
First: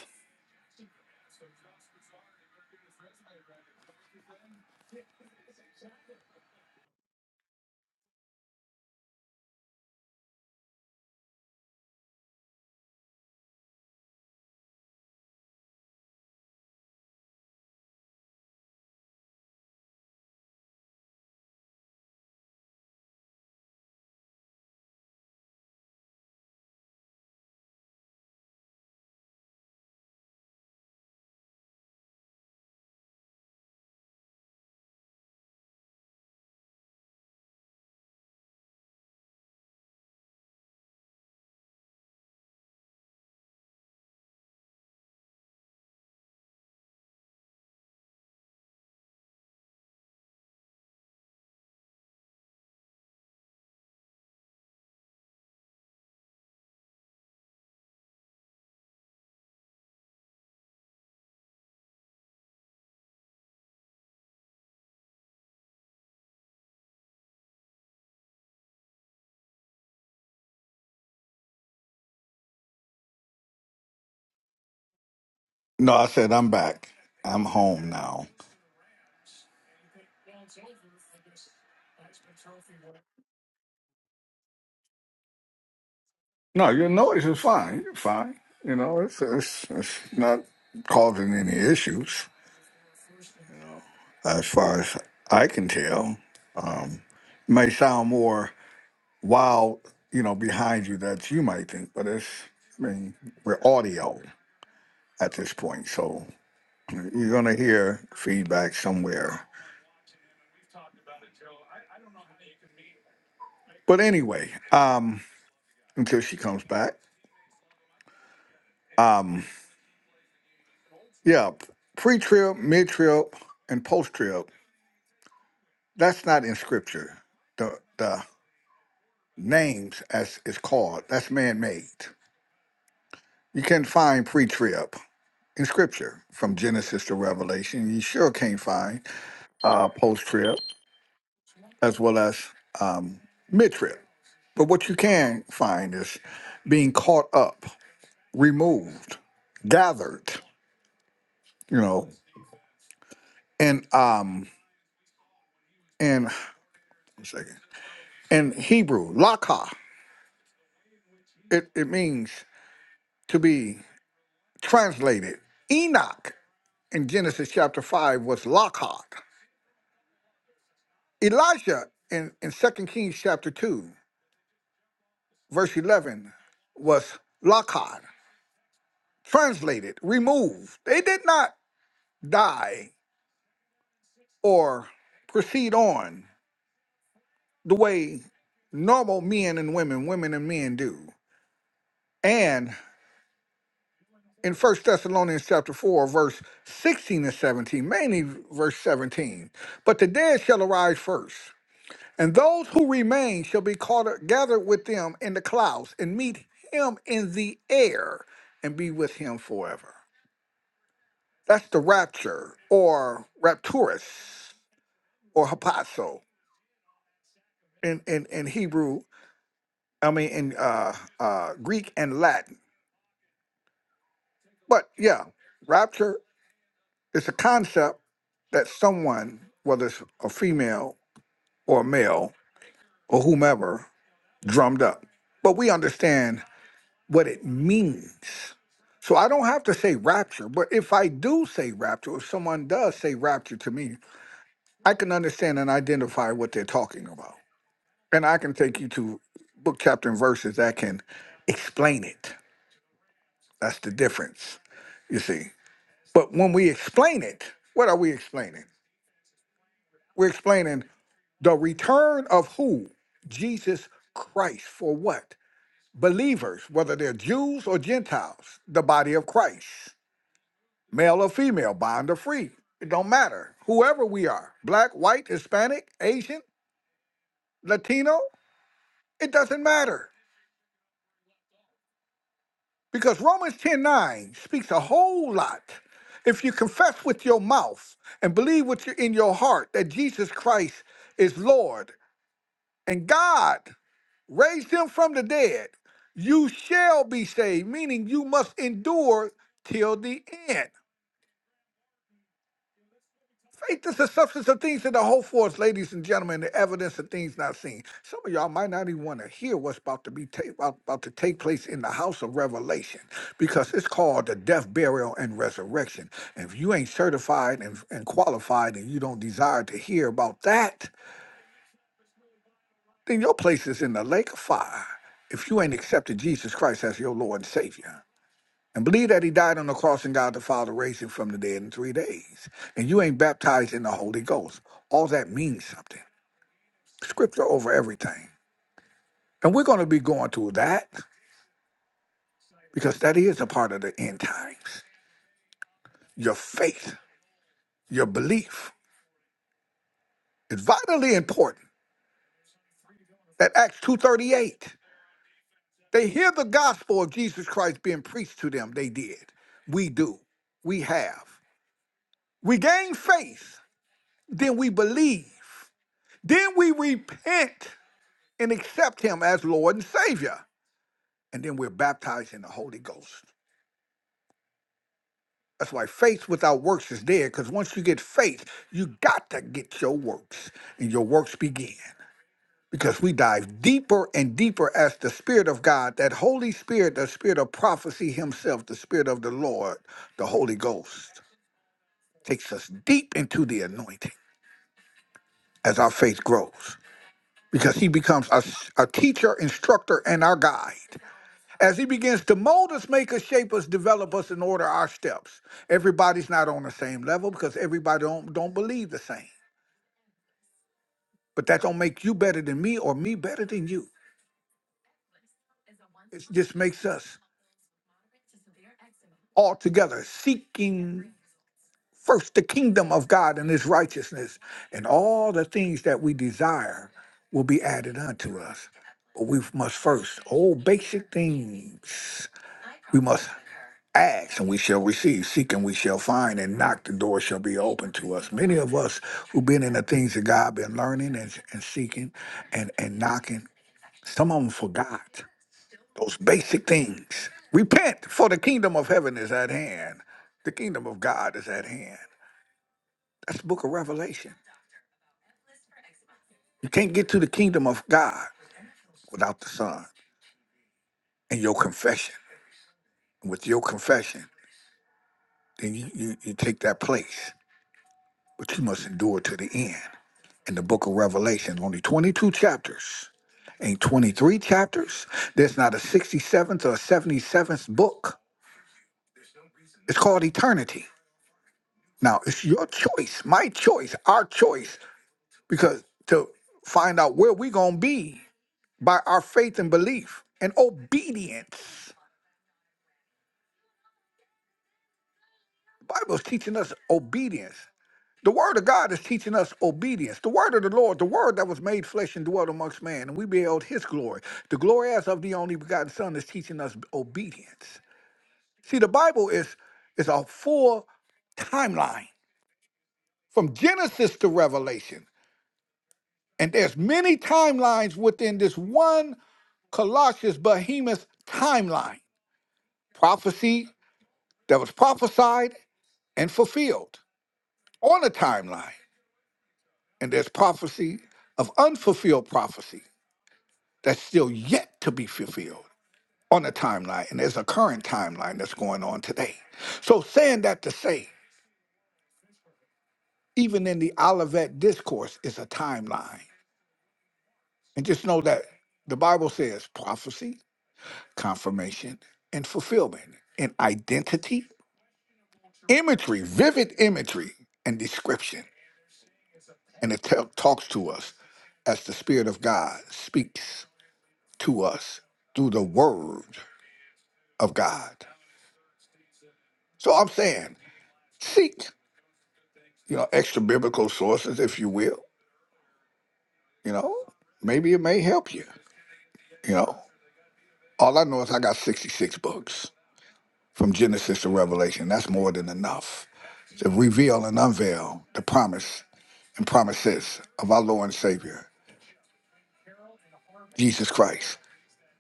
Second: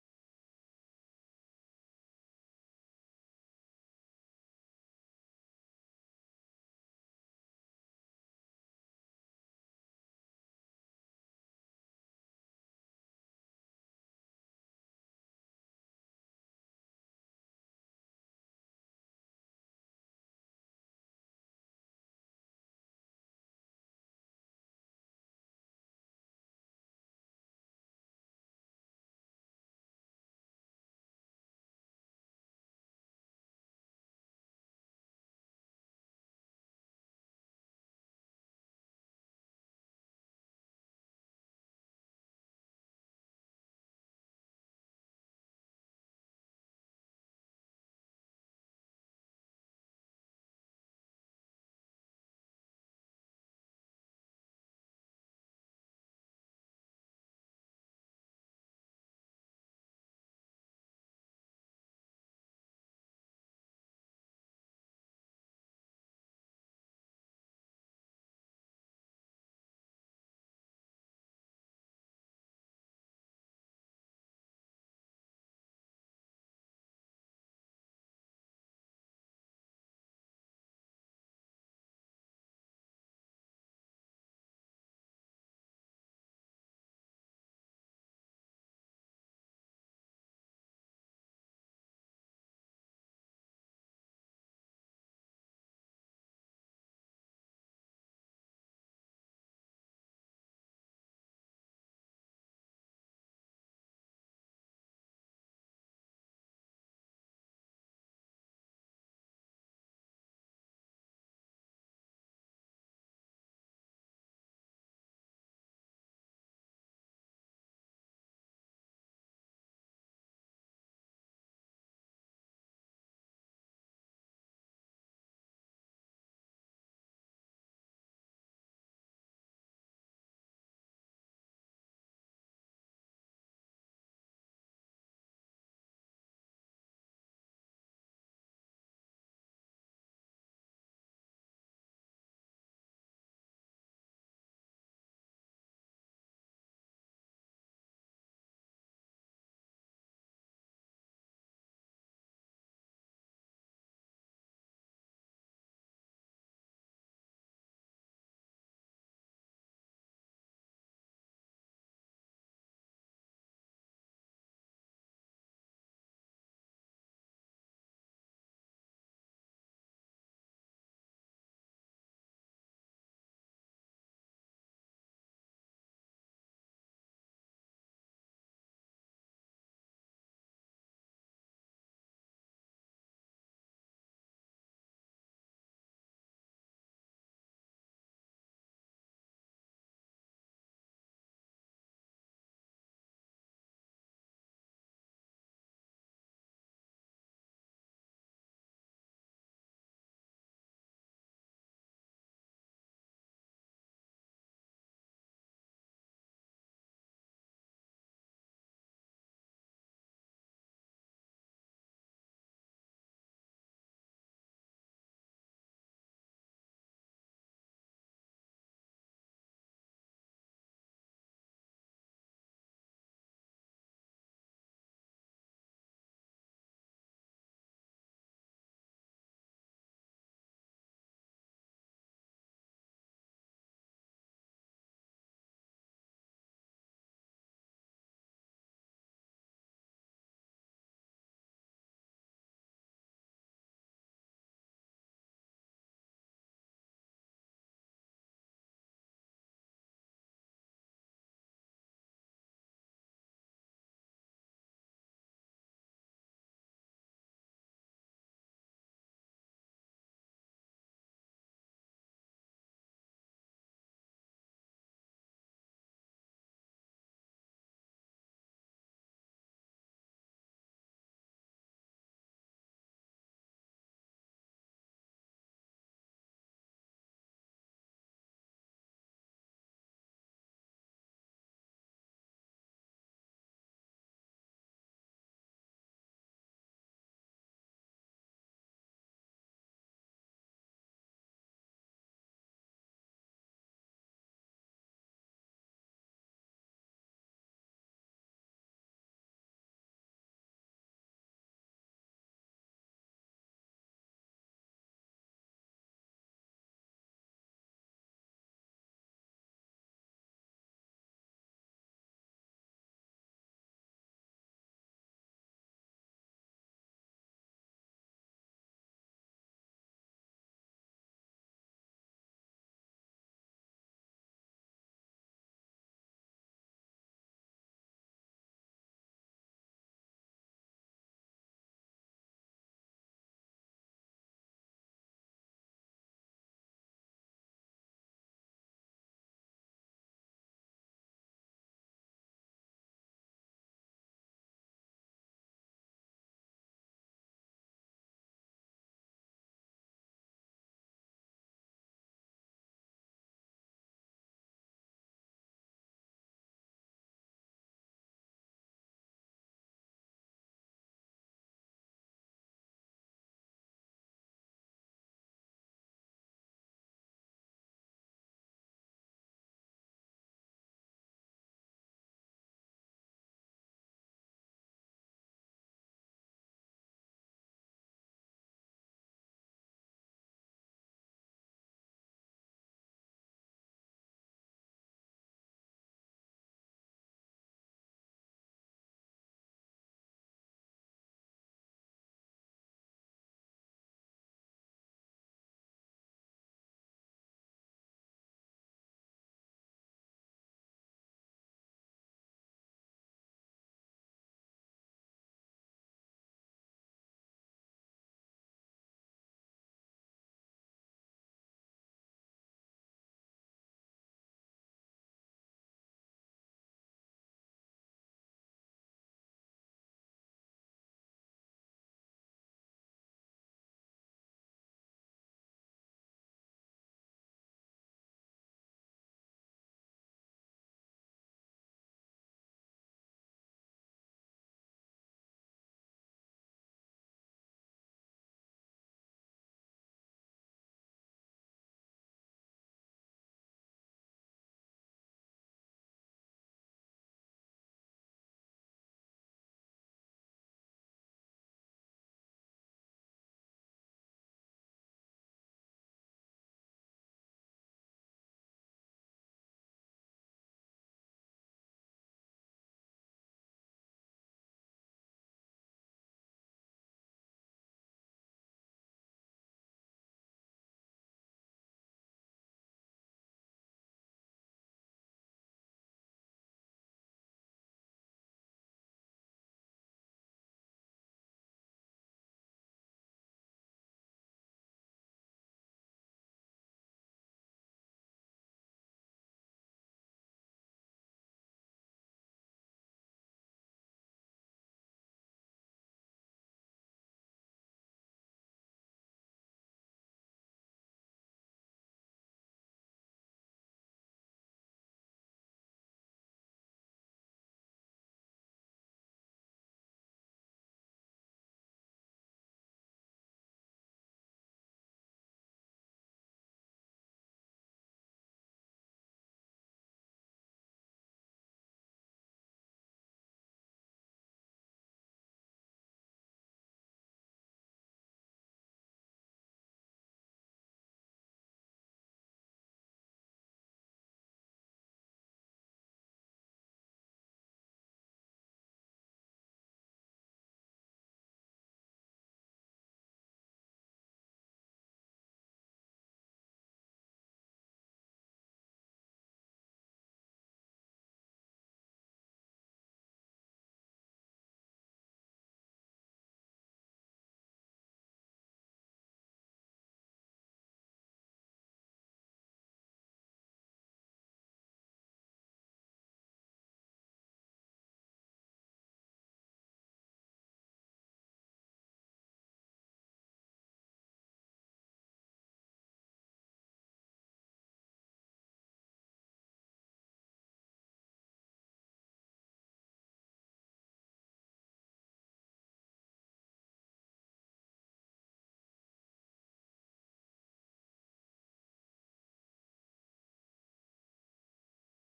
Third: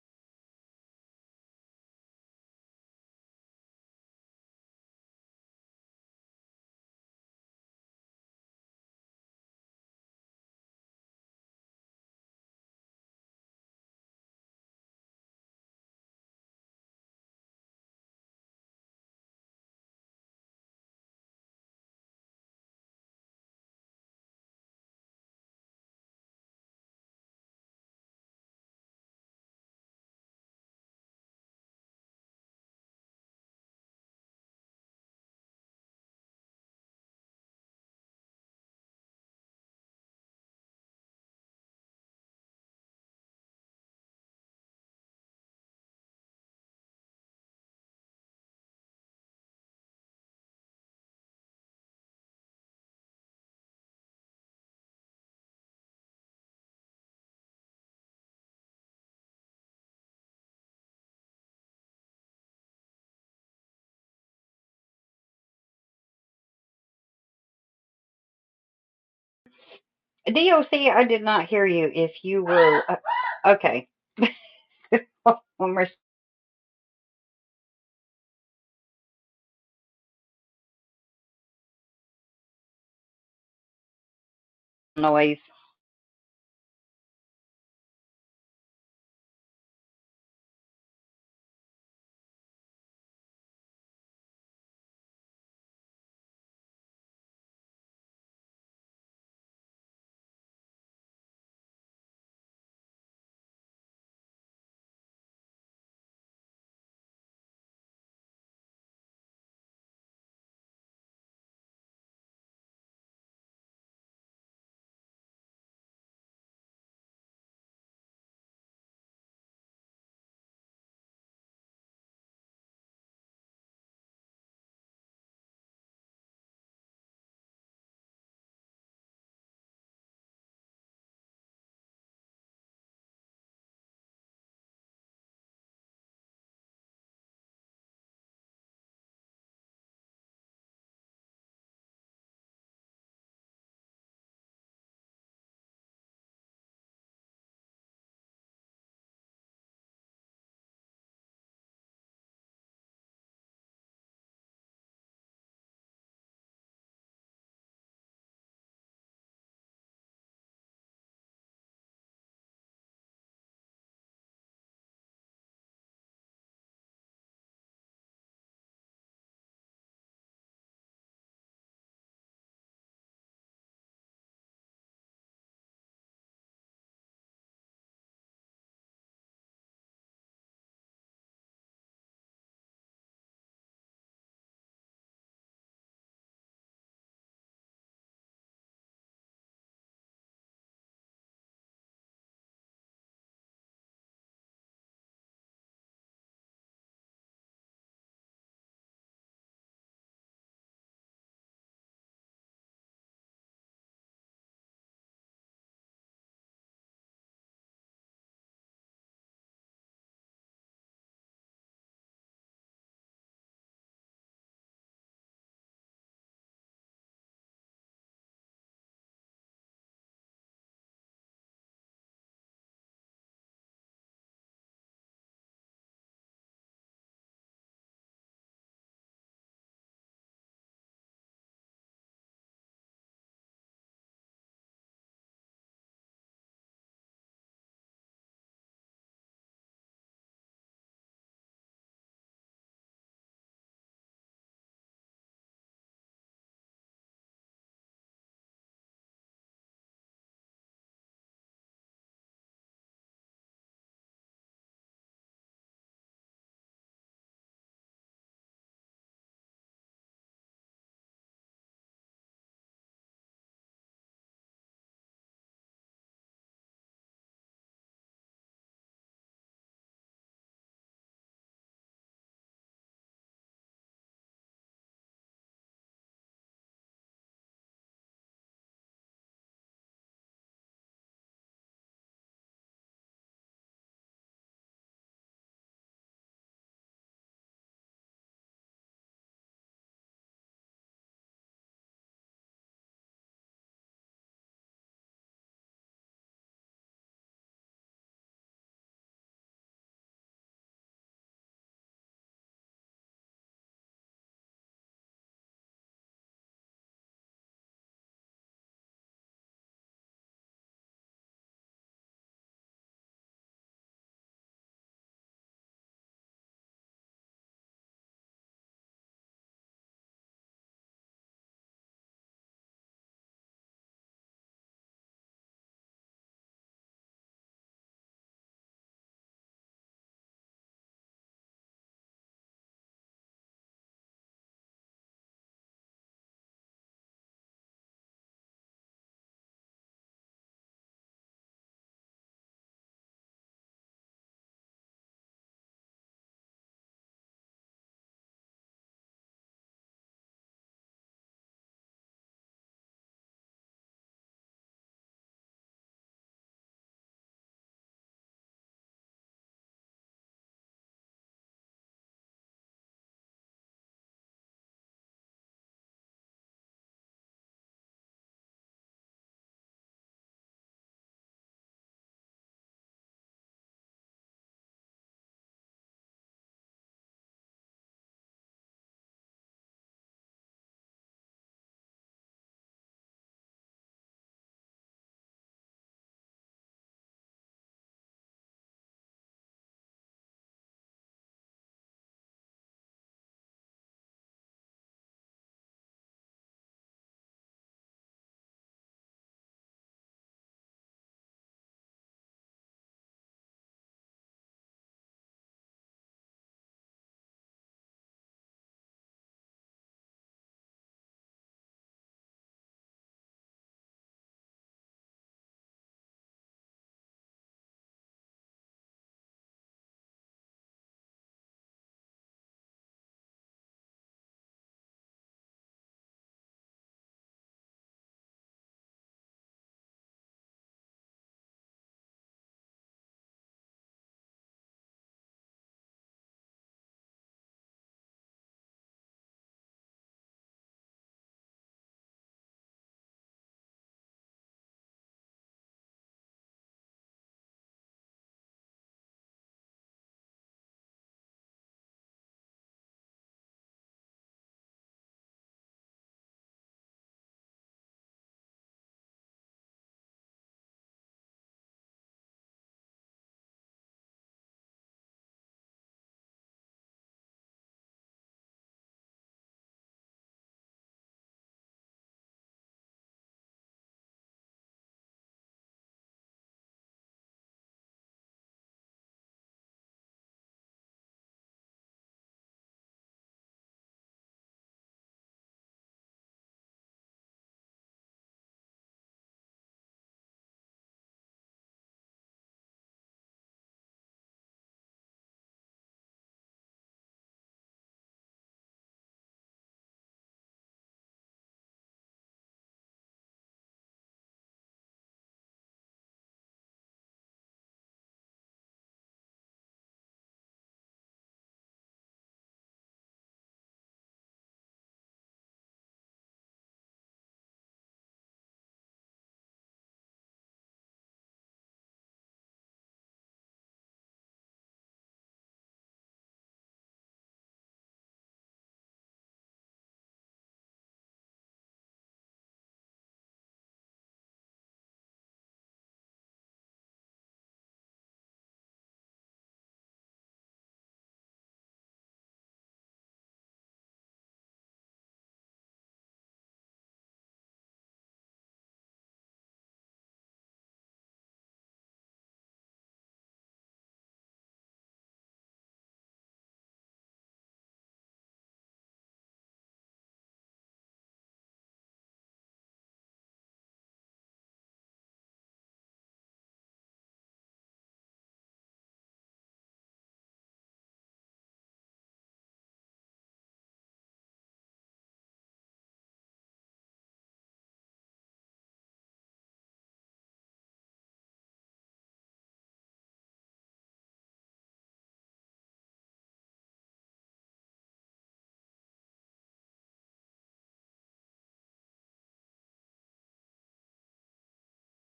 S1: DOC, I did not hear you. If you were uh, okay, (laughs) one more
S2: No, I said I'm back. I'm home now.
S1: noise.
S2: No, your noise is fine. You're fine. You know, it's, it's, it's not causing any issues as far as I can tell. Um, it may sound more while you know behind you that you might think, but it's I mean we're audio at this point, so you're gonna hear feedback somewhere. But anyway, um, until she comes back, um, yeah, pre trip, mid trip, and post trip. That's not in scripture. The the names as it's called that's man made. You can find pre trip in scripture from Genesis to Revelation. You sure can't find uh, post trip. as well as mid trip. But what you can find is being caught up, removed, gathered, you know, and um in one second. In Hebrew, laka, it, it means to be translated. Enoch in Genesis chapter five was lakad. Elijah in, in 2 Kings chapter two, verse eleven, was lakad, translated, removed. They did not die or proceed on the way normal men and women, women and men do. And in First Thessalonians chapter 4, verse 16 and 17, mainly verse 17, but the dead shall arise first, and those who remain shall be caught up, gathered with them in the clouds and meet him in the air and be with him forever. That's the rapture or rapturus or hapazo in, in, in Hebrew I mean, in uh, uh, Greek and Latin. But yeah, rapture is a concept that someone, whether it's a female or a male or whomever, drummed up. But we understand what it means. So I don't have to say rapture, but if I do say rapture, if someone does say rapture to me, I can understand and identify what they're talking about. And I can take you to book, chapter, and verses that can explain it. That's the difference, you see. But when we explain it, what are we explaining? We're explaining the return of who? Jesus Christ. For what? Believers, whether they're Jews or Gentiles, the body of Christ, male or female, bond or free. It don't matter. Whoever we are, black, white, Hispanic, Asian, Latino, it doesn't matter. Because Romans 10 9 speaks a whole lot. If you confess with your mouth and believe with your, in your heart that Jesus Christ is Lord and God raised him from the dead, you shall be saved, meaning you must endure till the end. Faith is the substance of things that are hoped for, ladies and gentlemen, the evidence of things not seen. Some of y'all might not even want to hear what's about to be ta- about, about to take place in the house of Revelation, because it's called the death, burial, and resurrection. And if you ain't certified and, and qualified, and you don't desire to hear about that, then your place is in the lake of fire if you ain't accepted Jesus Christ as your Lord and Savior. And believe that he died on the cross and God the Father raised him from the dead in three days. And you ain't baptized in the Holy Ghost. All that means something. Scripture over everything. And we're going to be going through that because that is a part of the end times. Your faith, your belief is vitally important. That Acts 2.38, they hear the gospel of Jesus Christ being preached to them. They did. We do we have. We gain faith, then we believe. Then we repent and accept him as Lord and Savior. And then we're baptized in the Holy Ghost. That's why faith without works is dead, because once you get faith, you got to get your works, and your works begin. Because we dive deeper and deeper as the Spirit of God, that Holy Spirit, the Spirit of prophecy Himself, the Spirit of the Lord, the Holy Ghost, takes us deep into the anointing as our faith grows. because he becomes a, a teacher, instructor, and our guide. As he begins to mold us, make us, shape us, develop us, and order our steps. Everybody's not on the same level because everybody don't, don't believe the same. But that don't make you better than me or me better than you. It just makes us all together seeking first the kingdom of God and his righteousness, and all the things that we desire will be added unto us. But we must first, all basic things, we must. Ask and we shall receive, seek and we shall find, and knock the door shall be open to us. Many of us who've been in the things that God been learning and, and seeking and, and knocking, some of them forgot those basic things. Repent, for the kingdom of heaven is at hand. The kingdom of God is at hand. That's the book of Revelation. You can't get to the kingdom of God without the Son and your confession. With your confession, then you, you, you take that place, but you must endure to the end. in the book of Revelation. Only 22 chapters. Ain't 23 chapters. There's not a 67th or a 77th book. It's called eternity. Now, it's your choice, my choice, our choice, because to find out where we're going to be by our faith and belief and obedience. The Bible's teaching us obedience. The word of God is teaching us obedience. The word of the Lord, the word that was made flesh and dwelt amongst man, and we beheld his glory. The glory as of the only begotten Son is teaching us obedience. See, the Bible is, is a full timeline from Genesis to Revelation. And there's many timelines within this one Colossians behemoth timeline. Prophecy that was prophesied and fulfilled on a timeline. And there's prophecy of unfulfilled prophecy that's still yet to be fulfilled on a timeline. And there's a current timeline that's going on today. So, saying that to say, even in the Olivet discourse is a timeline. And just know that the Bible says prophecy, confirmation, and fulfillment, and identity, imagery, vivid imagery, and description. And it tel- talks to us as the Spirit of God speaks to us through the Word of God. So I'm saying, seek. you know, extra biblical sources, if you will. You know, maybe it may help you. You know, all I know is I got 66 books from Genesis to Revelation. That's more than enough to reveal and unveil the promise and promises of our Lord and Savior, Jesus Christ,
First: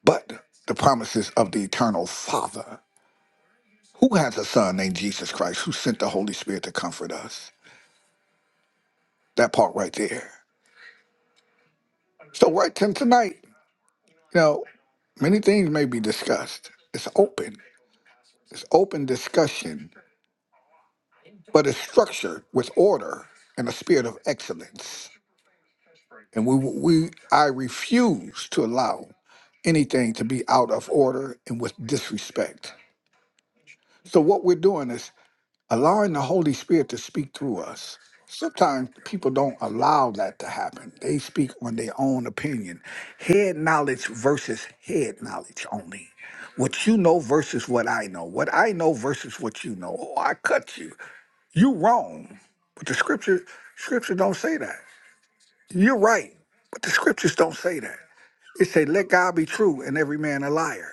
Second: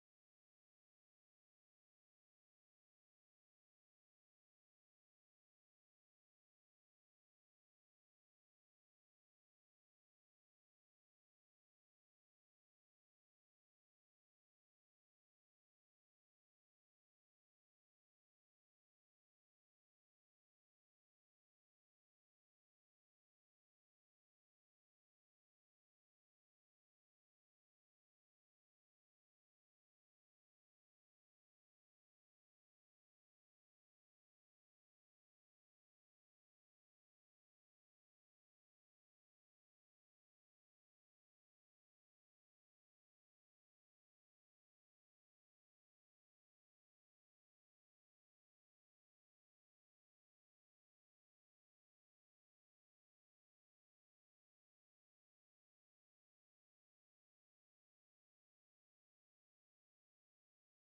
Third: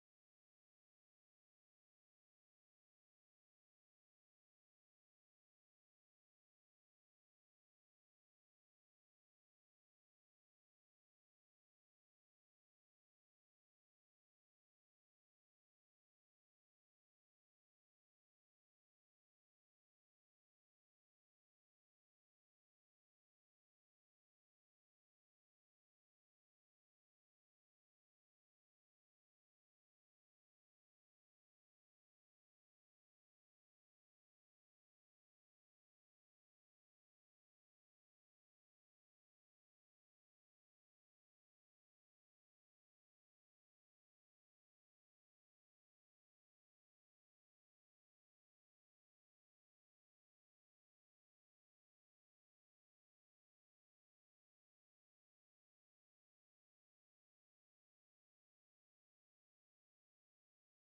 S2: but the promises of the eternal Father, who has a son named Jesus Christ, who sent the Holy Spirit to comfort us. That part right there. So, write to him tonight. Now, many things may be discussed. It's open, it's open discussion, but it's structured with order and a spirit of excellence. And we, we, I refuse to allow anything to be out of order and with disrespect. So what we're doing is allowing the Holy Spirit to speak through us. Sometimes people don't allow that to happen. They speak on their own opinion. Head knowledge versus head knowledge only. What you know versus what I know. What I know versus what you know. Oh, I cut you. You wrong. But the scripture scripture don't say that. You're right. But the scriptures don't say that. It say let God be true and every man a liar.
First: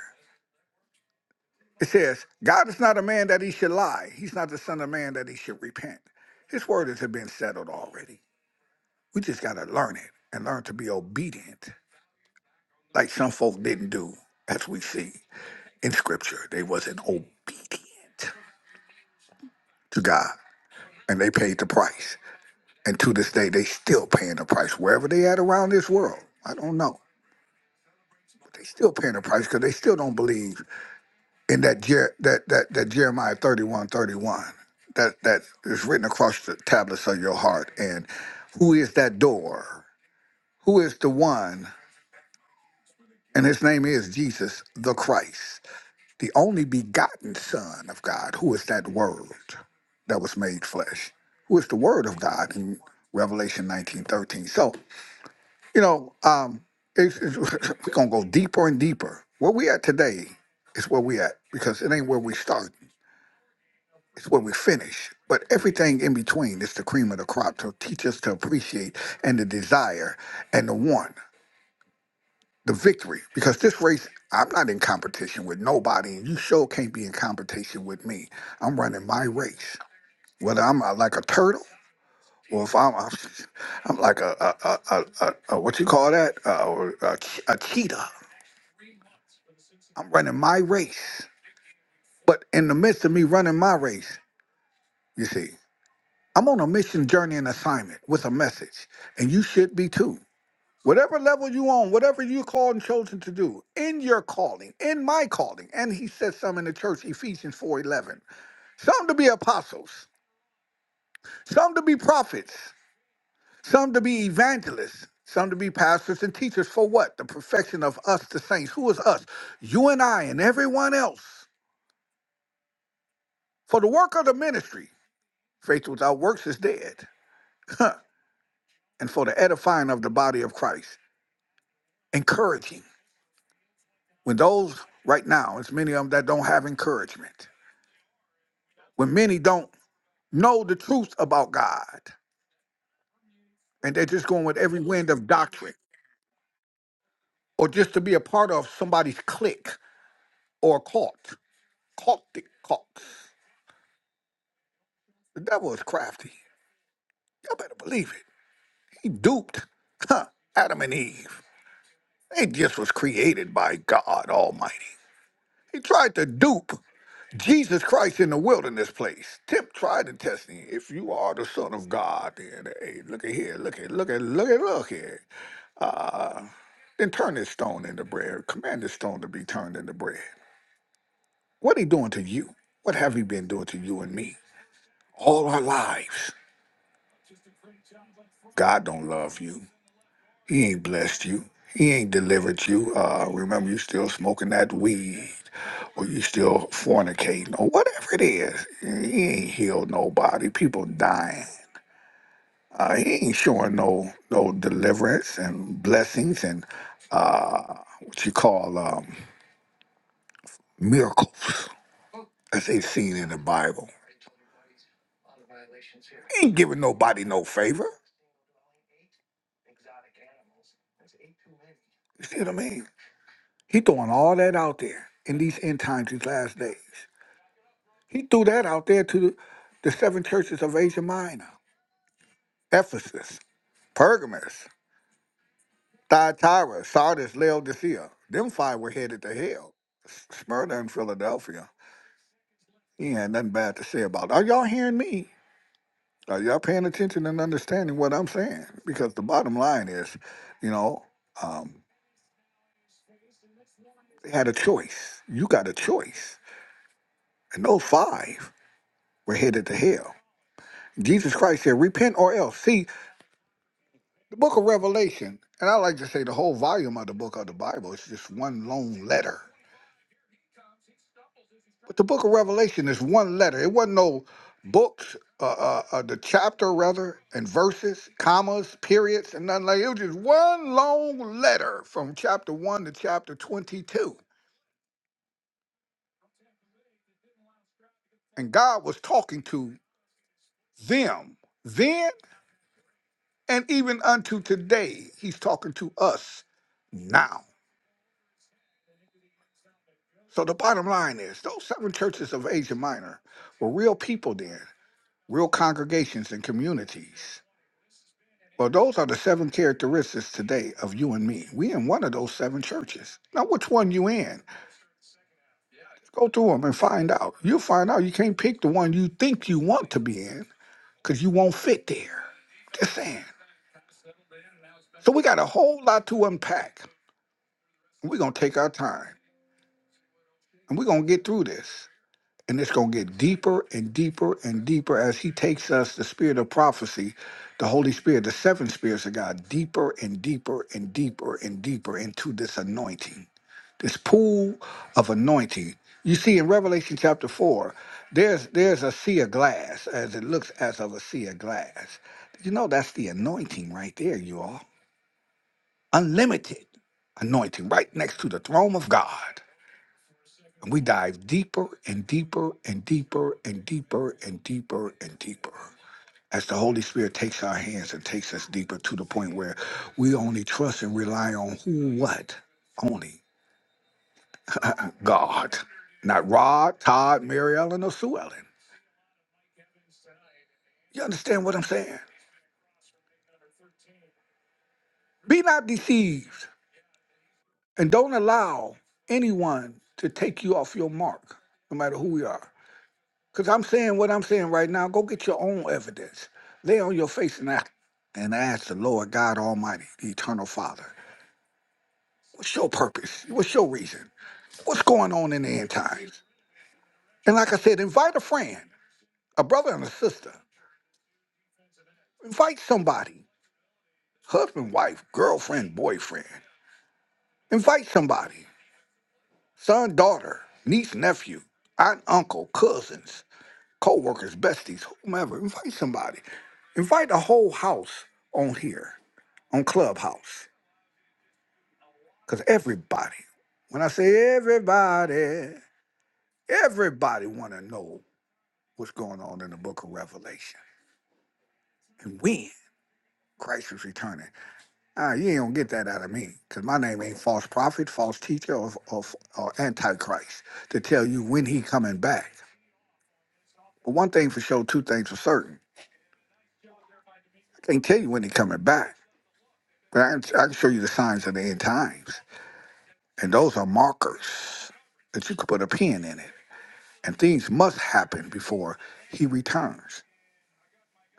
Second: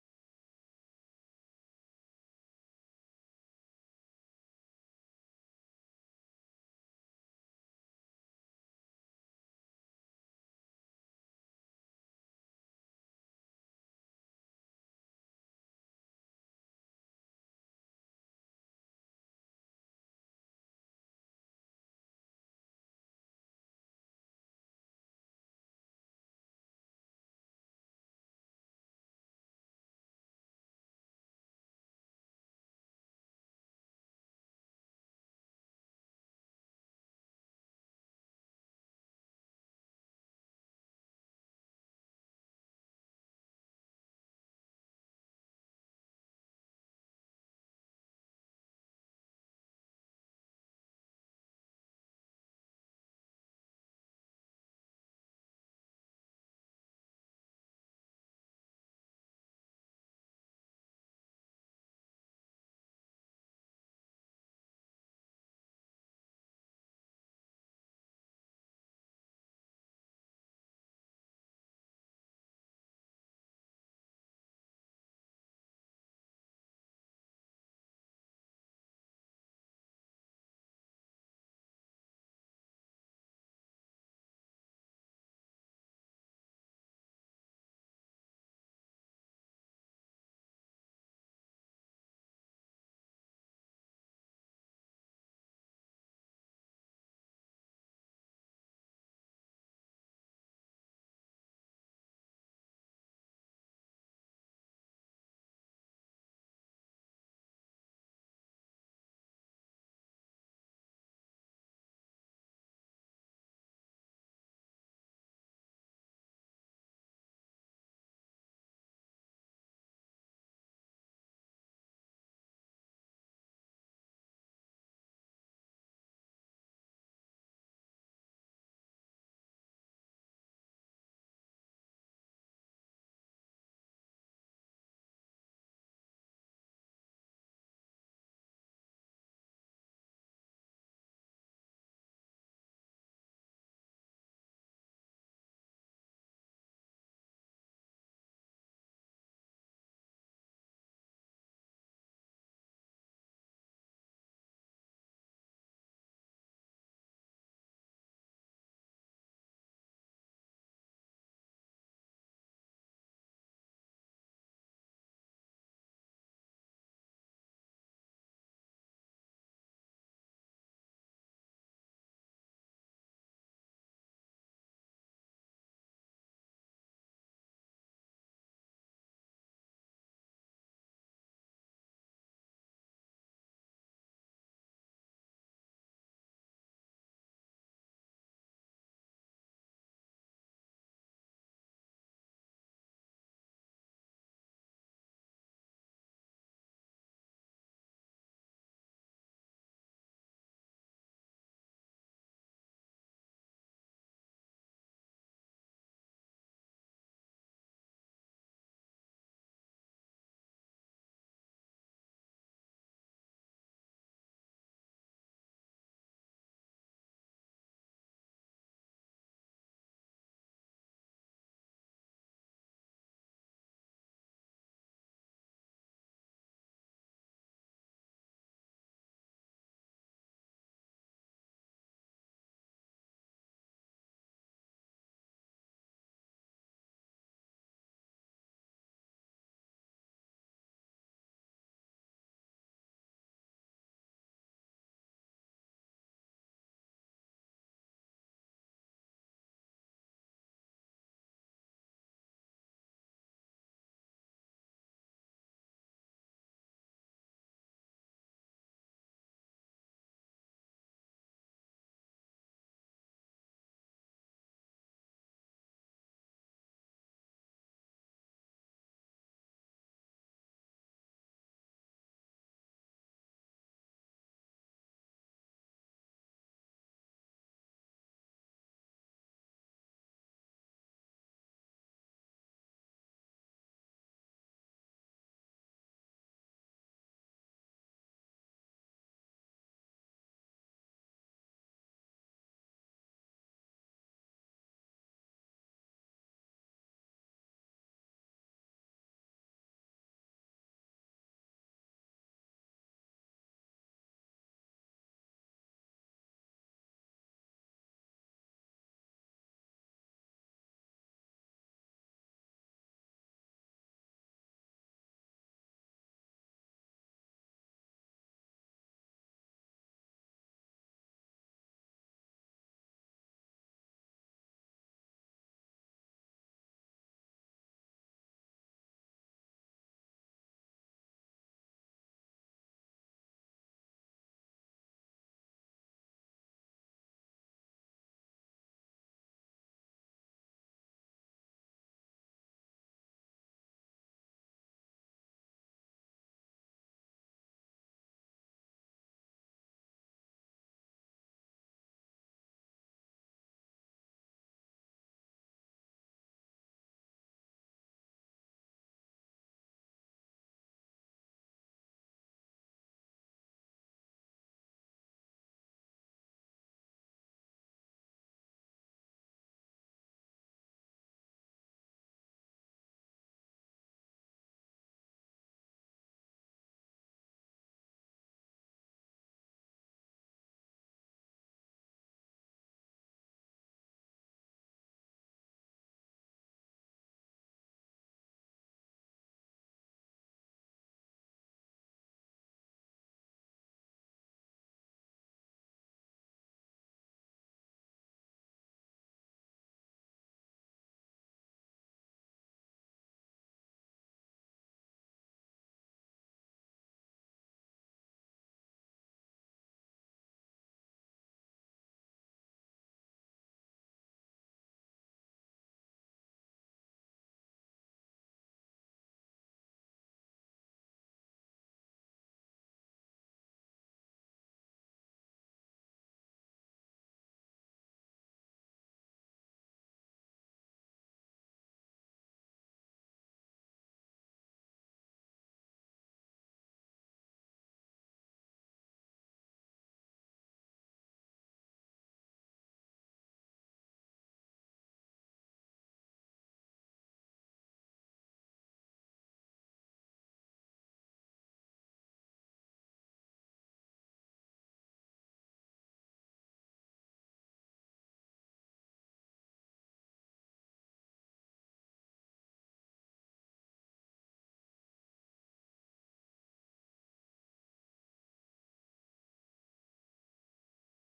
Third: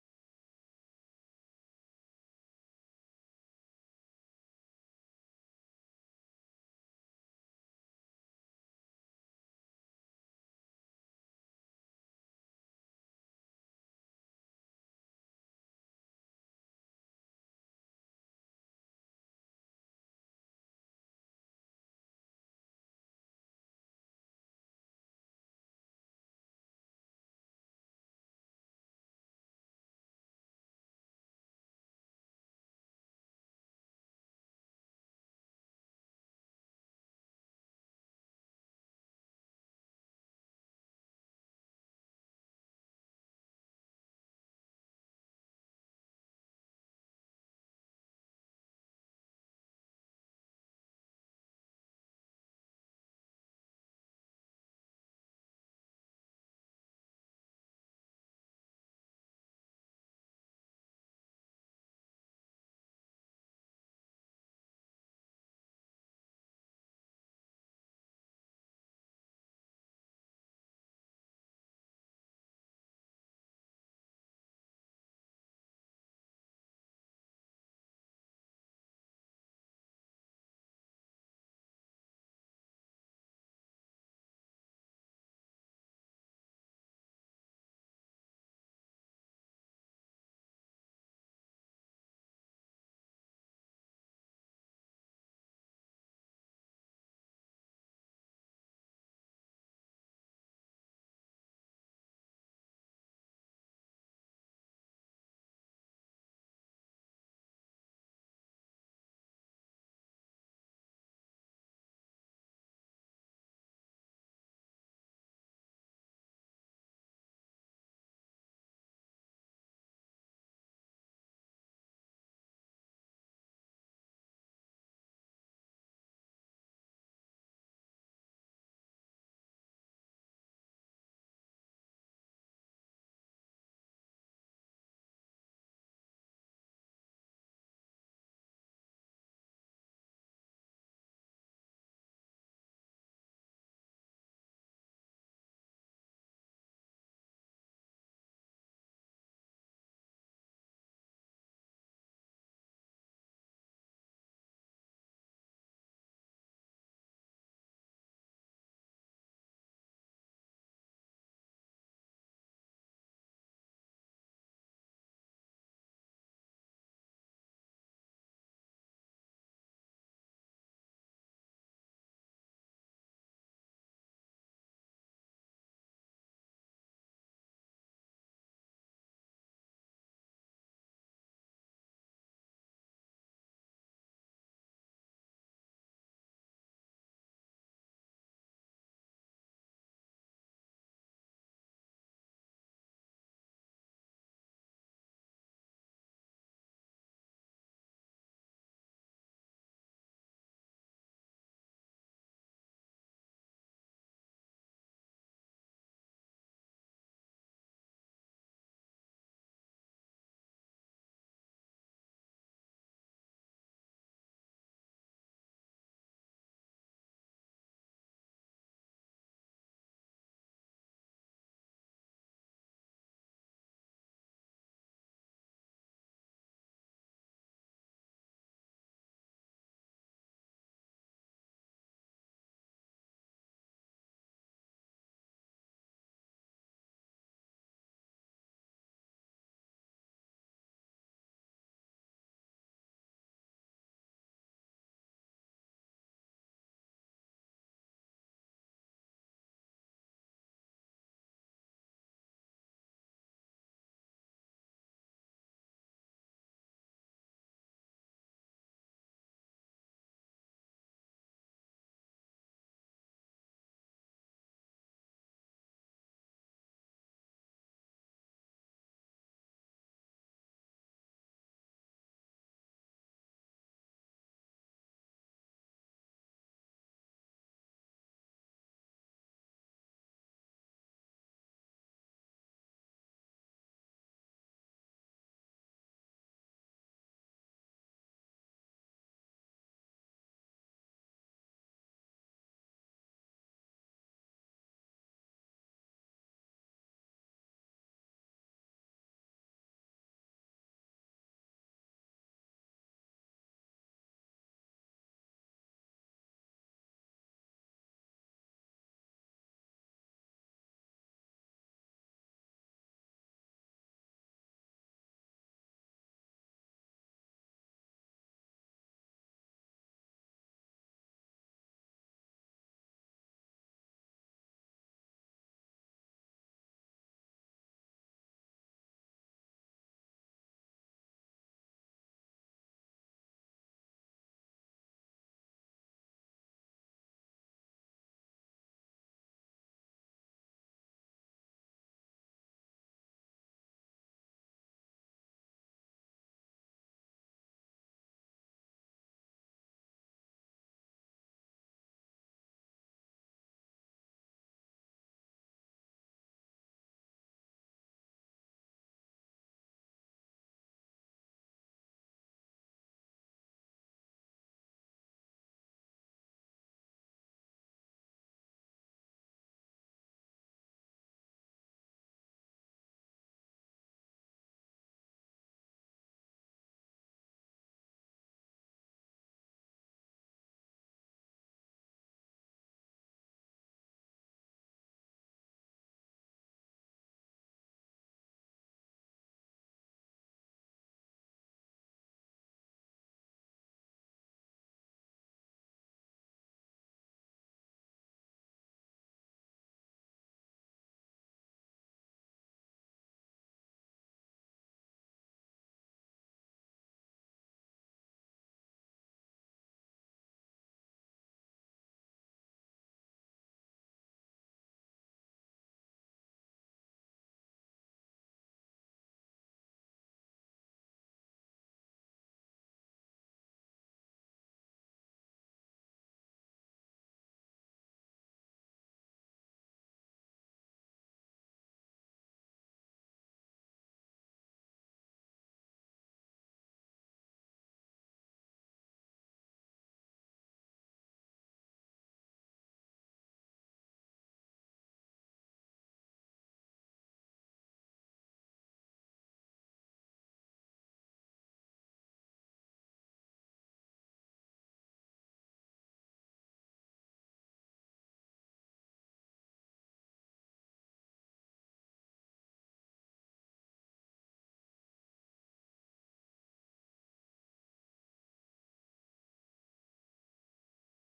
S2: It says, God is not a man that he should lie. He's not the son of man that he should repent. His word has been settled already. We just got to learn it and learn to be obedient, like some folk didn't do, as we see in scripture. They wasn't obedient to God, and they paid the price. And to this day, they still paying the price wherever they at around this world. I don't know. But they still paying the price because they still don't believe in that Jer- that that that Jeremiah 31 31 that that is written across the tablets of your heart. And who is that door? Who is the one? And his name is Jesus the Christ, the only begotten Son of God. Who is that word that was made flesh? Who is the word of God in Revelation 19 13? So, you know, um, it's, it's, (laughs) we're gonna go deeper and deeper. Where we at today is where we at, because it ain't where we started. It's where we finish. But everything in between is the cream of the crop to teach us to appreciate and the desire and the want, the victory. Because this race, I'm not in competition with nobody, and you sure can't be in competition with me. I'm running my race. Whether I'm uh, like a turtle or if I'm, I'm, (laughs) I'm like a, a, a, a, a, a, what you call that? Uh, a, a cheetah. I'm running my race. But in the midst of me running my race, you see. I'm on a mission, journey, and assignment with a message, and you should be too. Whatever level you on, whatever you called and chosen to do, in your calling, in my calling, and he said some in the church, Ephesians 4:11. Some to be apostles, some to be prophets, some to be evangelists, some to be pastors and teachers. For what? The perfection of us, the saints. Who is us? You and I and everyone else. For the work of the ministry, faith without works is dead. (laughs) and for the edifying of the body of Christ, encouraging When those right now, it's many of them that don't have encouragement. When many don't know the truth about God, and they're just going with every wind of doctrine, or just to be a part of somebody's clique or cult, cultic cults. The devil is crafty. Y'all better believe it. He duped huh, Adam and Eve. They just was created by God Almighty. He tried to dupe Jesus Christ in the wilderness place. Tip tried to test him. If you are the Son of God, then hey, look at here, look at, look at, look at, look here. Then turn this stone into bread. Command this stone to be turned into bread. What he doing to you? What have he been doing to you and me? All our lives. God don't love you. He ain't blessed you. He ain't delivered you. Uh, remember, you still smoking that weed, or you still fornicating, or whatever it is. He ain't healed nobody. People dying. Uh, he ain't showing no no deliverance and blessings and uh, what you call um, miracles as they seen in the Bible. He ain't giving nobody no favor. You see what I mean? He throwing all that out there in these end times, these last days. He threw that out there to the seven churches of Asia Minor Ephesus, Pergamus, Thyatira, Sardis, Laodicea. Them five were headed to hell. S- Smyrna and Philadelphia. He had nothing bad to say about it. Are y'all hearing me? Are y'all paying attention and understanding what I'm saying? Because the bottom line is, you know, um, they had a choice. You got a choice. And those five were headed to hell. Jesus Christ said, repent or else. See, The book of Revelation, and I like to say the whole volume of the book of the Bible is just one long letter. But the book of Revelation is one letter. It wasn't no books, uh, uh, uh, the chapter rather, and verses, commas, periods, and nothing like It It was just one long letter from chapter 1 to chapter 22. And God was talking to them then and even unto today. He's talking to us now. So the bottom line is those seven churches of Asia Minor were real people then, real congregations and communities. Well, those are the seven characteristics today of you and me. We in one of those seven churches. Now, which one you in? Go through them and find out. You'll find out you can't pick the one you think you want to be in because you won't fit there. Just saying. So we got a whole lot to unpack. We're going to take our time and we're going to get through this. And it's going to get deeper and deeper and deeper as he takes us, the spirit of prophecy, the Holy Spirit, the seven spirits of God, deeper and deeper and deeper and deeper into this anointing, this pool of anointing. You see, in Revelation chapter 4, there's, there's a sea of glass, as it looks as of a sea of glass. You know, that's the anointing right there, you all. Unlimited anointing right next to the throne of God. And we dive deeper and deeper and deeper and deeper and deeper and deeper as the Holy Spirit takes our hands and takes us deeper to the point where we only trust and rely on who, what, only God, not Rod, Todd, Mary Ellen, or Sue Ellen. You understand what I'm saying? Be not deceived and don't allow anyone to take you off your mark, no matter who we are. Because I'm saying what I'm saying right now. Go get your own evidence. Lay on your face and ask, and ask the Lord God Almighty, the Eternal Father, what's your purpose? What's your reason? What's going on in the end times? And like I said, invite a friend, a brother and a sister. Invite somebody, husband, wife, girlfriend, boyfriend. Invite somebody, son, daughter, niece, nephew, aunt, uncle, cousins. coworkers, besties, whomever. Invite somebody. Invite the whole house on here, on Clubhouse. Because everybody, when I say everybody, everybody want to know what's going on in the book of Revelation and when Christ is returning. Ah, you ain't going to get that out of me because my name ain't false prophet, false teacher, or, or, or antichrist to tell you when he coming back. But one thing for sure, two things for certain. I can't tell you when he coming back. But I, can- I can show you the signs of the end times. And those are markers that you could put a pin in it. And things must happen before he returns.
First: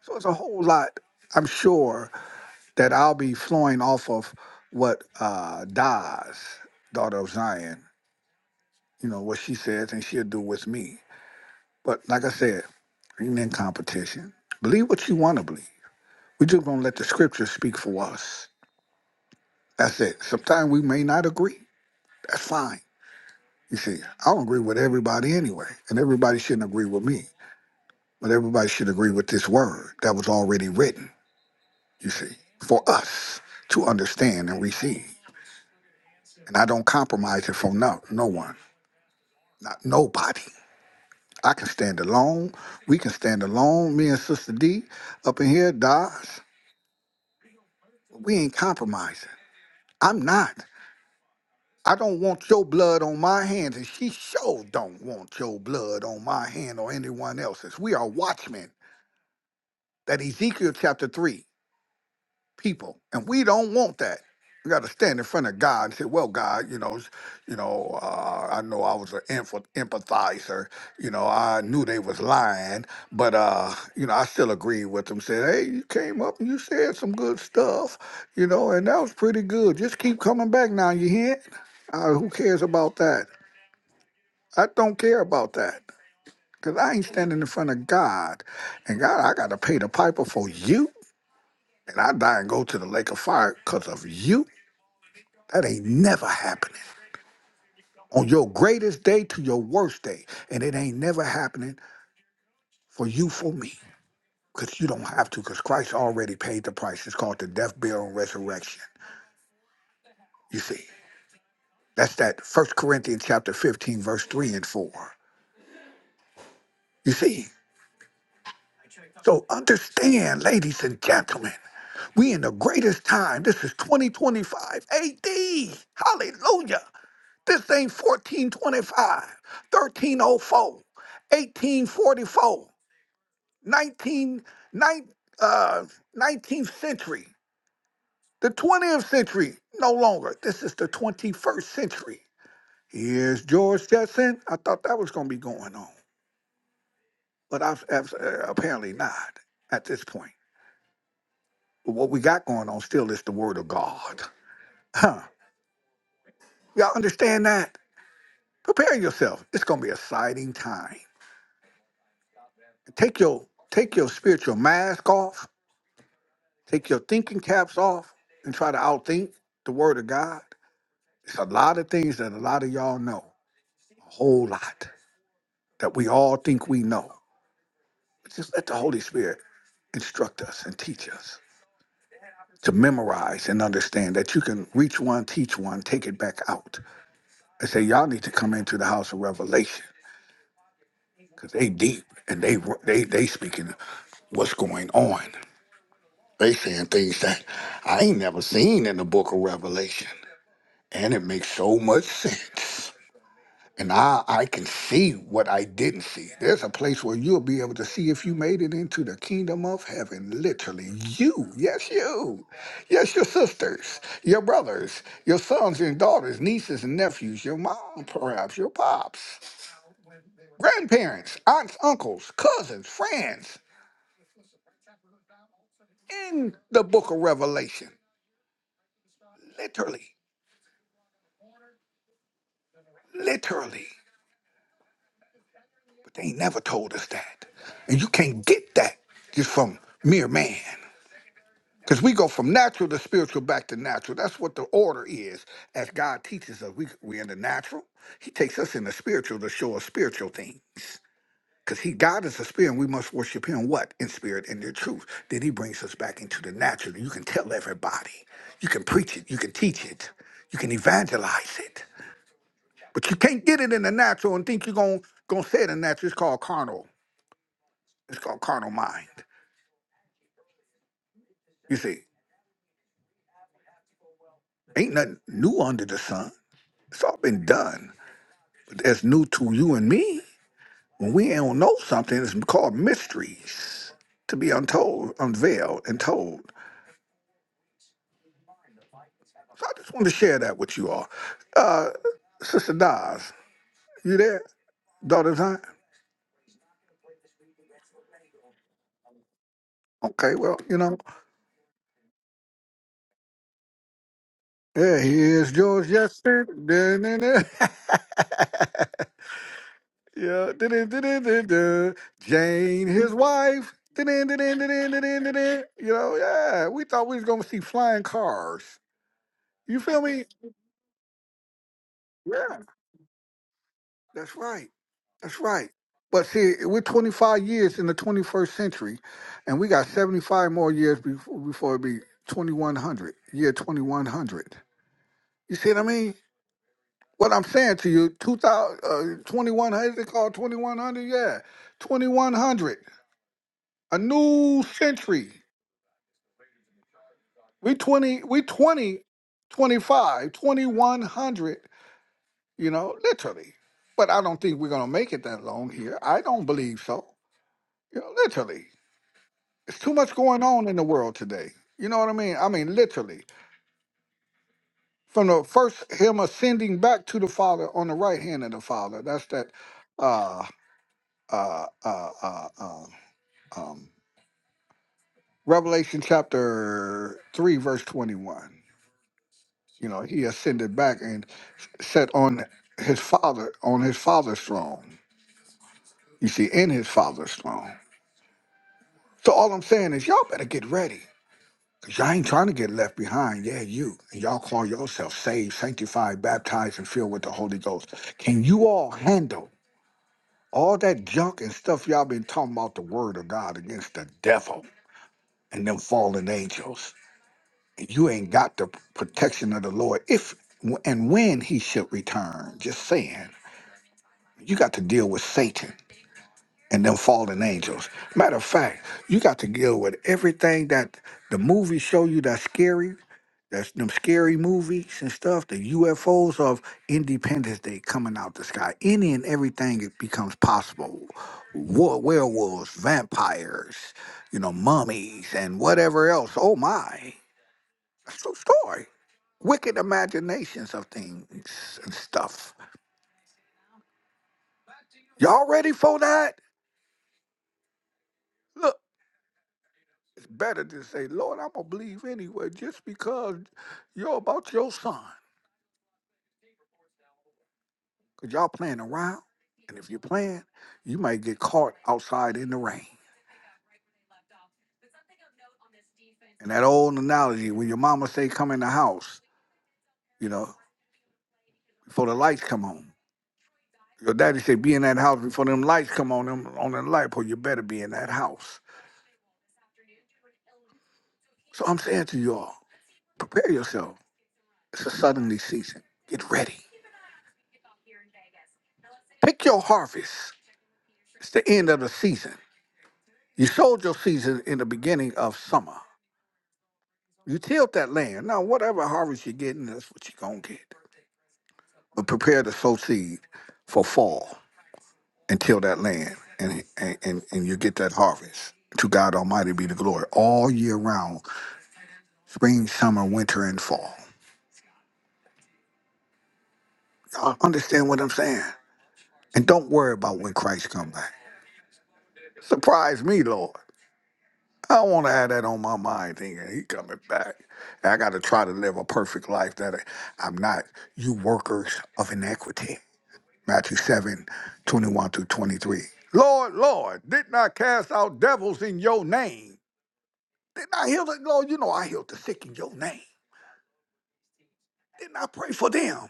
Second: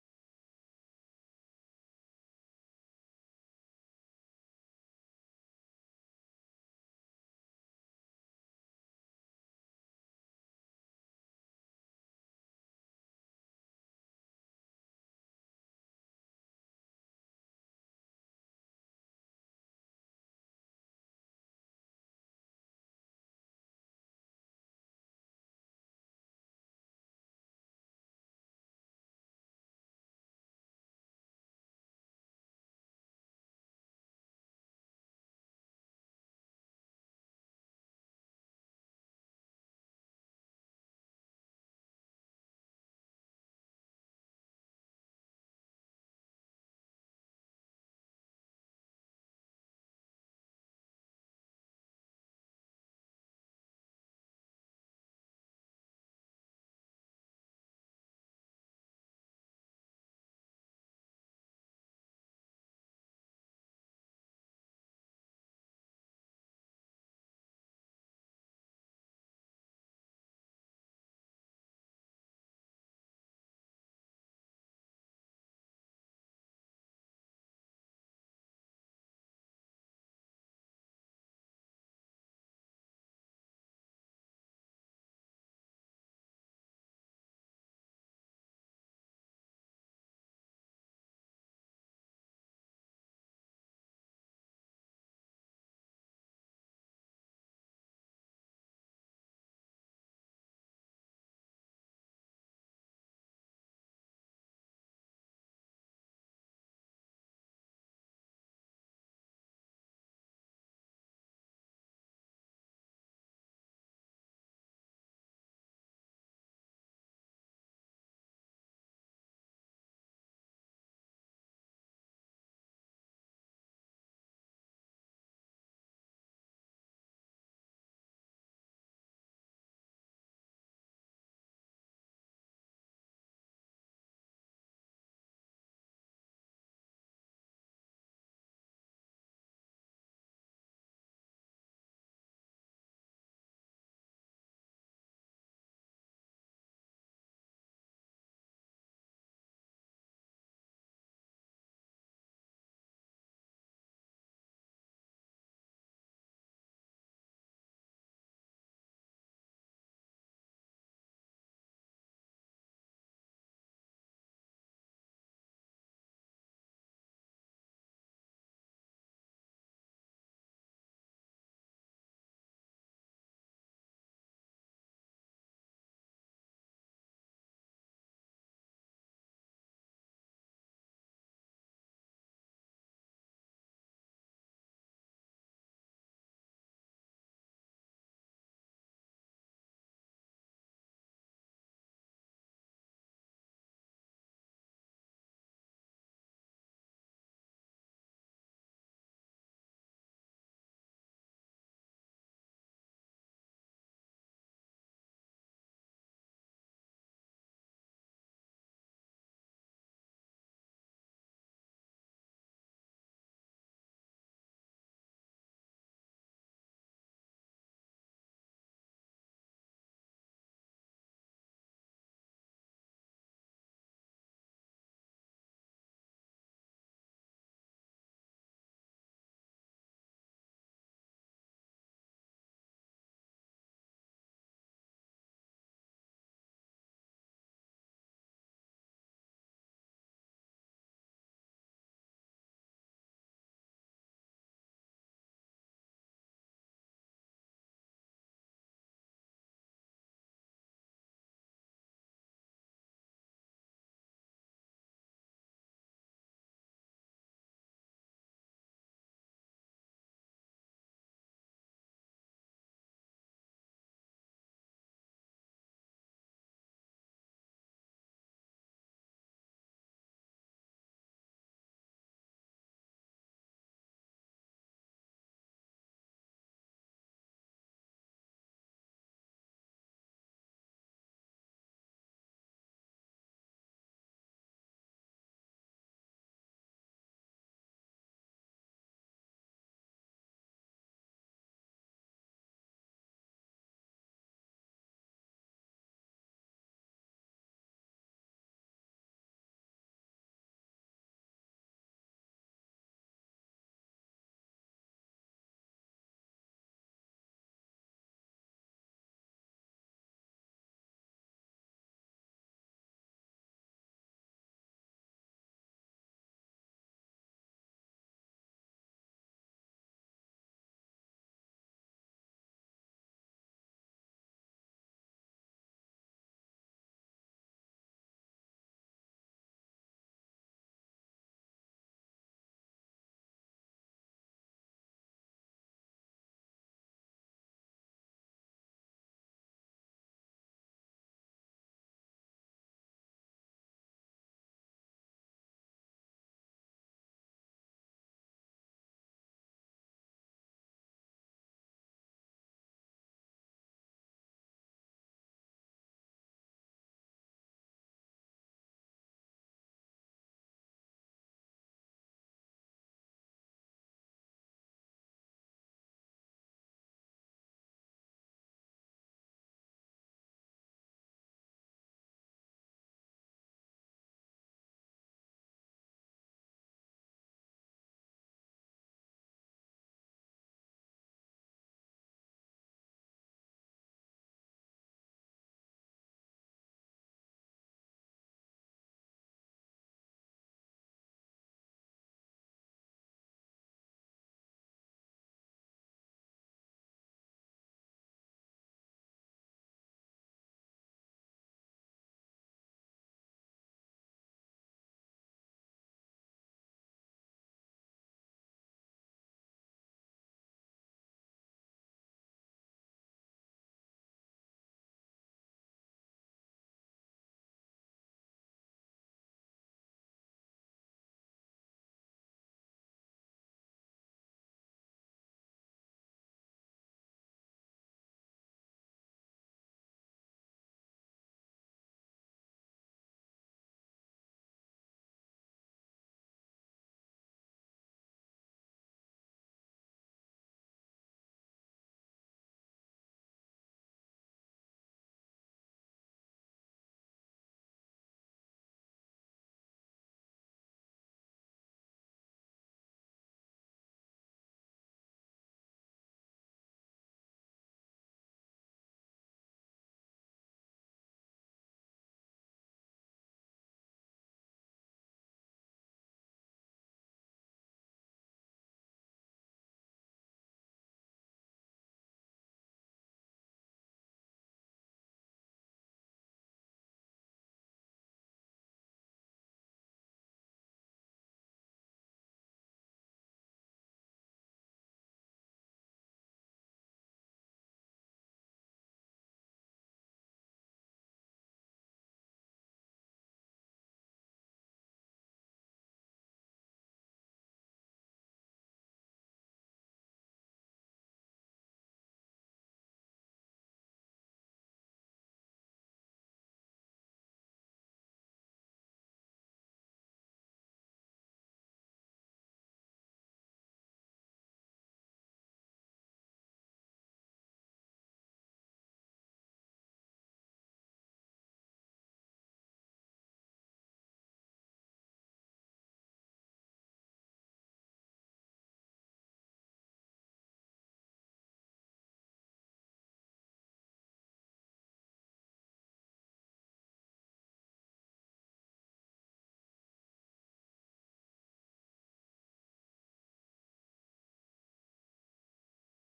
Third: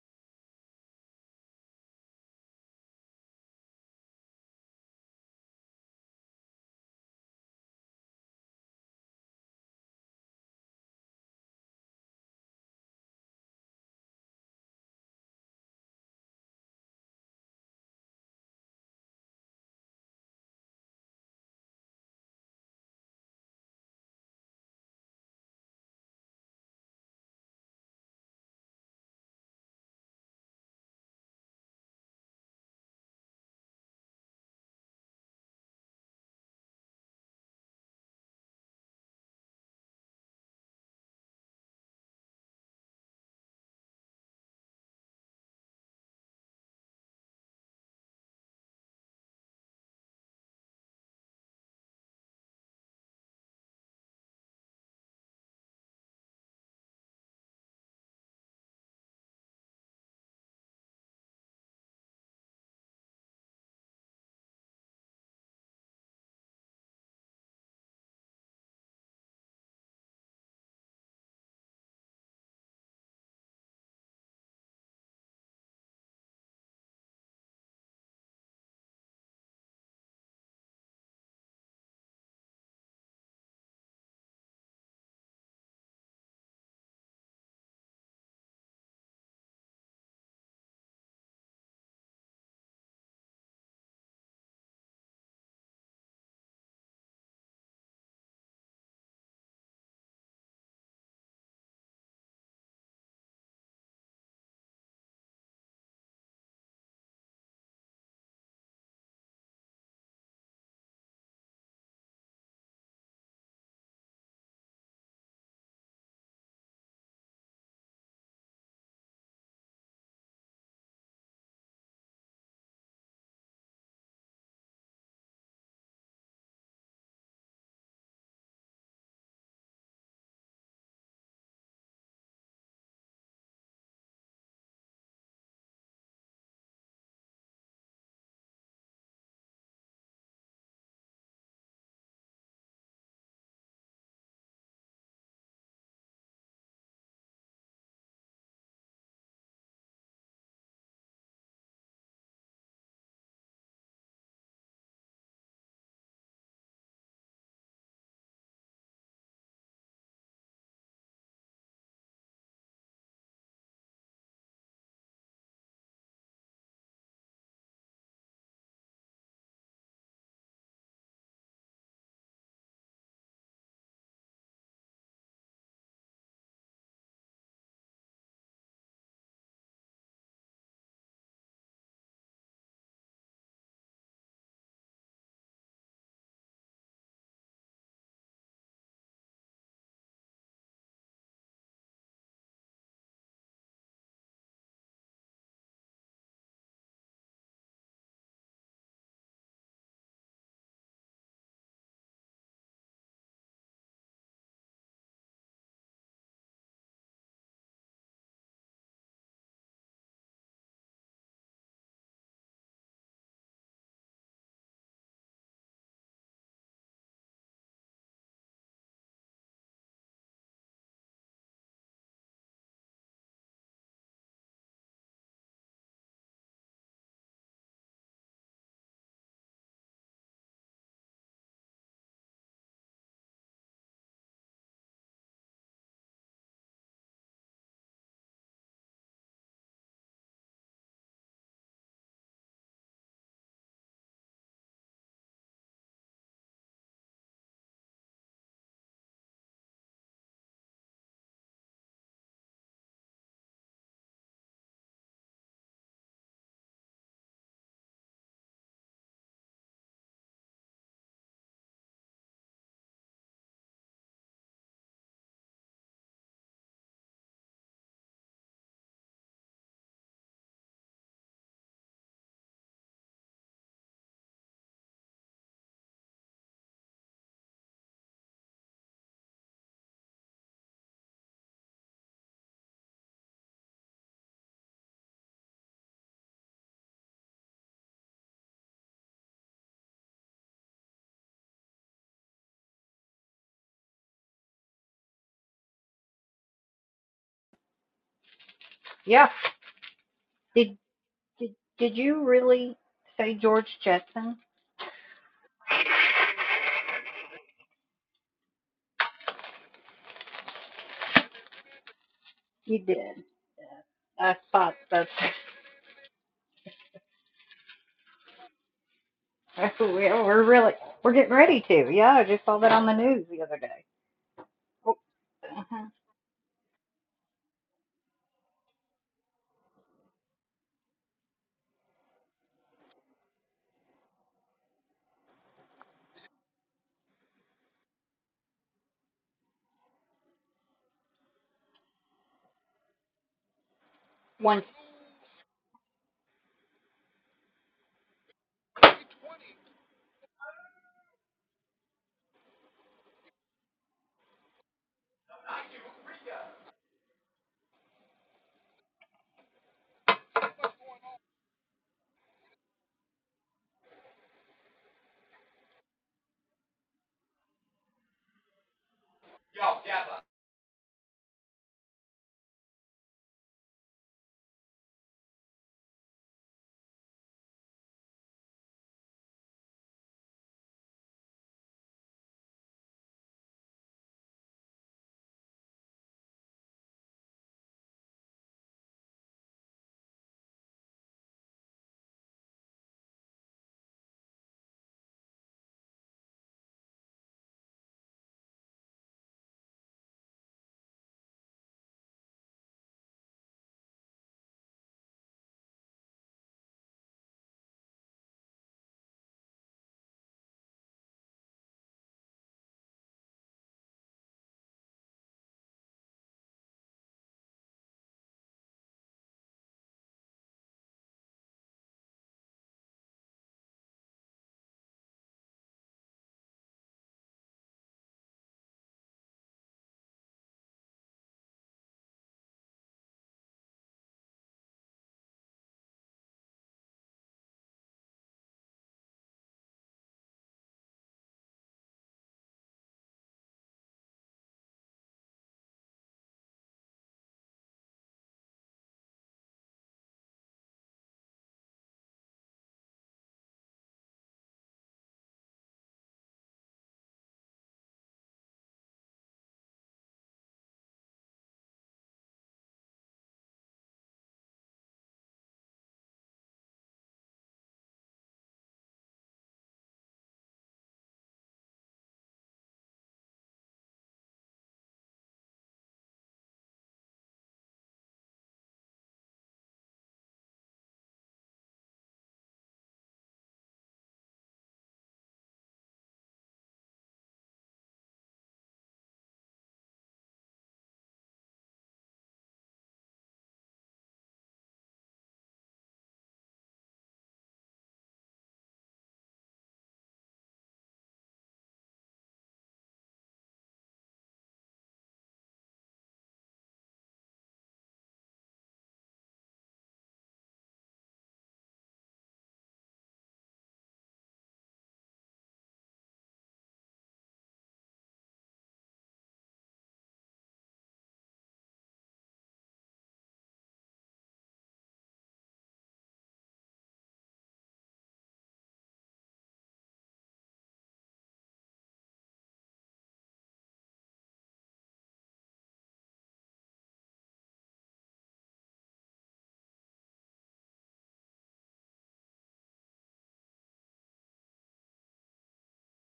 S2: So it's a whole lot, I'm sure, that I'll be flowing off of what uh, Daz, daughter of Zion, you know, what she says and she'll do with me. But like I said, ain't in competition. Believe what you want to believe. we just going to let the scriptures speak for us. That's it. Sometimes we may not agree. That's fine. You see, I don't agree with everybody anyway, and everybody shouldn't agree with me, but everybody should agree with this word that was already written, you see, for us to understand and receive. And I don't compromise it from no, no one, not nobody. I can stand alone. We can stand alone. Me and Sister D up in here, Dodge, we ain't compromising. I'm not. I don't want your blood on my hands, and she sure don't want your blood on my hand or anyone else's. We are watchmen that Ezekiel chapter 3 people. And we don't want that. We got to stand in front of God and say, "Well, God, you know, s- you know, uh, I know I was an emph- empathizer. You know, I knew they was lying, but uh, you know, I still agreed with them. Said, hey, you came up and you said some good stuff, you know, and that was pretty good. Just keep coming back now. You hear? Uh, who cares about that? I don't care about that because I ain't standing in front of God, and God, I got to pay the piper for you and I die and go to the lake of fire because of you, that ain't never happening. On your greatest day to your worst day, and it ain't never happening for you, for me, because you don't have to, because Christ already paid the price. It's called the death, burial, and resurrection. You see, that's that First Corinthians chapter 15, verse 3 and 4. You see, so understand, ladies and gentlemen, we in the greatest time. This is 2025 AD. Hallelujah. This thing 1425, 1304, 1844, 19, nine, uh, 19th century, the 20th century, no longer. This is the 21st century. Here's George Jetson. I thought that was going to be going on, but I've, I've, uh, apparently not at this point. But what we got going on still is the Word of God. Huh. Y'all understand that? Prepare yourself. It's going to be an exciting time. Take your take your spiritual mask off, take your thinking caps off, and try to outthink the word of God. It's a lot of things that a lot of y'all know, a whole lot that we all think we know. But Just let the Holy Spirit instruct us and teach us to memorize and understand that you can reach one, teach one, take it back out. I say y'all need to come into the house of revelation because they deep and they they they speaking what's going on. They saying things that I ain't never seen in the book of Revelation. And it makes so much sense. And I, I can see what I didn't see. There's a place where you'll be able to see if you made it into the kingdom of heaven. Literally, you, yes, you, yes, your sisters, your brothers, your sons and daughters, nieces and nephews, your mom, perhaps, your pops, grandparents, aunts, uncles, cousins, friends, in the book of Revelation. Literally, literally. But they ain't never told us that. And you can't get that just from mere man. Because we go from natural to spiritual back to natural. That's what the order is. As God teaches us, we, we're in the natural. He takes us in the spiritual to show us spiritual things. Because he God is a spirit, and we must worship him what? In spirit and in truth. Then he brings us back into the natural. You can tell everybody. You can preach it. You can teach it. You can evangelize it. But you can't get it in the natural and think you're gonna say it in the natural. It's called carnal. It's called carnal mind. You see, ain't nothing new under the sun. It's all been done. But that's new to you and me. When we don't know something, it's called mysteries to be untold, unveiled, and told. So I just want to share that with you all. Uh, Sister Daz, you there? Daughter Zion?
S1: Yeah.
S2: Okay, well, you
S1: Did
S2: know,
S1: did did you really say George Jetson?
S2: yeah, he is Yes, sir. Da, da, da. (laughs) Yeah. Du-du-du-du-du-du.
S1: You
S2: Jane, his
S1: did.
S2: wife. du du
S1: I
S2: du du
S1: thought
S2: du du
S1: that. (laughs)
S2: du du You know, yeah. We thought we was gonna see flying cars. You
S1: Well,
S2: feel me?
S1: we're really we're getting ready to. Yeah, I just
S2: Yeah,
S1: saw that on the news the other day.
S2: that's right. That's right. But see, we're 25 years in the 21st century, and we got 75 more years before, before it be 2100, year 2100. You see what I mean? What I'm saying to you, 2000, uh, 2100, is it called 2100? Yeah, 2100, a new
S1: Once
S2: century. We 20, we 20, 25, 2100, you know, literally. But I don't think we're going to make it that long here. I don't believe so. You know, literally. It's too much going on in the world today. You know what I mean? I mean, literally. From the first, him ascending back to the Father on the right hand of the Father. That's that uh, uh, uh, uh, uh, um, Revelation chapter 3, verse 21. You know, he ascended back and sat on his father on his father's throne. You see, in his father's throne. So all I'm saying is y'all better get ready. Cause y'all ain't trying to get left behind. Yeah, you. And y'all call yourself saved, sanctified, baptized, and filled with the Holy Ghost. Can you all handle all that junk and stuff y'all been talking about the word of God against the devil and them fallen angels? And you ain't got the protection of the Lord if and when he should return. Just saying. you got to deal with Satan and them fallen angels. Matter of fact, you got to deal with everything that the movies show you that's scary. That's them scary movies and stuff. The UFOs of Independence Day coming out the sky. Any and everything it becomes possible. War, werewolves, vampires, you know, mummies, and whatever else. Oh my, that's a story. Wicked imaginations of things and stuff. Y'all ready for that? Look. It's better to say, Lord, I'm gonna believe anyway, just because you're about your son. Cause y'all playing around, and if you're playing, you might get caught outside in the rain. And that old analogy when your mama say, "Come in the house," you know, before the lights come on. Your daddy say, "Be in that house before them lights come on them on the light pole. You better be in that house." So I'm saying to y'all, prepare yourself. It's a suddenly season. Get ready. Pick your harvest. It's the end of the season. You sowed your season in the beginning of summer. You tilled that land. Now, whatever harvest you're getting, that's what you're going to get. But prepare to sow seed for fall and till that land, and, and, and, and you get that harvest. To God Almighty be the glory all year round spring, summer, winter, and fall. Y'all understand what I'm saying? And don't worry about when Christ come back. Surprise me, Lord. I don't want to have that on my mind thinking he coming back. And I got to try to live a perfect life that I- I'm not. You workers of iniquity. Matthew seven, twenty one 21 through 23. Lord, Lord, didn't I cast out devils in your name? Didn't I heal the, Lord, you know I healed the sick in your name. Didn't I pray for them?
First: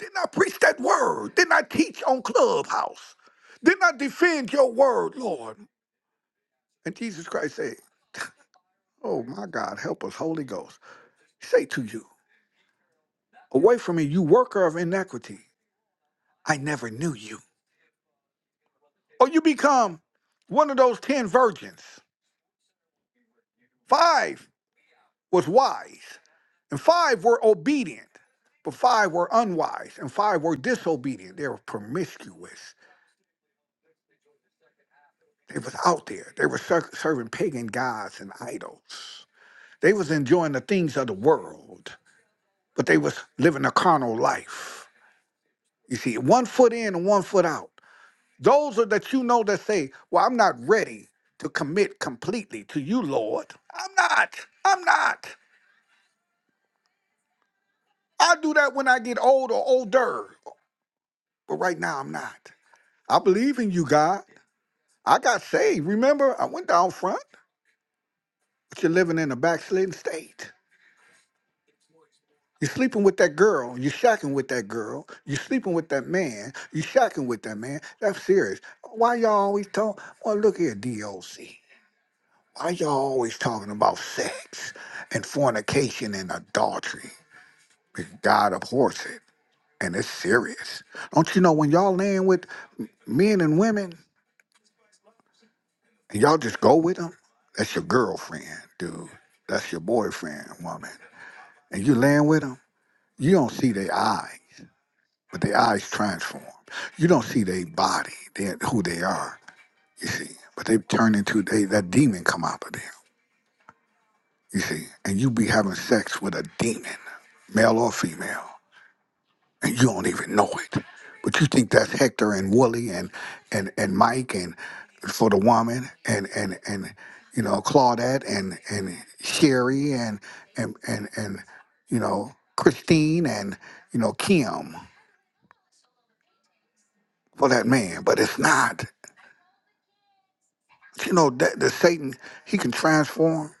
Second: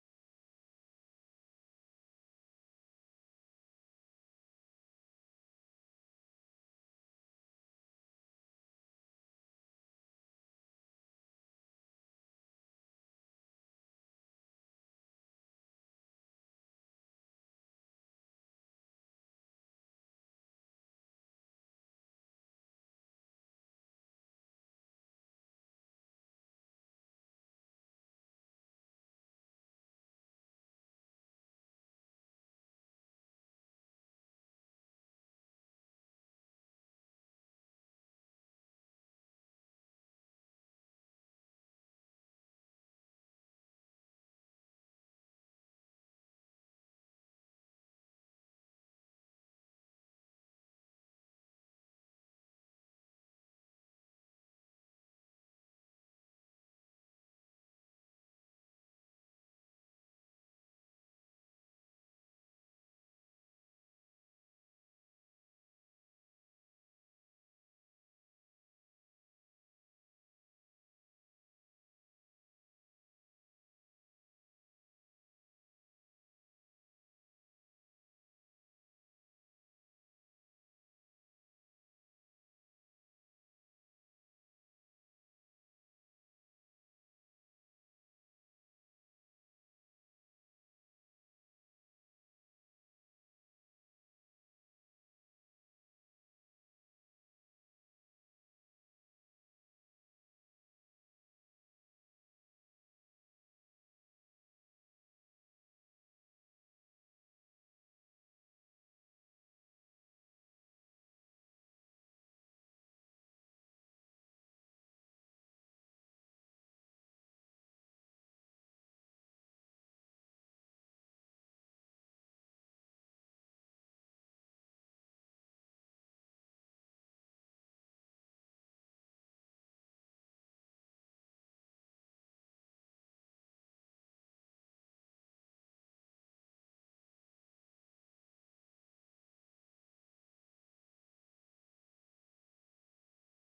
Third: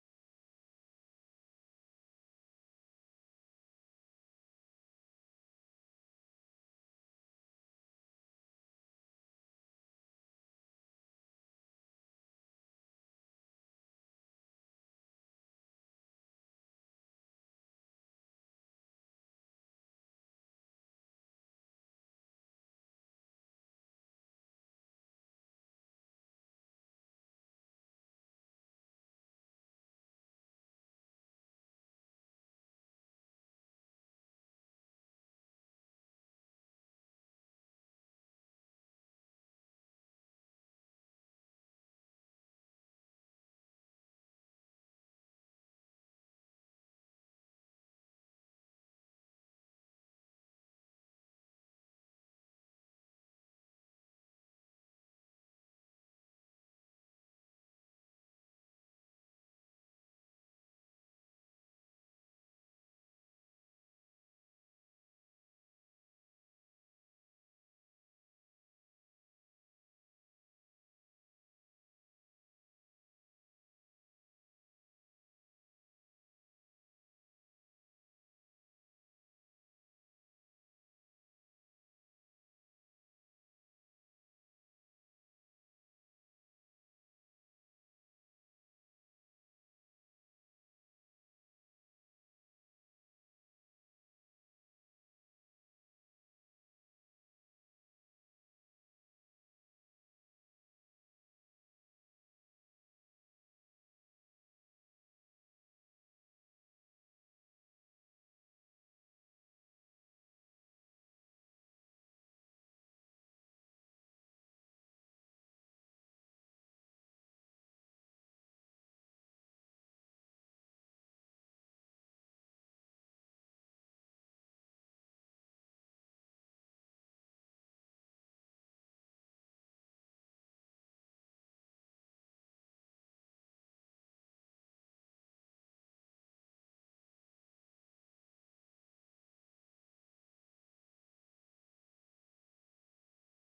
S2: Didn't I preach that word? Didn't I teach on Clubhouse? Didn't I defend your word, Lord? And Jesus Christ said, (laughs) Oh my God, help us, Holy Ghost. Say to you. Away from me, you worker of iniquity. I never knew you. Or you become one of those ten virgins. Five was wise, and five were obedient, but five were unwise, and five were disobedient. They were promiscuous. They was out there. They were ser- serving pagan gods and idols. They was enjoying the things of the world, but they was living a carnal life. You see, one foot in and one foot out. Those are that you know that say, Well, I'm not ready to commit completely to you, Lord. I'm not. I'm not. I'll do that when I get old or older. But right now, I'm not. I believe in you, God. I got saved. Remember, I went down front, but you're living in a backslidden state. You're sleeping with that girl. You're shacking with that girl. You're sleeping with that man. You're shacking with that man. That's serious. Why y'all always talk? Well, look here, DOC. Why y'all always talking about sex and fornication and adultery? Because God abhors it, and it's serious. Don't you know when y'all laying with m- men and women, and y'all just go with them? That's your girlfriend, dude. That's your boyfriend, woman. And you laying with them, you don't see their eyes, but their eyes transform. You don't see their body, their, who they are, you see. But they turn into, they, that demon come out of them, you see. And you be having sex with a demon male or female, and you don't even know it. But you think that's Hector and Wooly and and and Mike and for the woman and and and you know Claudette and and Sherry and and and and you know Christine and you know Kim for that man, but it's not. You know that the Satan he can transform,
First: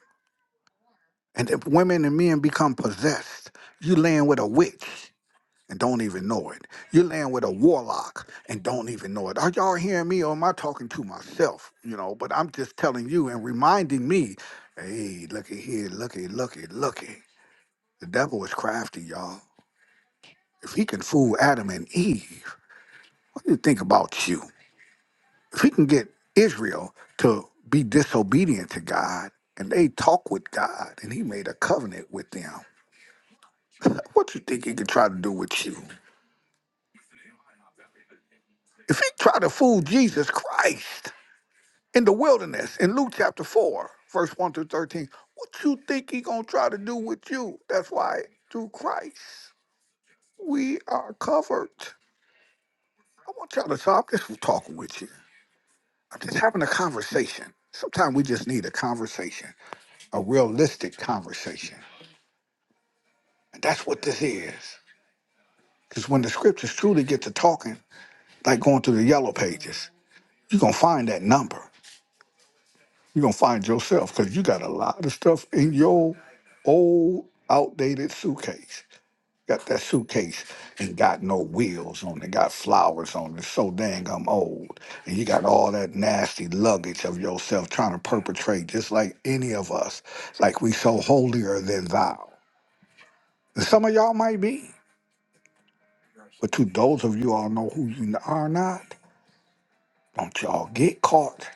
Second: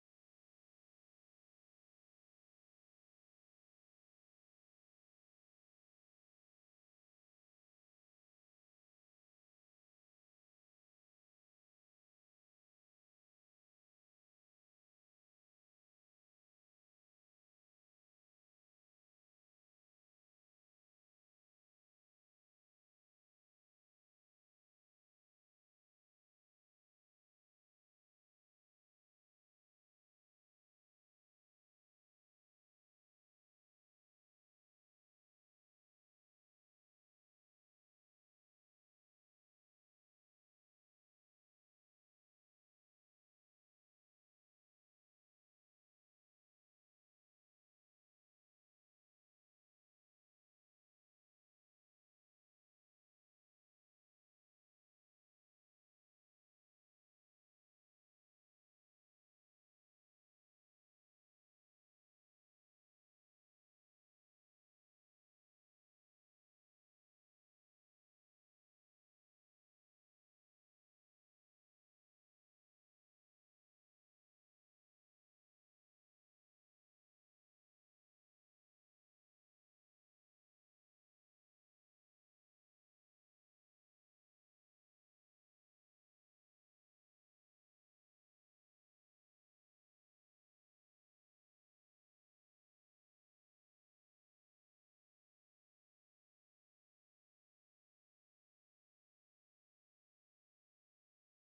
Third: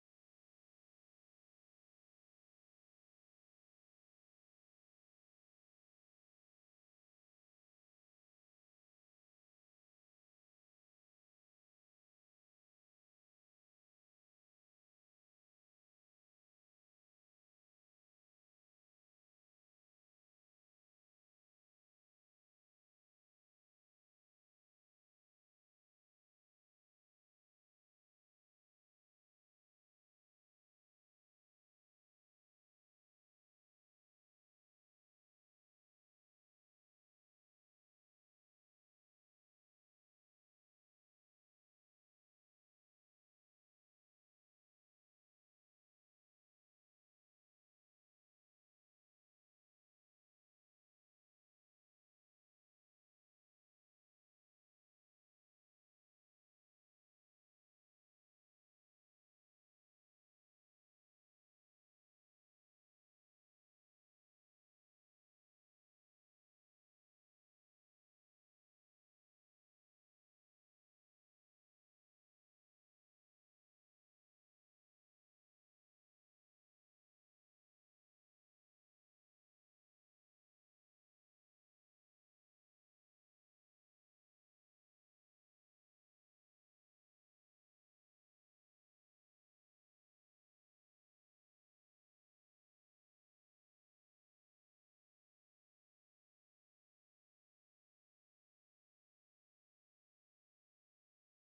S2: and if women and men become possessed, you land with a witch. and don't even know it. You're laying with a warlock and don't even know it. Are y'all hearing me or am I talking to myself? You know, but I'm just telling you and reminding me, hey, looky here, looky, looky, looky. The devil is crafty, y'all. If he can fool Adam and Eve, what do you think about you? If he can get Israel to be disobedient to God and they talk with God and he made a covenant with them, (laughs) what you think he can try to do with you? If he try to fool Jesus Christ, in the wilderness in Luke chapter 4, verse 1 through 13. What you think he gonna try to do with you? That's why through Christ we are covered. I want y'all to stop just talking with you. I'm just having a conversation. Sometimes we just need a conversation, a realistic conversation. And that's what this is. Because when the scriptures truly get to talking, like going through the yellow pages, you're gonna find that number. You're gonna find yourself because you got a lot of stuff in your old outdated suitcase. Got that suitcase and got no wheels on it, got flowers on it, so dang I'm old. And you got all that nasty luggage of yourself trying to perpetrate just like any of us, like we so holier than thou. And some of y'all might be, but to those of you all know who you are not, don't y'all get caught.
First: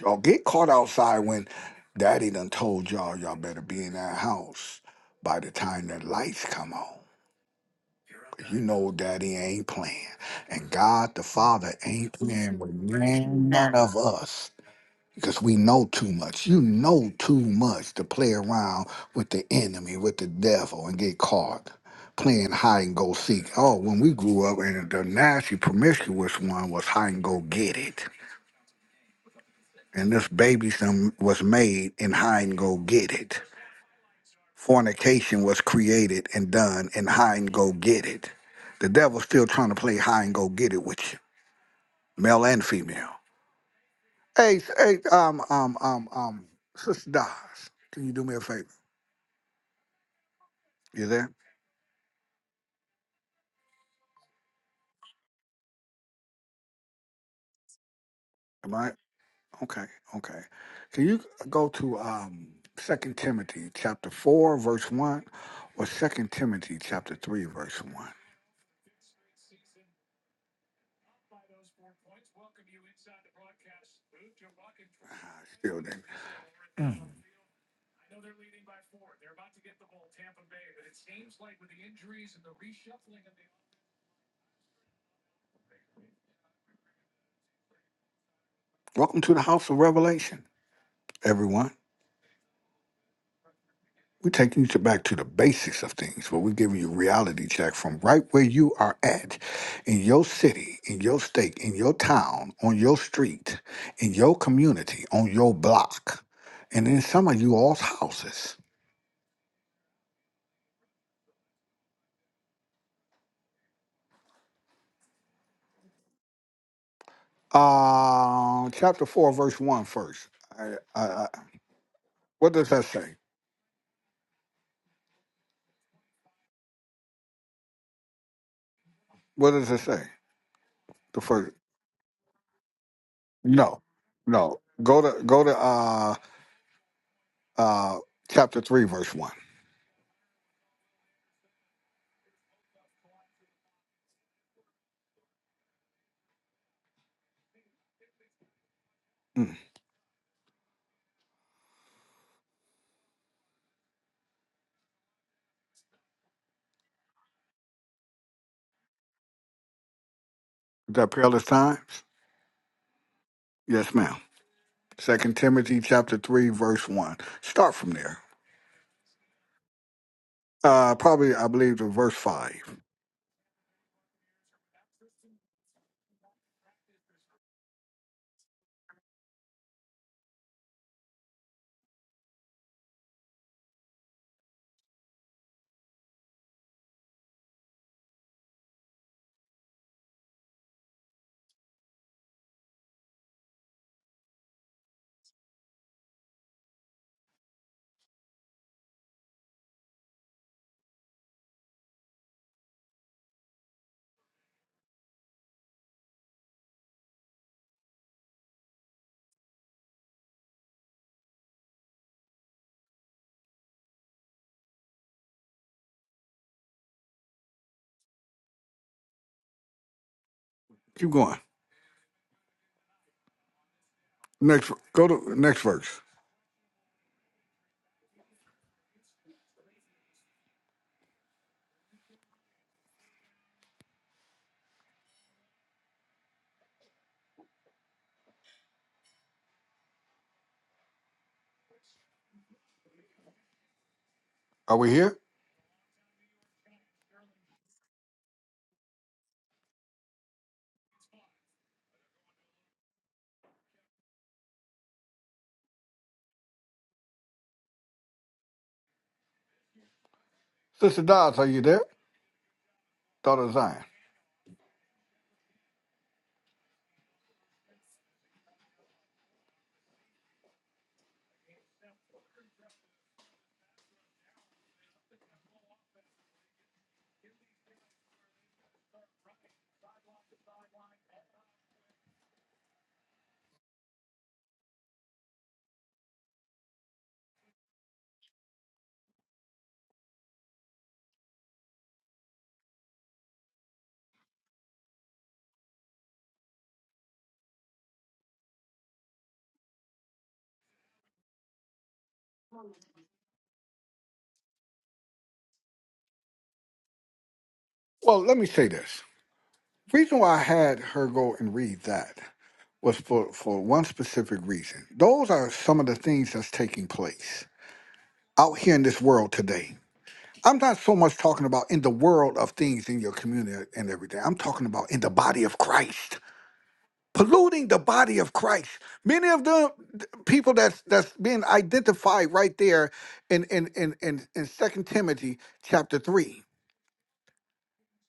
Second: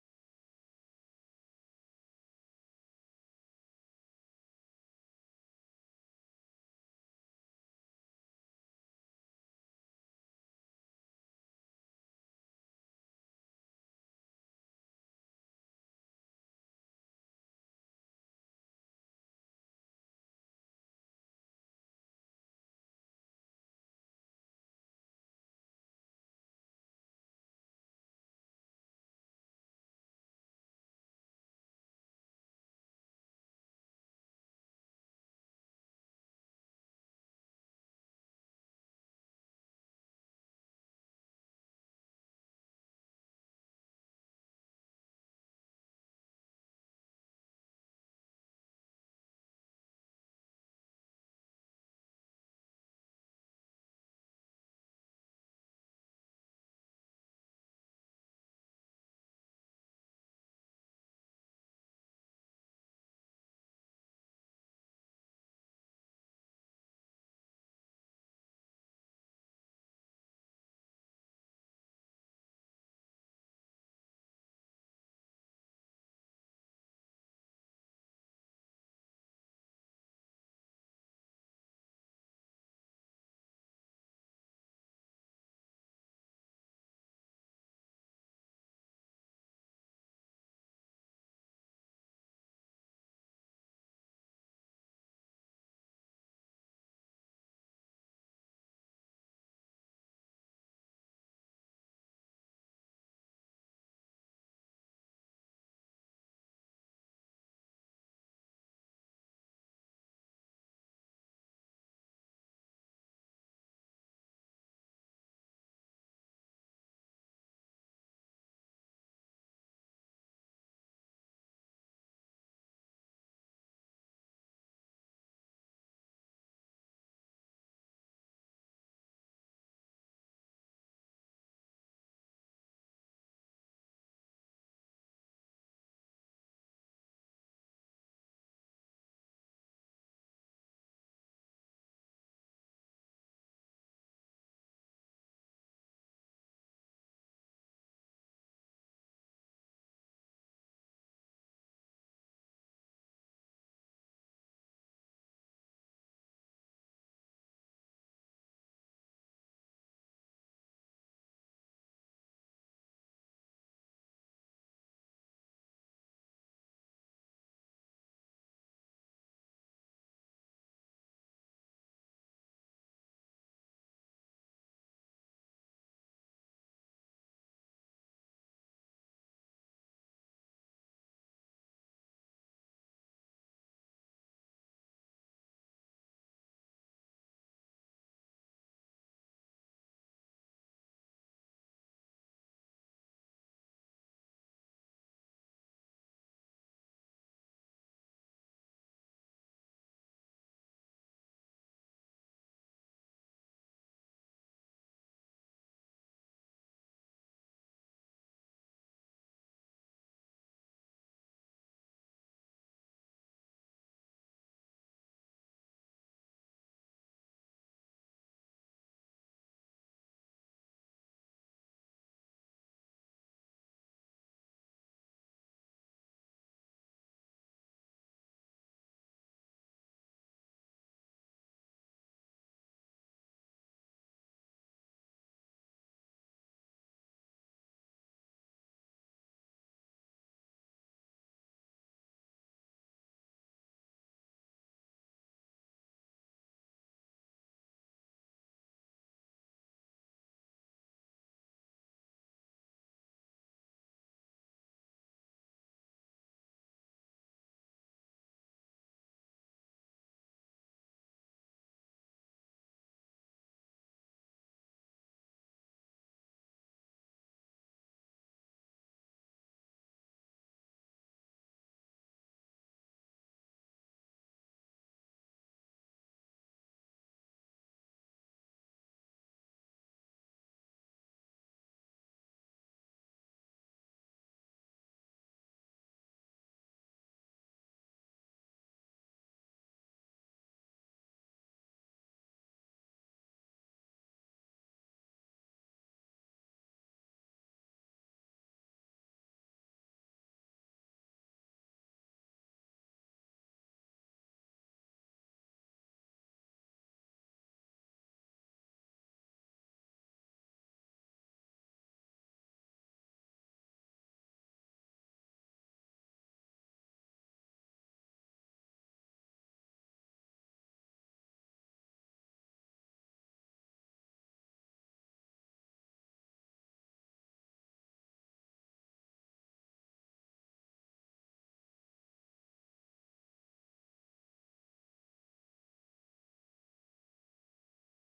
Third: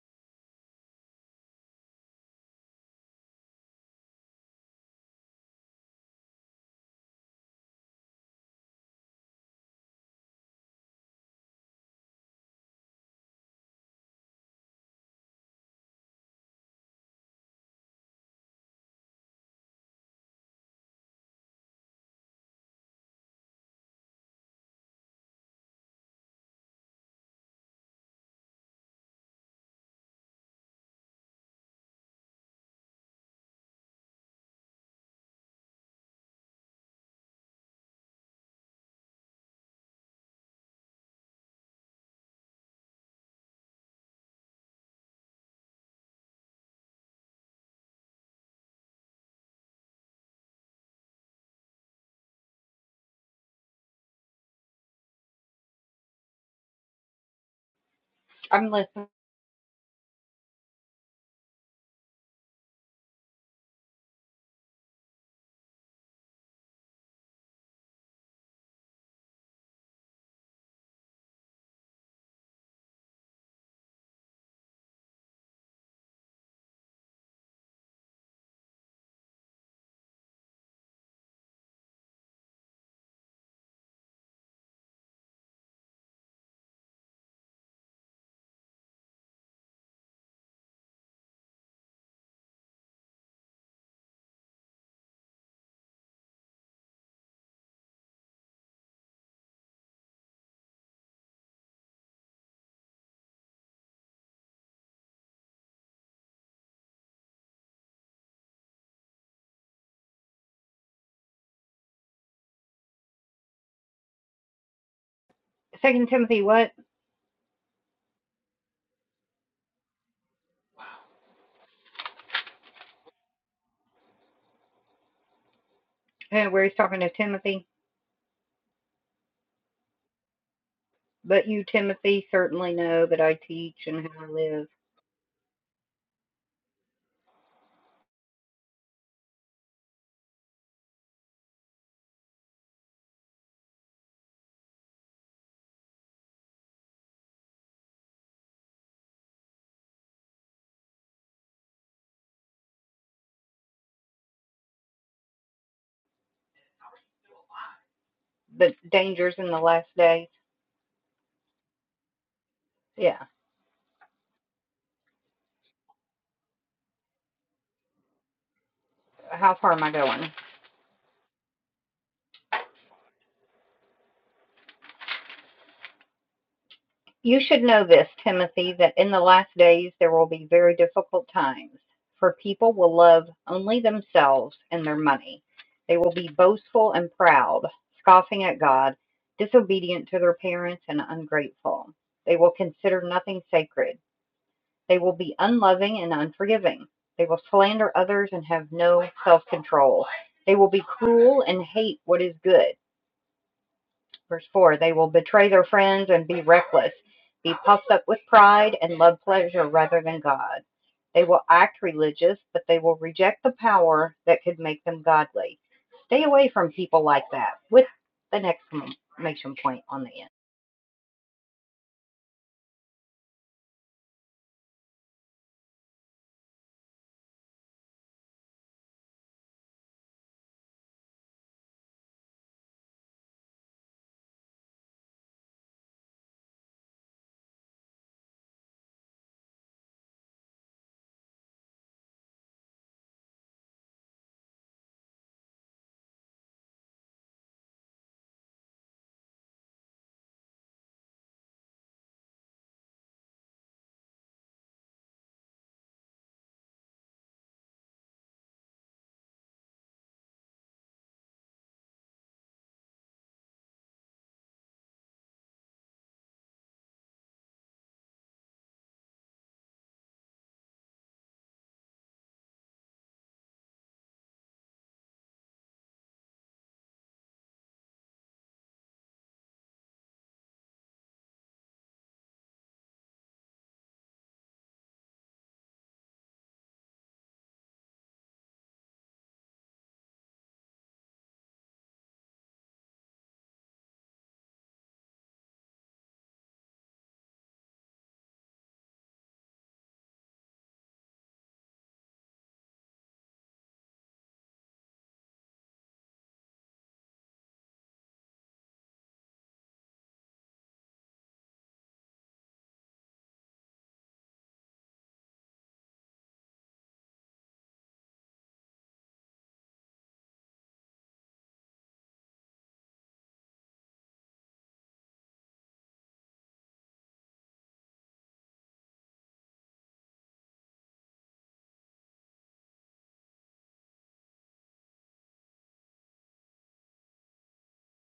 S2: Y'all get caught outside when daddy done told y'all y'all better be in that house by the time that lights come on. 'Cause You know daddy ain't playing. And God the Father ain't playing with none none of us. Because we know too much. You know too much to play around with the enemy, with the devil, and get caught playing hide and go seek. Oh, when we grew up, and the nasty, promiscuous one was hide and go get it. and this baby son was made and hide and go get it. Fornication was created and done and hide and go get it. The devil's still trying to play hide and go get it with you, male and female. Hey, s- hey, um, um, um, um, Sister Dawes, can you do me a favor? You there?
S1: I'm
S2: Am I
S1: listening.
S2: okay? Okay. Can you go to um Second Timothy chapter four verse one, or Second Timothy chapter three verse one? Still there. Welcome to the House of Revelation, everyone. We're taking you back to the basics of things, but we're giving you reality check from right where you are at, in your city, in your state, in your town, on your street, in your community, on your block, and in some of you all's houses.
S1: Second Timothy, what?
S2: Uh, chapter 4, verse one, first. I, I, I, what does that say?
S1: Uh, Where he's talking to Timothy
S2: What does it say? The
S1: But
S2: first.
S1: you, Timothy, certainly know that I teach
S2: No,
S1: and how I
S2: no.
S1: live.
S2: Go to go to uh uh chapter three, verse one. Mm.
S1: The dangers in the last days.
S2: Is that perilous times?
S1: Yeah.
S2: Yes, ma'am. Second Timothy chapter three, verse one. Start from there.
S1: How far am I going?
S2: Uh, probably I believe to verse five.
S1: You should know this, Timothy, that in the last days there will be very difficult times, for people will love only themselves and their money. They will be boastful and proud, scoffing at God, disobedient to their parents, and ungrateful. They will consider nothing sacred. They will be unloving and unforgiving. They will slander others and have no self control. They will be cruel and hate what is good. Verse 4 They will betray their friends and be reckless, be puffed up with pride and love pleasure rather than God. They will act religious, but they will reject the power that could make them godly. Stay away from people like that, with an exclamation point on the end.
S2: Keep going. Next, go to next verse. Are we here, Sister Dodds? Are you there? Daughter of Zion. Well, let me say this. Reason why I had her go and read that was for, for one specific reason. Those are some of the things that's taking place out here in this world today. I'm not so much talking about in the world of things in your community and everything. I'm talking about in the body of Christ, polluting the body of Christ. Many of the the people that's that's being identified right there in in in in, in Second Timothy chapter three.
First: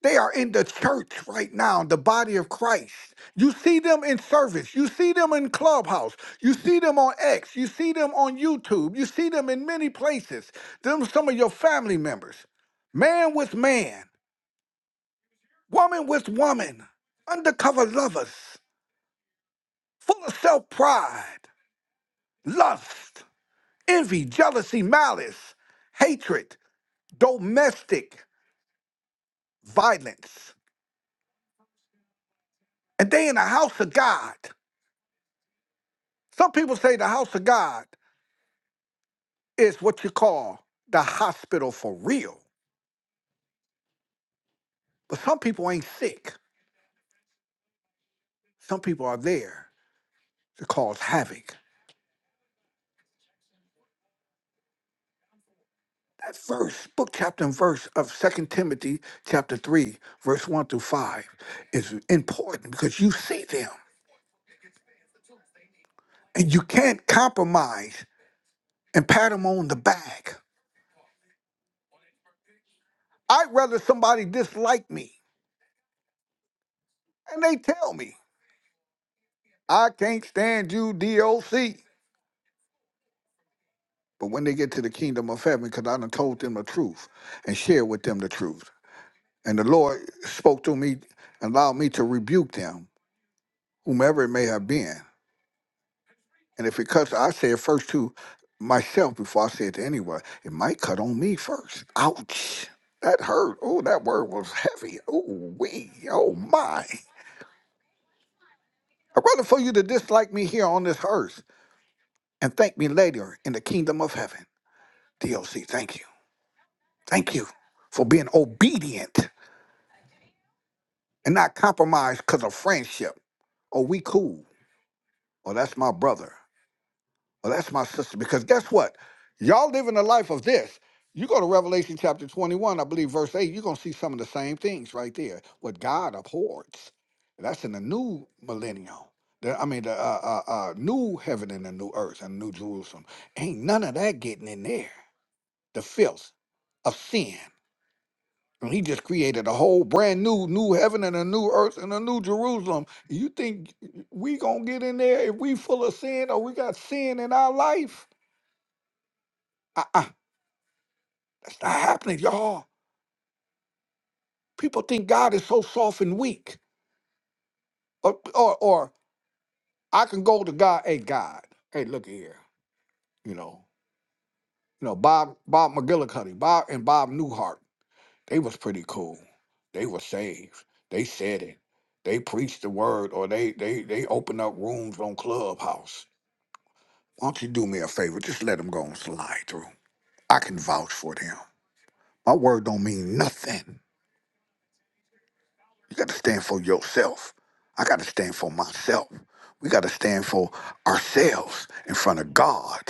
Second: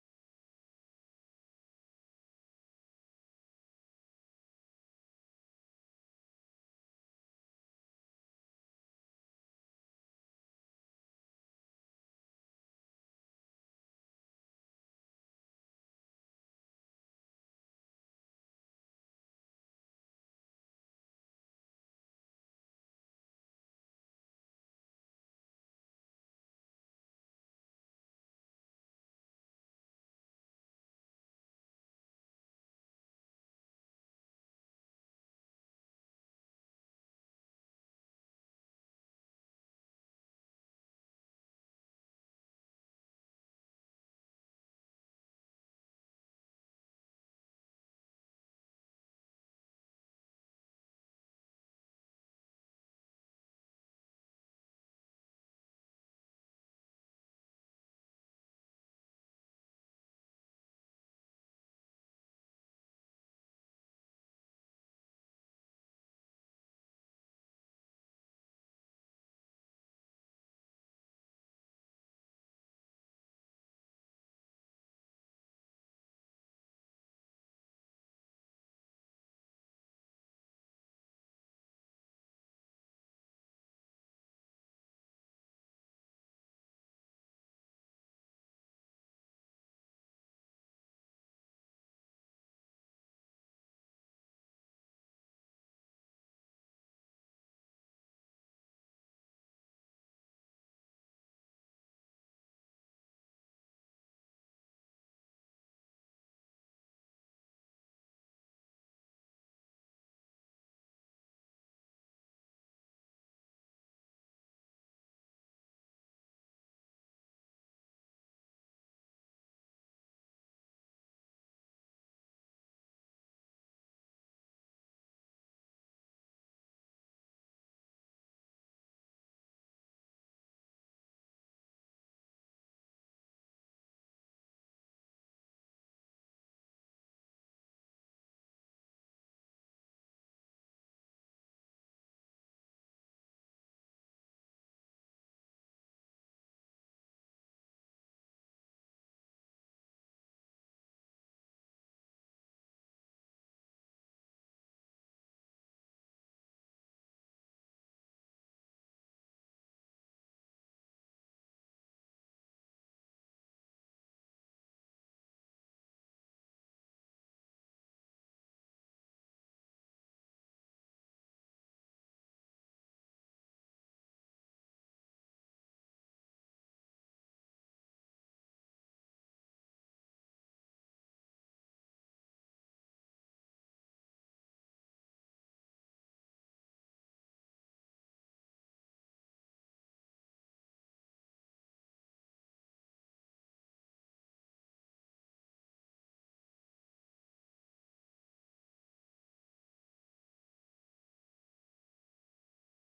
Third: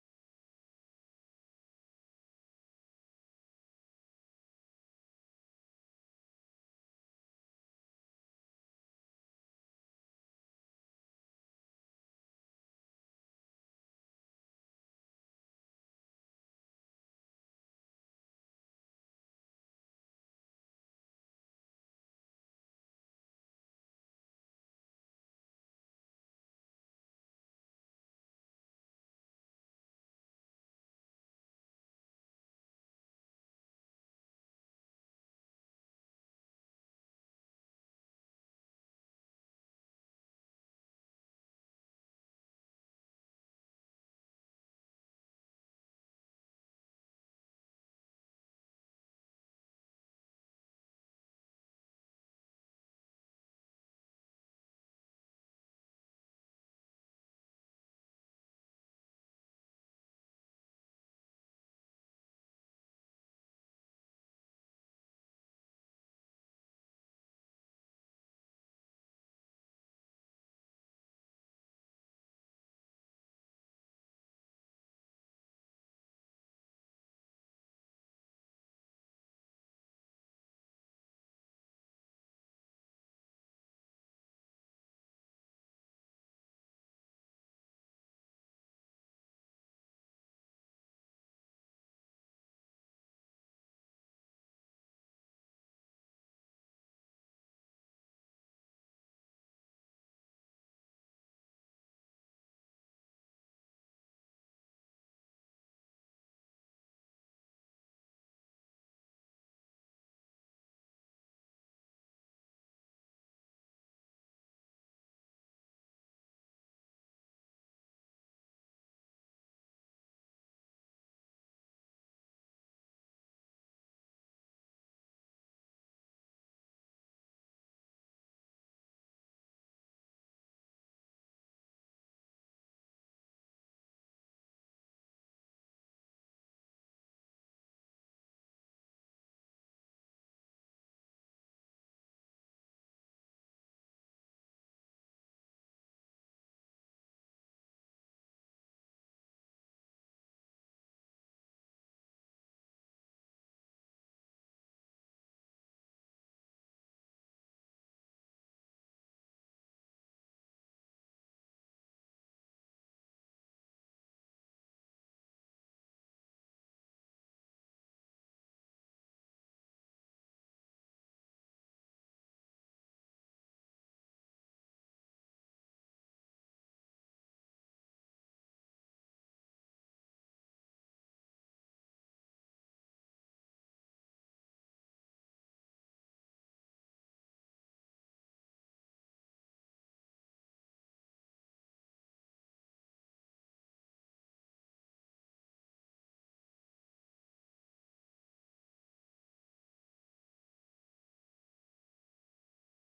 S2: They are in the church right now, the body of Christ. You see them in service. You see them in Clubhouse. You see them on X. You see them on YouTube. You see them in many places. Them some of your family members. Man with man. woman with woman, undercover lovers, full of self pride, lust, envy, jealousy, malice, hatred, domestic violence. And they in the house of God. Some people say the house of God is what you call the hospital for real. But some people ain't sick. Some people are there to cause havoc. That verse, book, chapter, and verse of Second Timothy chapter 3, verse 1 through 5 is important because you see them and you can't compromise and pat them on the back. I'd rather somebody dislike me and they tell me, I can't stand you, DOC. But when they get to the kingdom of heaven, because I done told them the truth and shared with them the truth. And the Lord spoke to me, and allowed me to rebuke them, whomever it may have been. And if it cuts, I say it first to myself before I say it to anyone. It might cut on me first. Ouch. That hurt. Oh, that word was heavy. Oh, wee. Oh, my. I'd rather for you to dislike me here on this earth and thank me later in the kingdom of heaven. DLC, thank you. Thank you for being obedient and not compromised because of friendship. Oh, we cool. Oh, that's my brother. Well, that's my sister. Because guess what? Y'all living a life of this. You go to Revelation chapter 21, I believe, verse 8, you're going to see some of the same things right there. What God abhors. That's in the new millennium. The- I mean, the uh, uh, uh, new heaven and the new earth and new Jerusalem. Ain't none of that getting in there. The filth of sin. And he just created a whole brand new, new heaven and a new earth and a new Jerusalem. You think we going to get in there if we full of sin or we got sin in our life? uh-uh, that's not happening, y'all. People think God is so soft and weak. Or, or, or I can go to God, hey God, hey look here, you know, you know Bob Bob McGillicuddy, Bob and Bob Newhart, they was pretty cool. They were saved. They said it. They preached the word, or they they they opened up rooms on Clubhouse. Why don't you do me a favor? Just let them go and slide through. I can vouch for them. My word don't mean nothing. You got to stand for yourself. I got to stand for myself. We got to stand for ourselves in front of God.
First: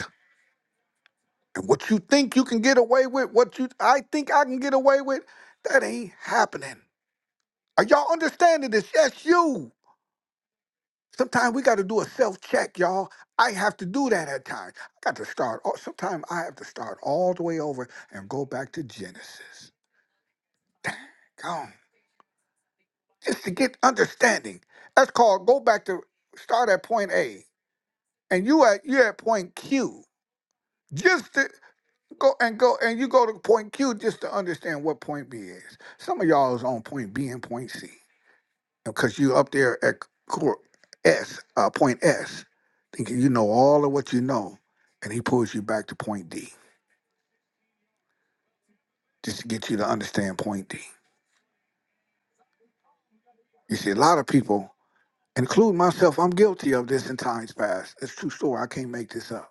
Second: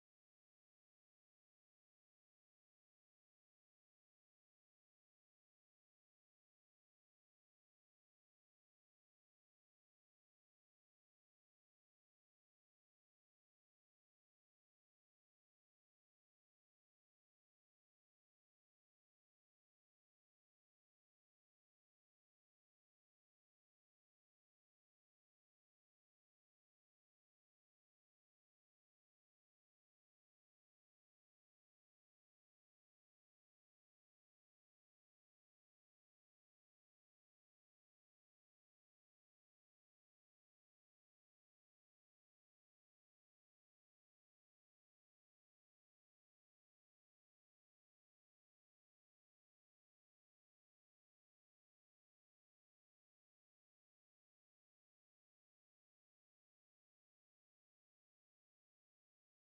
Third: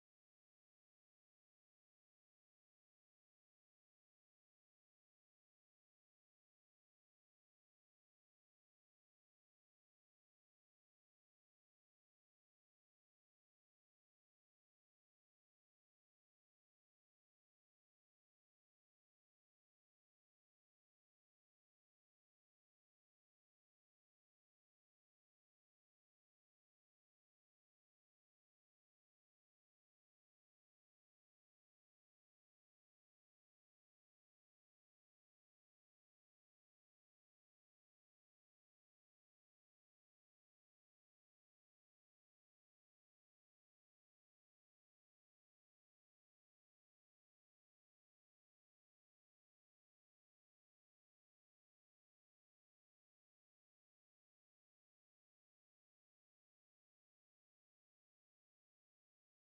S2: And what you think you can get away with, what you I think I can get away with, that ain't happening. Are y'all understanding this? Yes, you. Sometimes we got to do a self check, y'all. I have to do that at times. I got to start. all Sometimes I have to start all the way over and go back to Genesis. Come on, just to get understanding. That's called go back to start at point A and you at you at point Q. Just to go and go and you go to point Q just to understand what point B is. Some of y'all is on point B and point C because you up there at core S, uh, point S, thinking you know all of what you know, and he pulls you back to point D just to get you to understand point D. You see, a lot of people, including myself, I'm guilty of this in times past. It's a true story. I can't make this up.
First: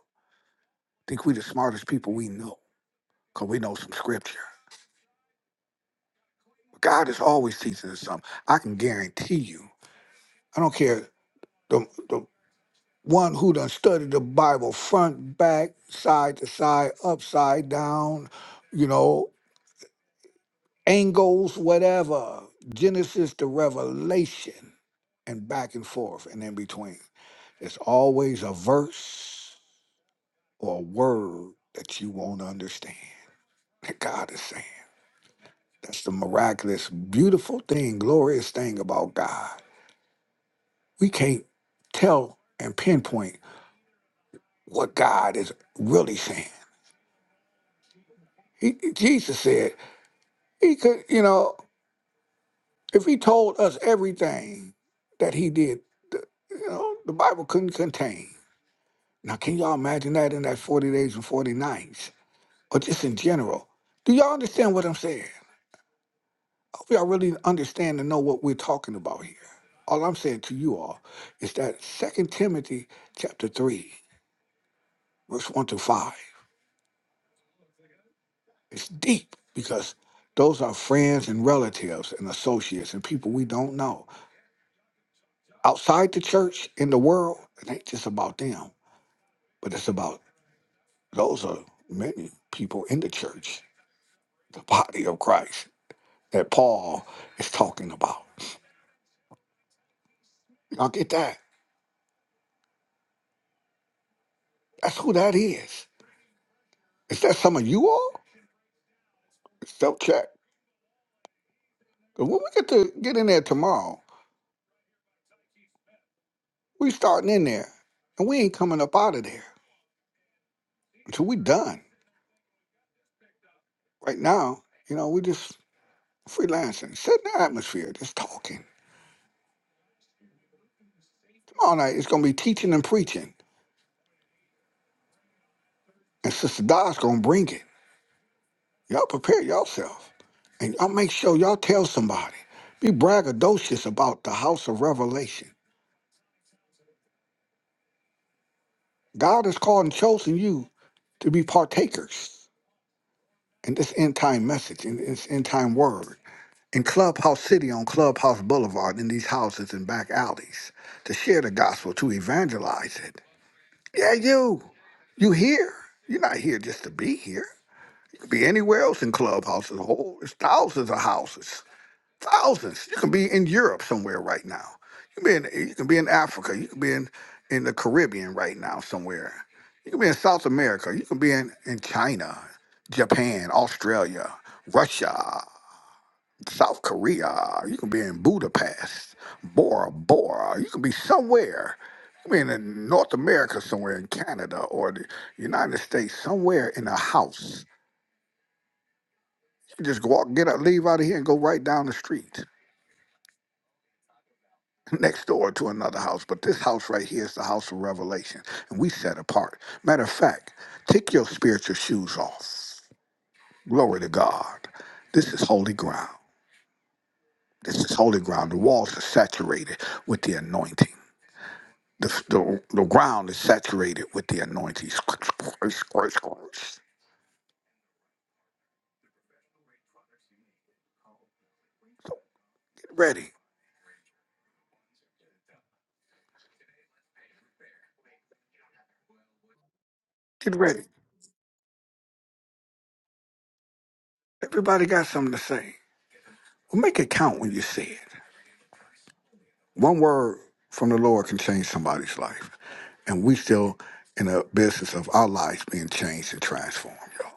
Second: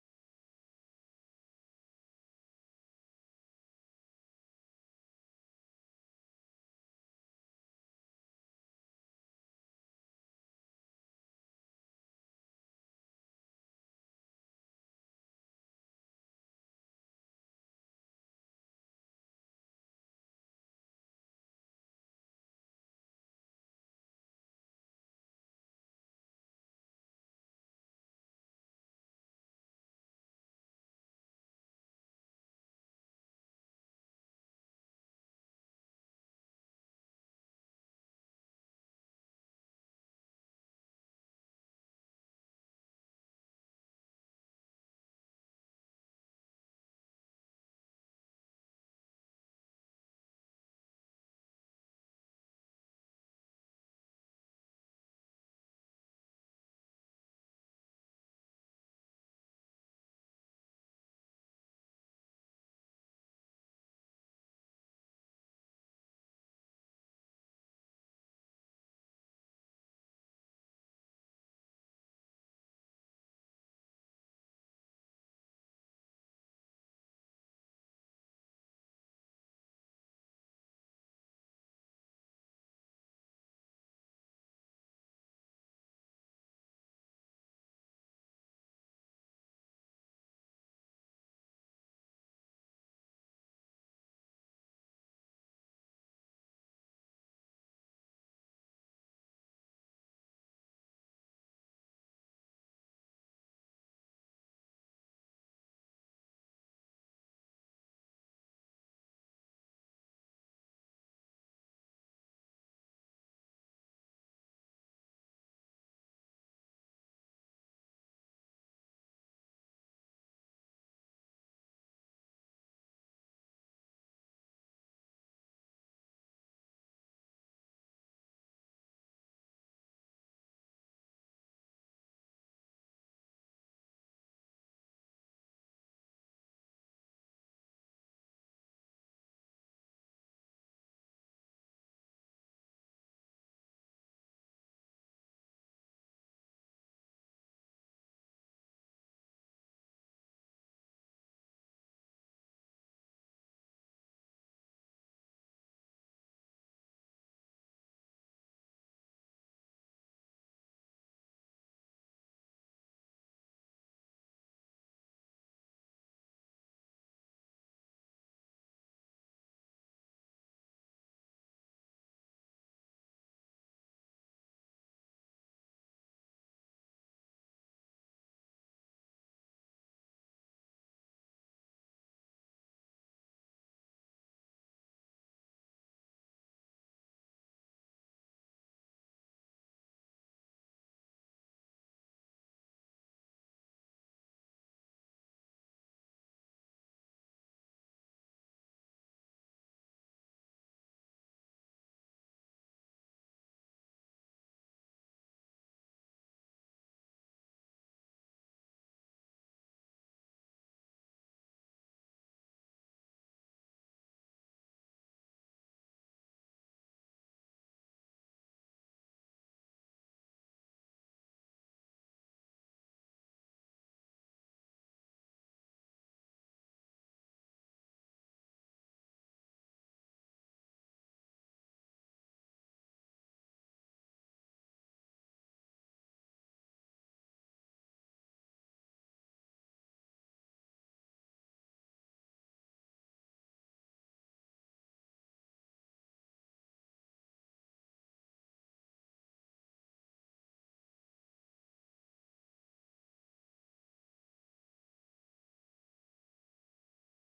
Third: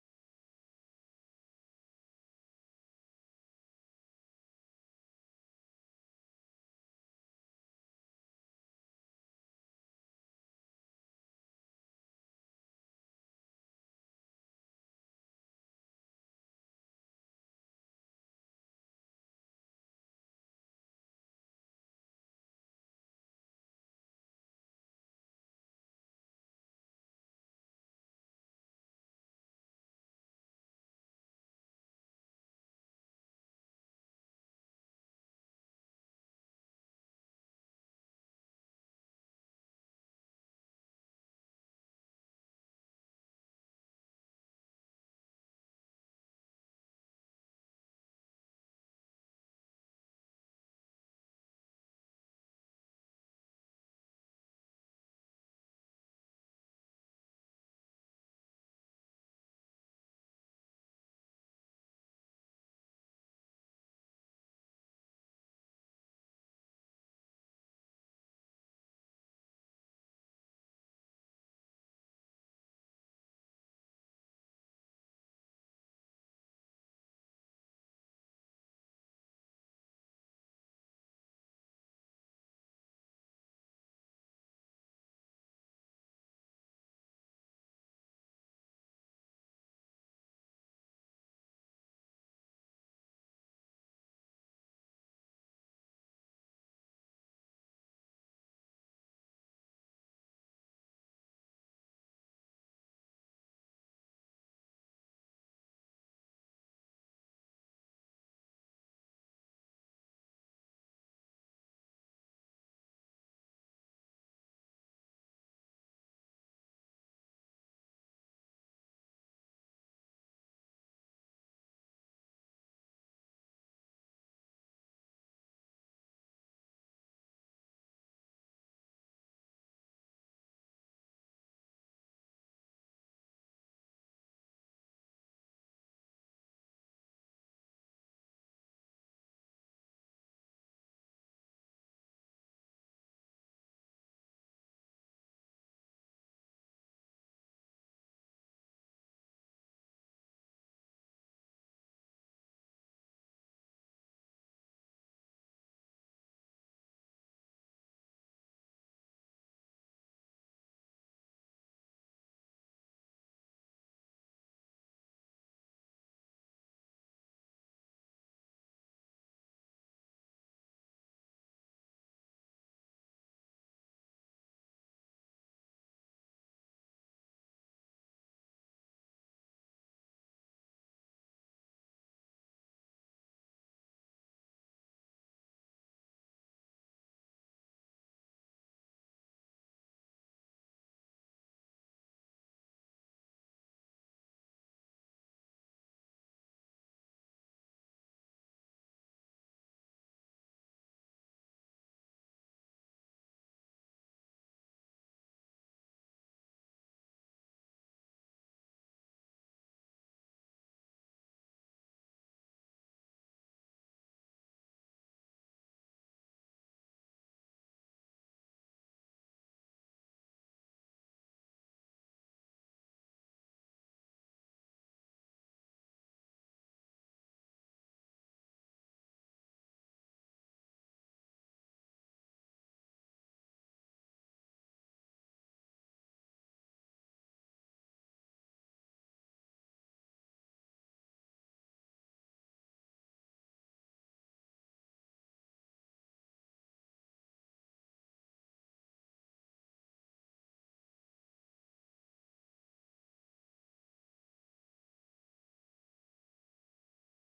S2: Think we the smartest people we know because we know some scripture. God is always teaching us something. I can guarantee you. I don't care the the one who done studied the Bible front, back, side to side, upside down, you know, angles, whatever, Genesis to Revelation, and back and forth and in between. There's always a verse or a word that you won't understand that God is saying. That's the miraculous, beautiful thing, glorious thing about God. we can't tell and pinpoint what God is really saying. He, Jesus said he could, you know, if he told us everything that he did, the, you know, the Bible couldn't contain. Now, can y'all imagine that in that 40 days and 40 nights, or just in general? Do y'all understand what I'm saying? I hope y'all really understand and know what we're talking about here. All I'm saying to you all is that Second Timothy chapter 3, verse 1 to 5. It's deep because those are friends and relatives and associates and people we don't know. Outside the church in the world, it ain't just about them, but it's about those are many people in the church, the body of Christ that Paul is talking about. Y'all get that? That's who that is. Is that some of you all? Self check. 'Cause When we get to get in there tomorrow, we starting in there and we ain't coming up out of there until we done. Right now, you know, we just freelancing, setting the atmosphere, just talking. Tomorrow night it's gonna be teaching and preaching, and Sister Dodge gonna bring it. Y'all prepare yourself, and y'all make sure y'all tell somebody. Be braggadocious about the house of revelation. God has called and chosen you to be partakers in this end time message, in this end time word, in Clubhouse City on Clubhouse Boulevard, in these houses and back alleys, to share the gospel, to evangelize it Yeah, you. You here. You're not here just to be here. You could be anywhere else in clubhouses. Whole there's thousands of houses. Thousands. You can be in Europe somewhere right now. You can be in you can be in Africa. You can be in, in the Caribbean right now somewhere. You can be in South America. You can be in, in China, Japan, Australia, Russia. South Korea. You can be in Budapest, Bora Bora. You can be somewhere. You can be in North America, somewhere in Canada or the United States, somewhere in a house. You can just walk, get up, leave out of here, and go right down the street (laughs) next door to another house. But this house right here is the house of revelation, and we set apart. Matter of fact, take your spiritual shoes off. Glory to God. This is holy ground. This is holy ground. The walls are saturated with the anointing. The, the, the ground is saturated with the anointing. Squish, squish, squish, squish. So get ready. Get ready. Everybody got something to say. Well, make it count when you say it. One word from the Lord can change somebody's life. And we still in the business of our lives being changed and transformed, y'all.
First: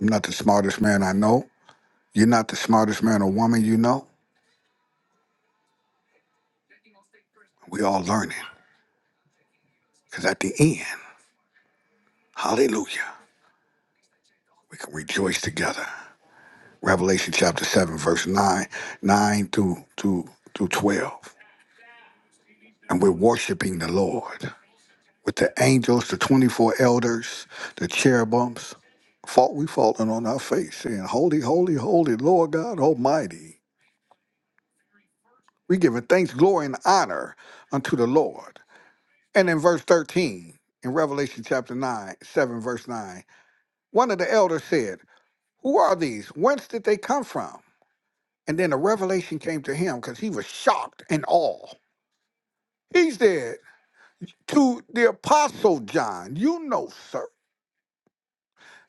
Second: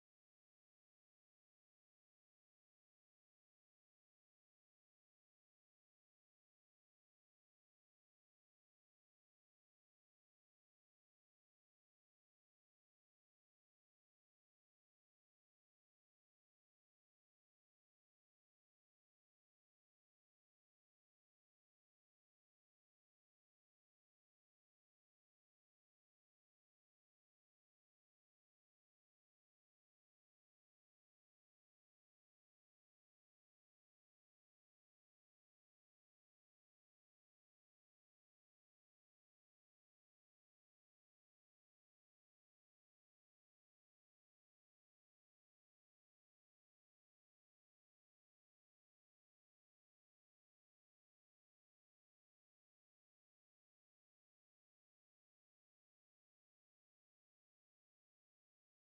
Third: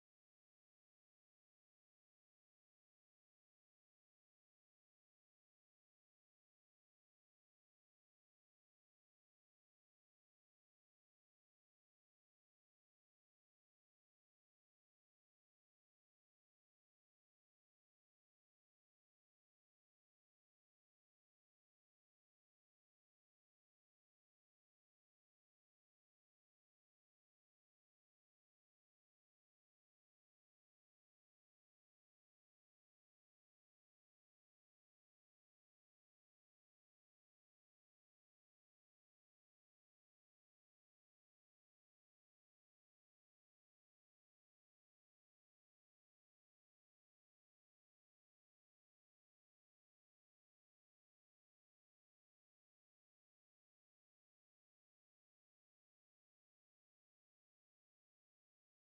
S2: I'm not the smartest man I know. You're not the smartest man or woman you know. We all learning. Because at the end, hallelujah, we can rejoice together. Revelation chapter 7, verse 9, 9 through, through, through 12. And we're worshiping the Lord with the angels, the 24 elders, the cherubims. Fall, we falling on our face, saying, Holy, holy, holy, Lord God Almighty. We giving thanks, glory, and honor unto the Lord. And in verse 13, in Revelation chapter 9, 7, verse 9, one of the elders said, Who are these? Whence did they come from? And then the revelation came to him because he was shocked and awe. He said to the apostle John, You know, sir,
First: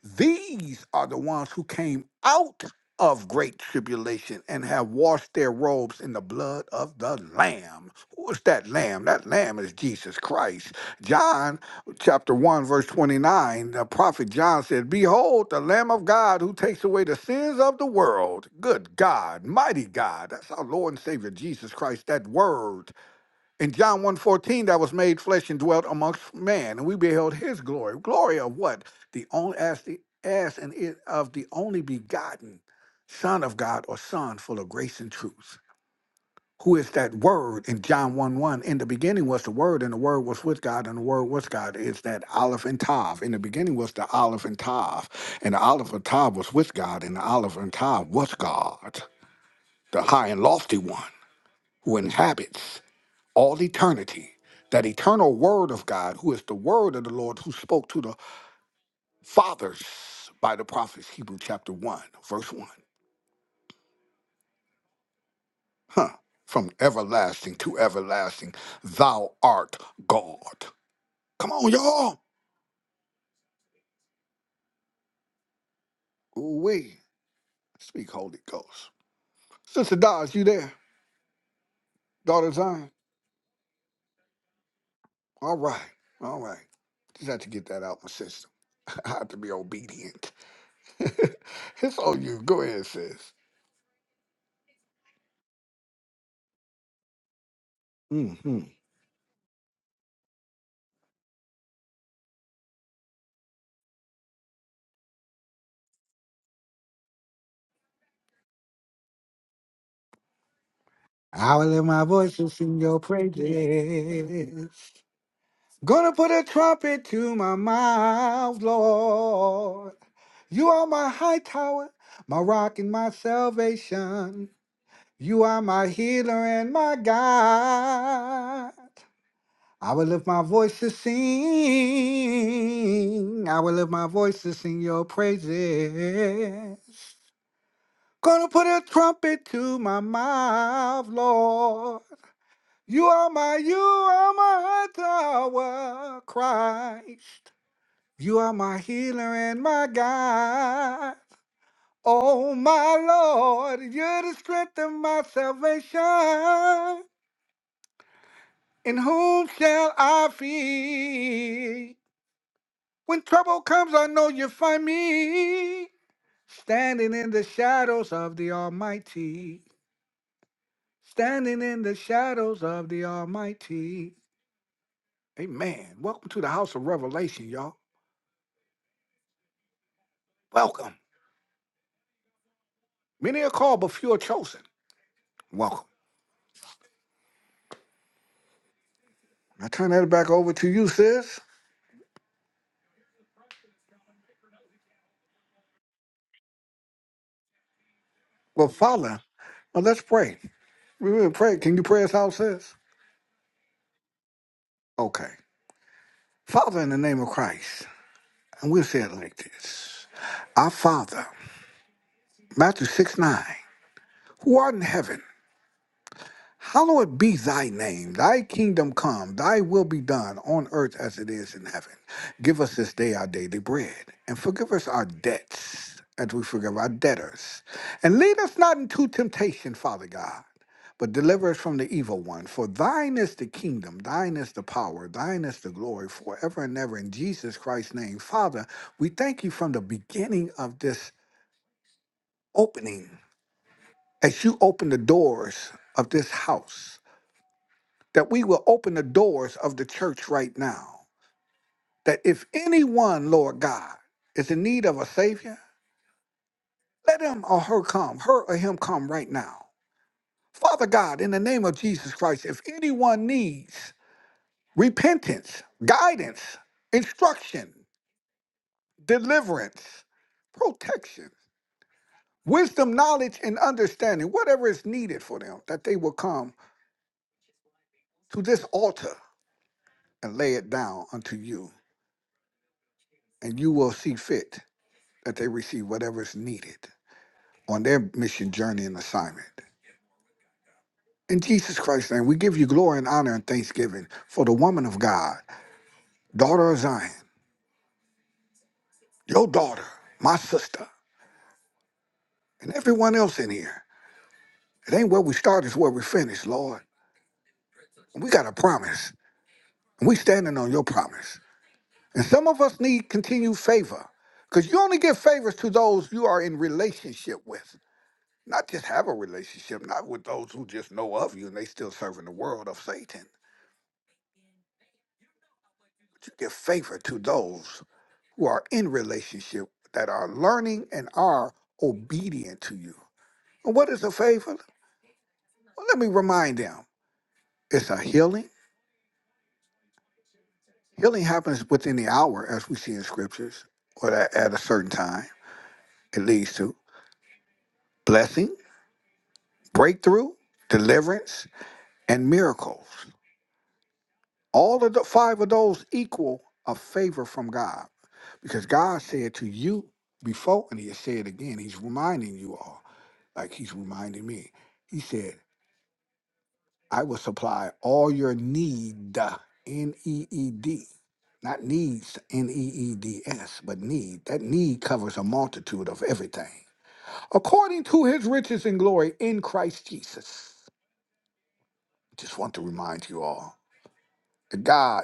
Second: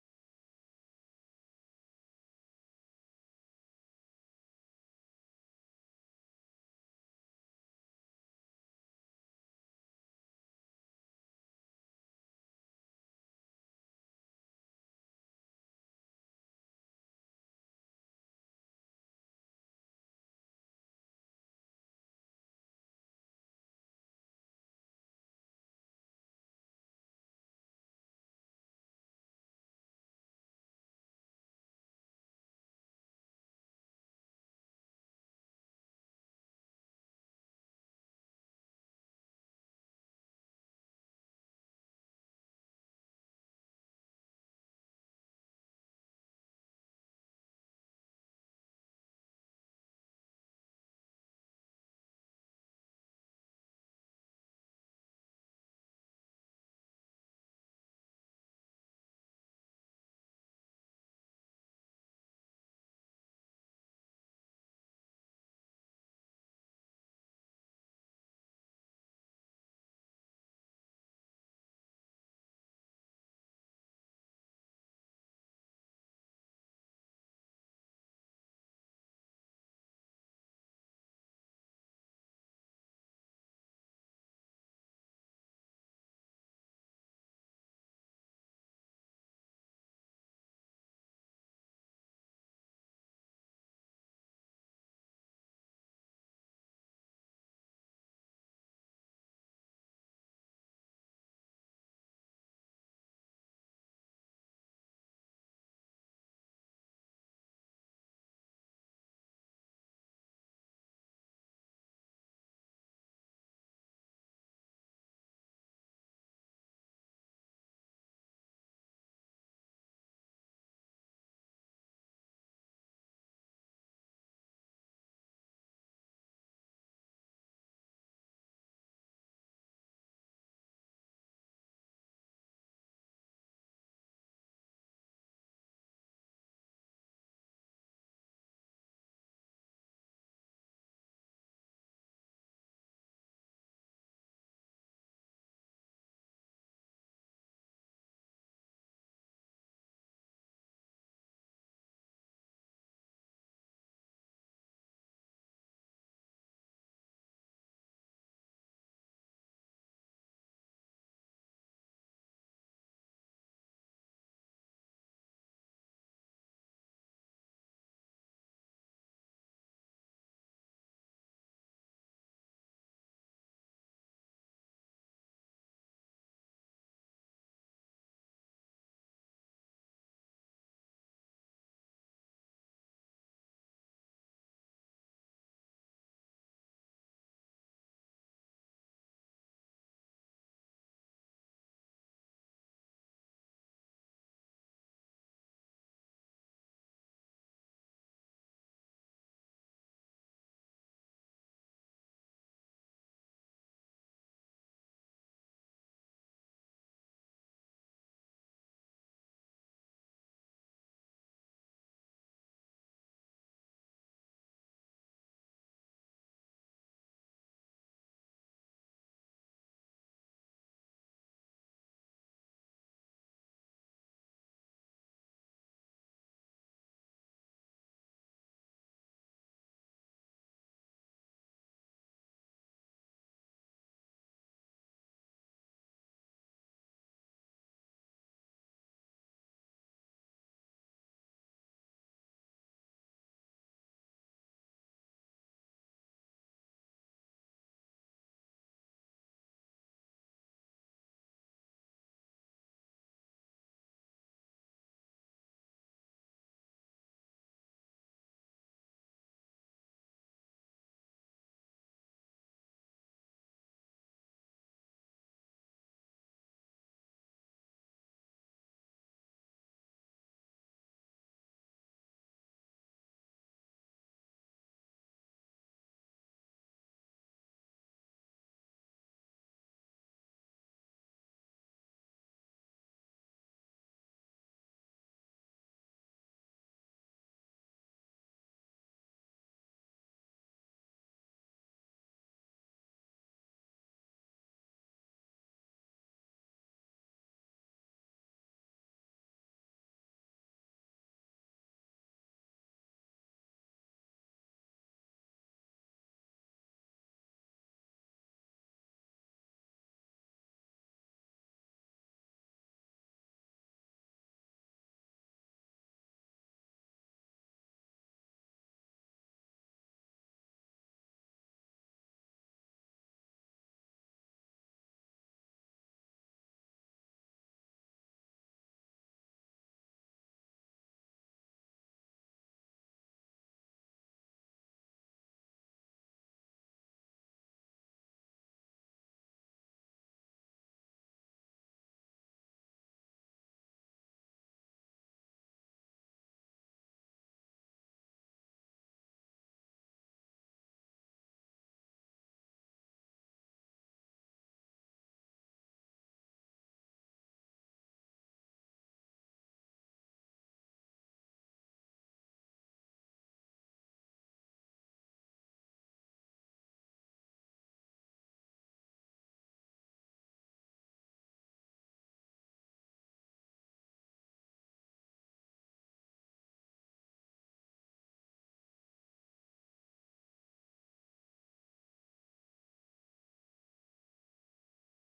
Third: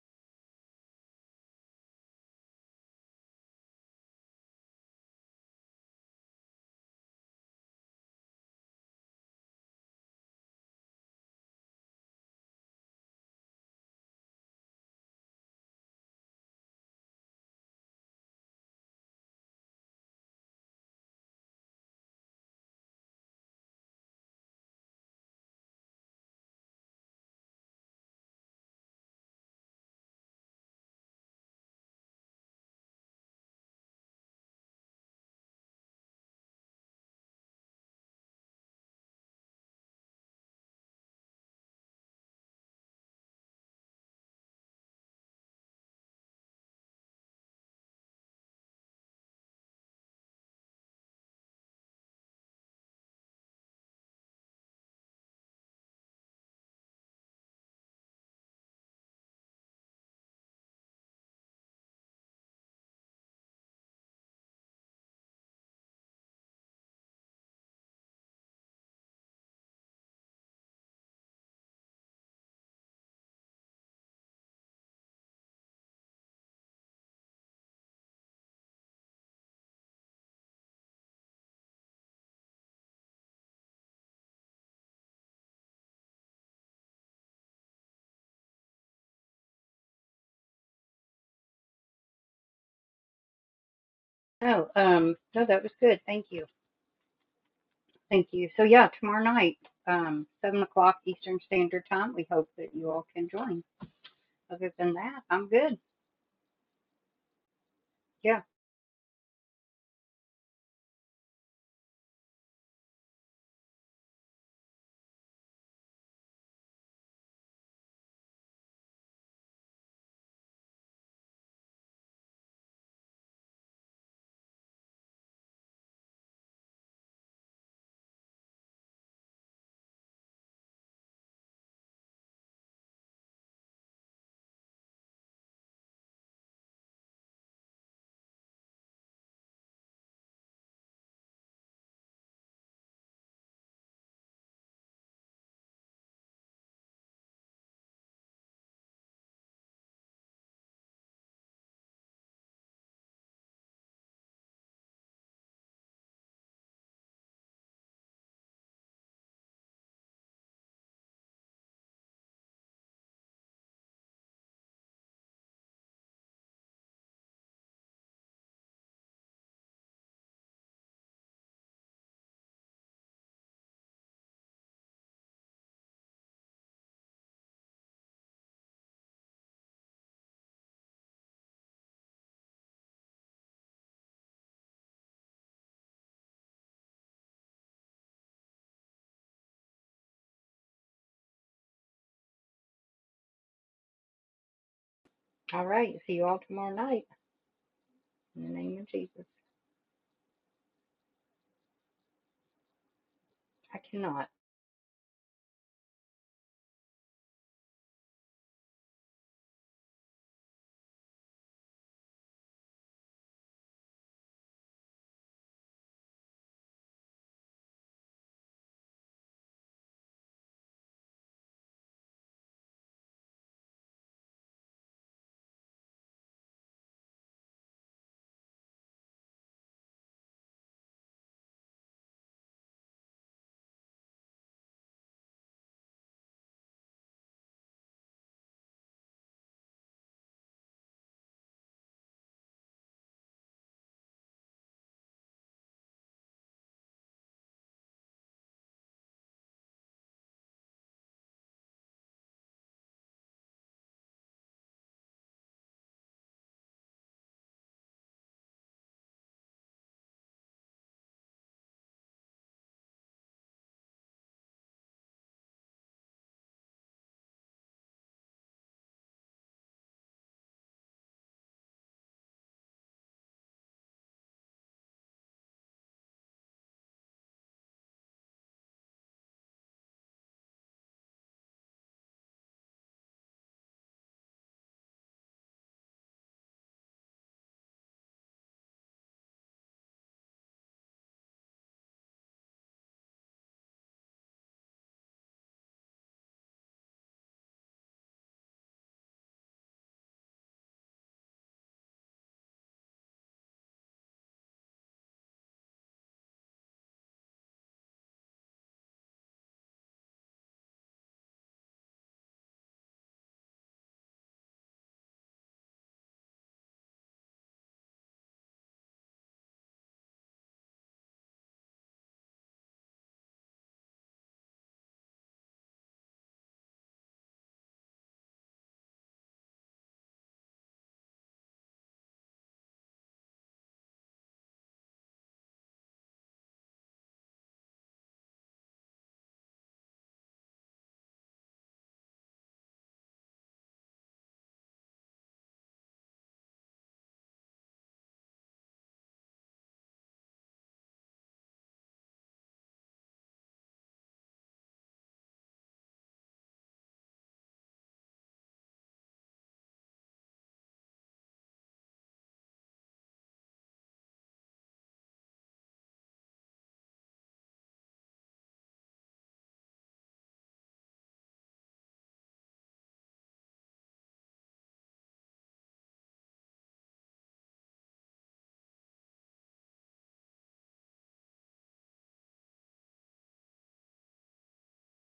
S2: these are the ones who came out of great tribulation and have washed their robes in the blood of the Lamb. Who is that Lamb? That Lamb is Jesus Christ. John chapter 1, verse 29, the prophet John said, Behold, the Lamb of God who takes away the sins of the world. Good God, mighty God. That's our Lord and Savior Jesus Christ, that word in John one fourteen, that was made flesh and dwelt amongst man, and we beheld his glory. Glory of what? The only as the as and it of the only begotten Son of God or Son full of grace and truth. Who is that word in John 1 1? In the beginning was the word, and the word was with God, and the word was God. Is that Aleph and Tav? In the beginning was the Aleph and Tav, and the Aleph and Tav was with God, and the Aleph and Tav was God, the high and lofty one who inhabits all eternity. That eternal word of God, who is the word of the Lord, who spoke to the fathers by the prophets, Hebrew chapter 1, verse 1. Huh. From everlasting to everlasting, thou art God. Come on, y'all. We speak Holy Ghost. Sister Dodge, you there? Daughter Zion? All right. All right. Just had to get that out my system. (laughs) I have to be obedient. (laughs) it's on you. Go ahead, sis.
S1: Oh, um, no, that was good. Thank you. Thank you. So yeah, tomorrow night, um, seven o'clock Eastern Standard Time. We hope that you all can join. Other than that, I'm good. Yeah.
S2: I will let my voice to sing your praises. Gonna put a trumpet to my mouth, Lord. You are my high tower, my rock and my salvation. You are my healer and my God. I will lift my voice to sing. I will lift my voice to sing your praises. Gonna put a trumpet to my mouth, Lord. You are my, you are my tower, Christ. You are my healer and my guide. Oh, my Lord, you're the strength of my salvation. In whom shall I fear? When trouble comes, I know you find me. Standing in the shadows of the Almighty. Standing in the shadows of the Almighty. Amen. Welcome to the house of revelation, y'all. Welcome. Many are called, but few are chosen. Welcome. I turn that back over to you, sis.
S1: All right. See you all tomorrow night. In the
S2: Well,
S1: name of
S2: Father,
S1: Jesus.
S2: well, let's pray. We will pray. Can you pray us out, sis?
S1: I cannot.
S2: Okay. Father, in the name of Christ, and we'll say it like this Our Father, Matthew 6 9, who art in heaven, Hallowed be thy name, thy kingdom come, thy will be done on earth as it is in heaven. Give us this day our daily bread, and forgive us our debts as we forgive our debtors. And lead us not into temptation, Father God, but deliver us from the evil one. For thine is the kingdom, thine is the power, thine is the glory forever and ever. In Jesus Christ's name, Father, we thank you from the beginning of this opening as you open the doors of this house that we will open the doors of the church right now. That if anyone, Lord God, is in need of a Savior, let him or her come, her or him come right now. Father God, in the name of Jesus Christ, if anyone needs repentance, guidance, instruction, deliverance, protection, wisdom, knowledge, and understanding, whatever is needed for them, that they will come to this altar and lay it down unto you, and you will see fit that they receive whatever is needed on their mission journey and assignment. In Jesus Christ's name, we give you glory and honor and thanksgiving for the woman of God, daughter of Zion, your daughter, my sister, and everyone else in here. It ain't where we start, it's where we finish, Lord. And we got a promise, and we standing on your promise. And some of us need continued favor, because you only give favors to those you are in relationship with. Not just have a relationship, not with those who just know of you and they still serving the world of Satan. to give favor to those who are in relationship that are learning and are obedient to you. And what is a favor? Well, let me remind them it's a healing. Healing happens within the hour, as we see in scriptures, or at at a certain time. It leads to blessing, breakthrough, deliverance, and miracles. All of the five of those equal a favor from God because God said to you before, and He has said again, He's reminding you all. like he's reminding me. He said, I will supply all your need, uh, N E E D, not needs, N E E D S, but need. That need covers a multitude of everything. According to his riches and glory in Christ Jesus. Just want to remind you all that God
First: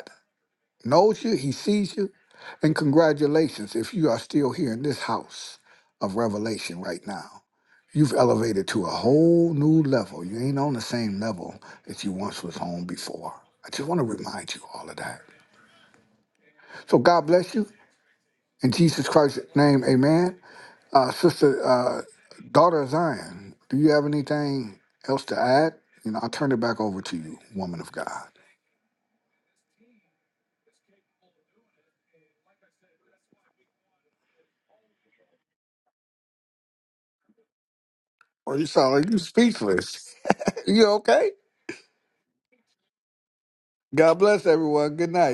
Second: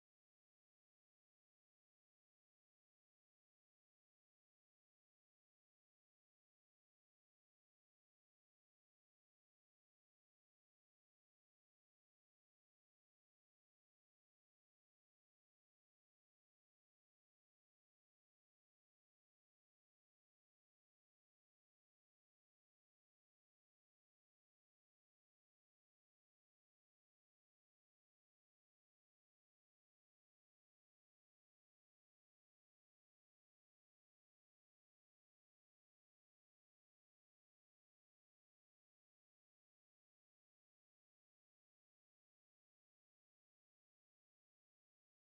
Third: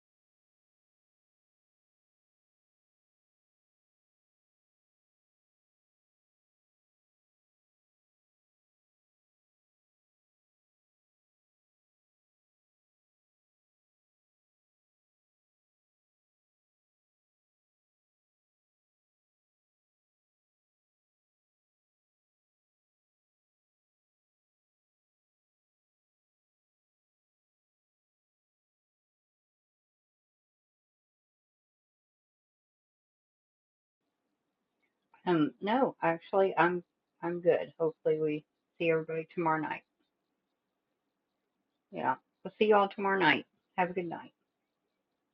S2: knows you, he sees you. And congratulations if you are still here in this house of revelation right now. You've elevated to a whole new level. You ain't on the same level that you once was on before. I just want to remind you all of that. So God bless you. In Jesus Christ's name, amen. Uh, Sister, uh, daughter of Zion, do you have anything else to add? You know, I'll turn it back over to you, woman of God.
S1: Um, no, actually I'm I'm good. Hopefully we
S2: Or you
S1: see
S2: sound like you
S1: everybody tomorrow night.
S2: speechless. (laughs) you okay?
S1: Yeah. We'll see you all tomorrow night. Have a good
S2: God
S1: night.
S2: bless everyone. Good night.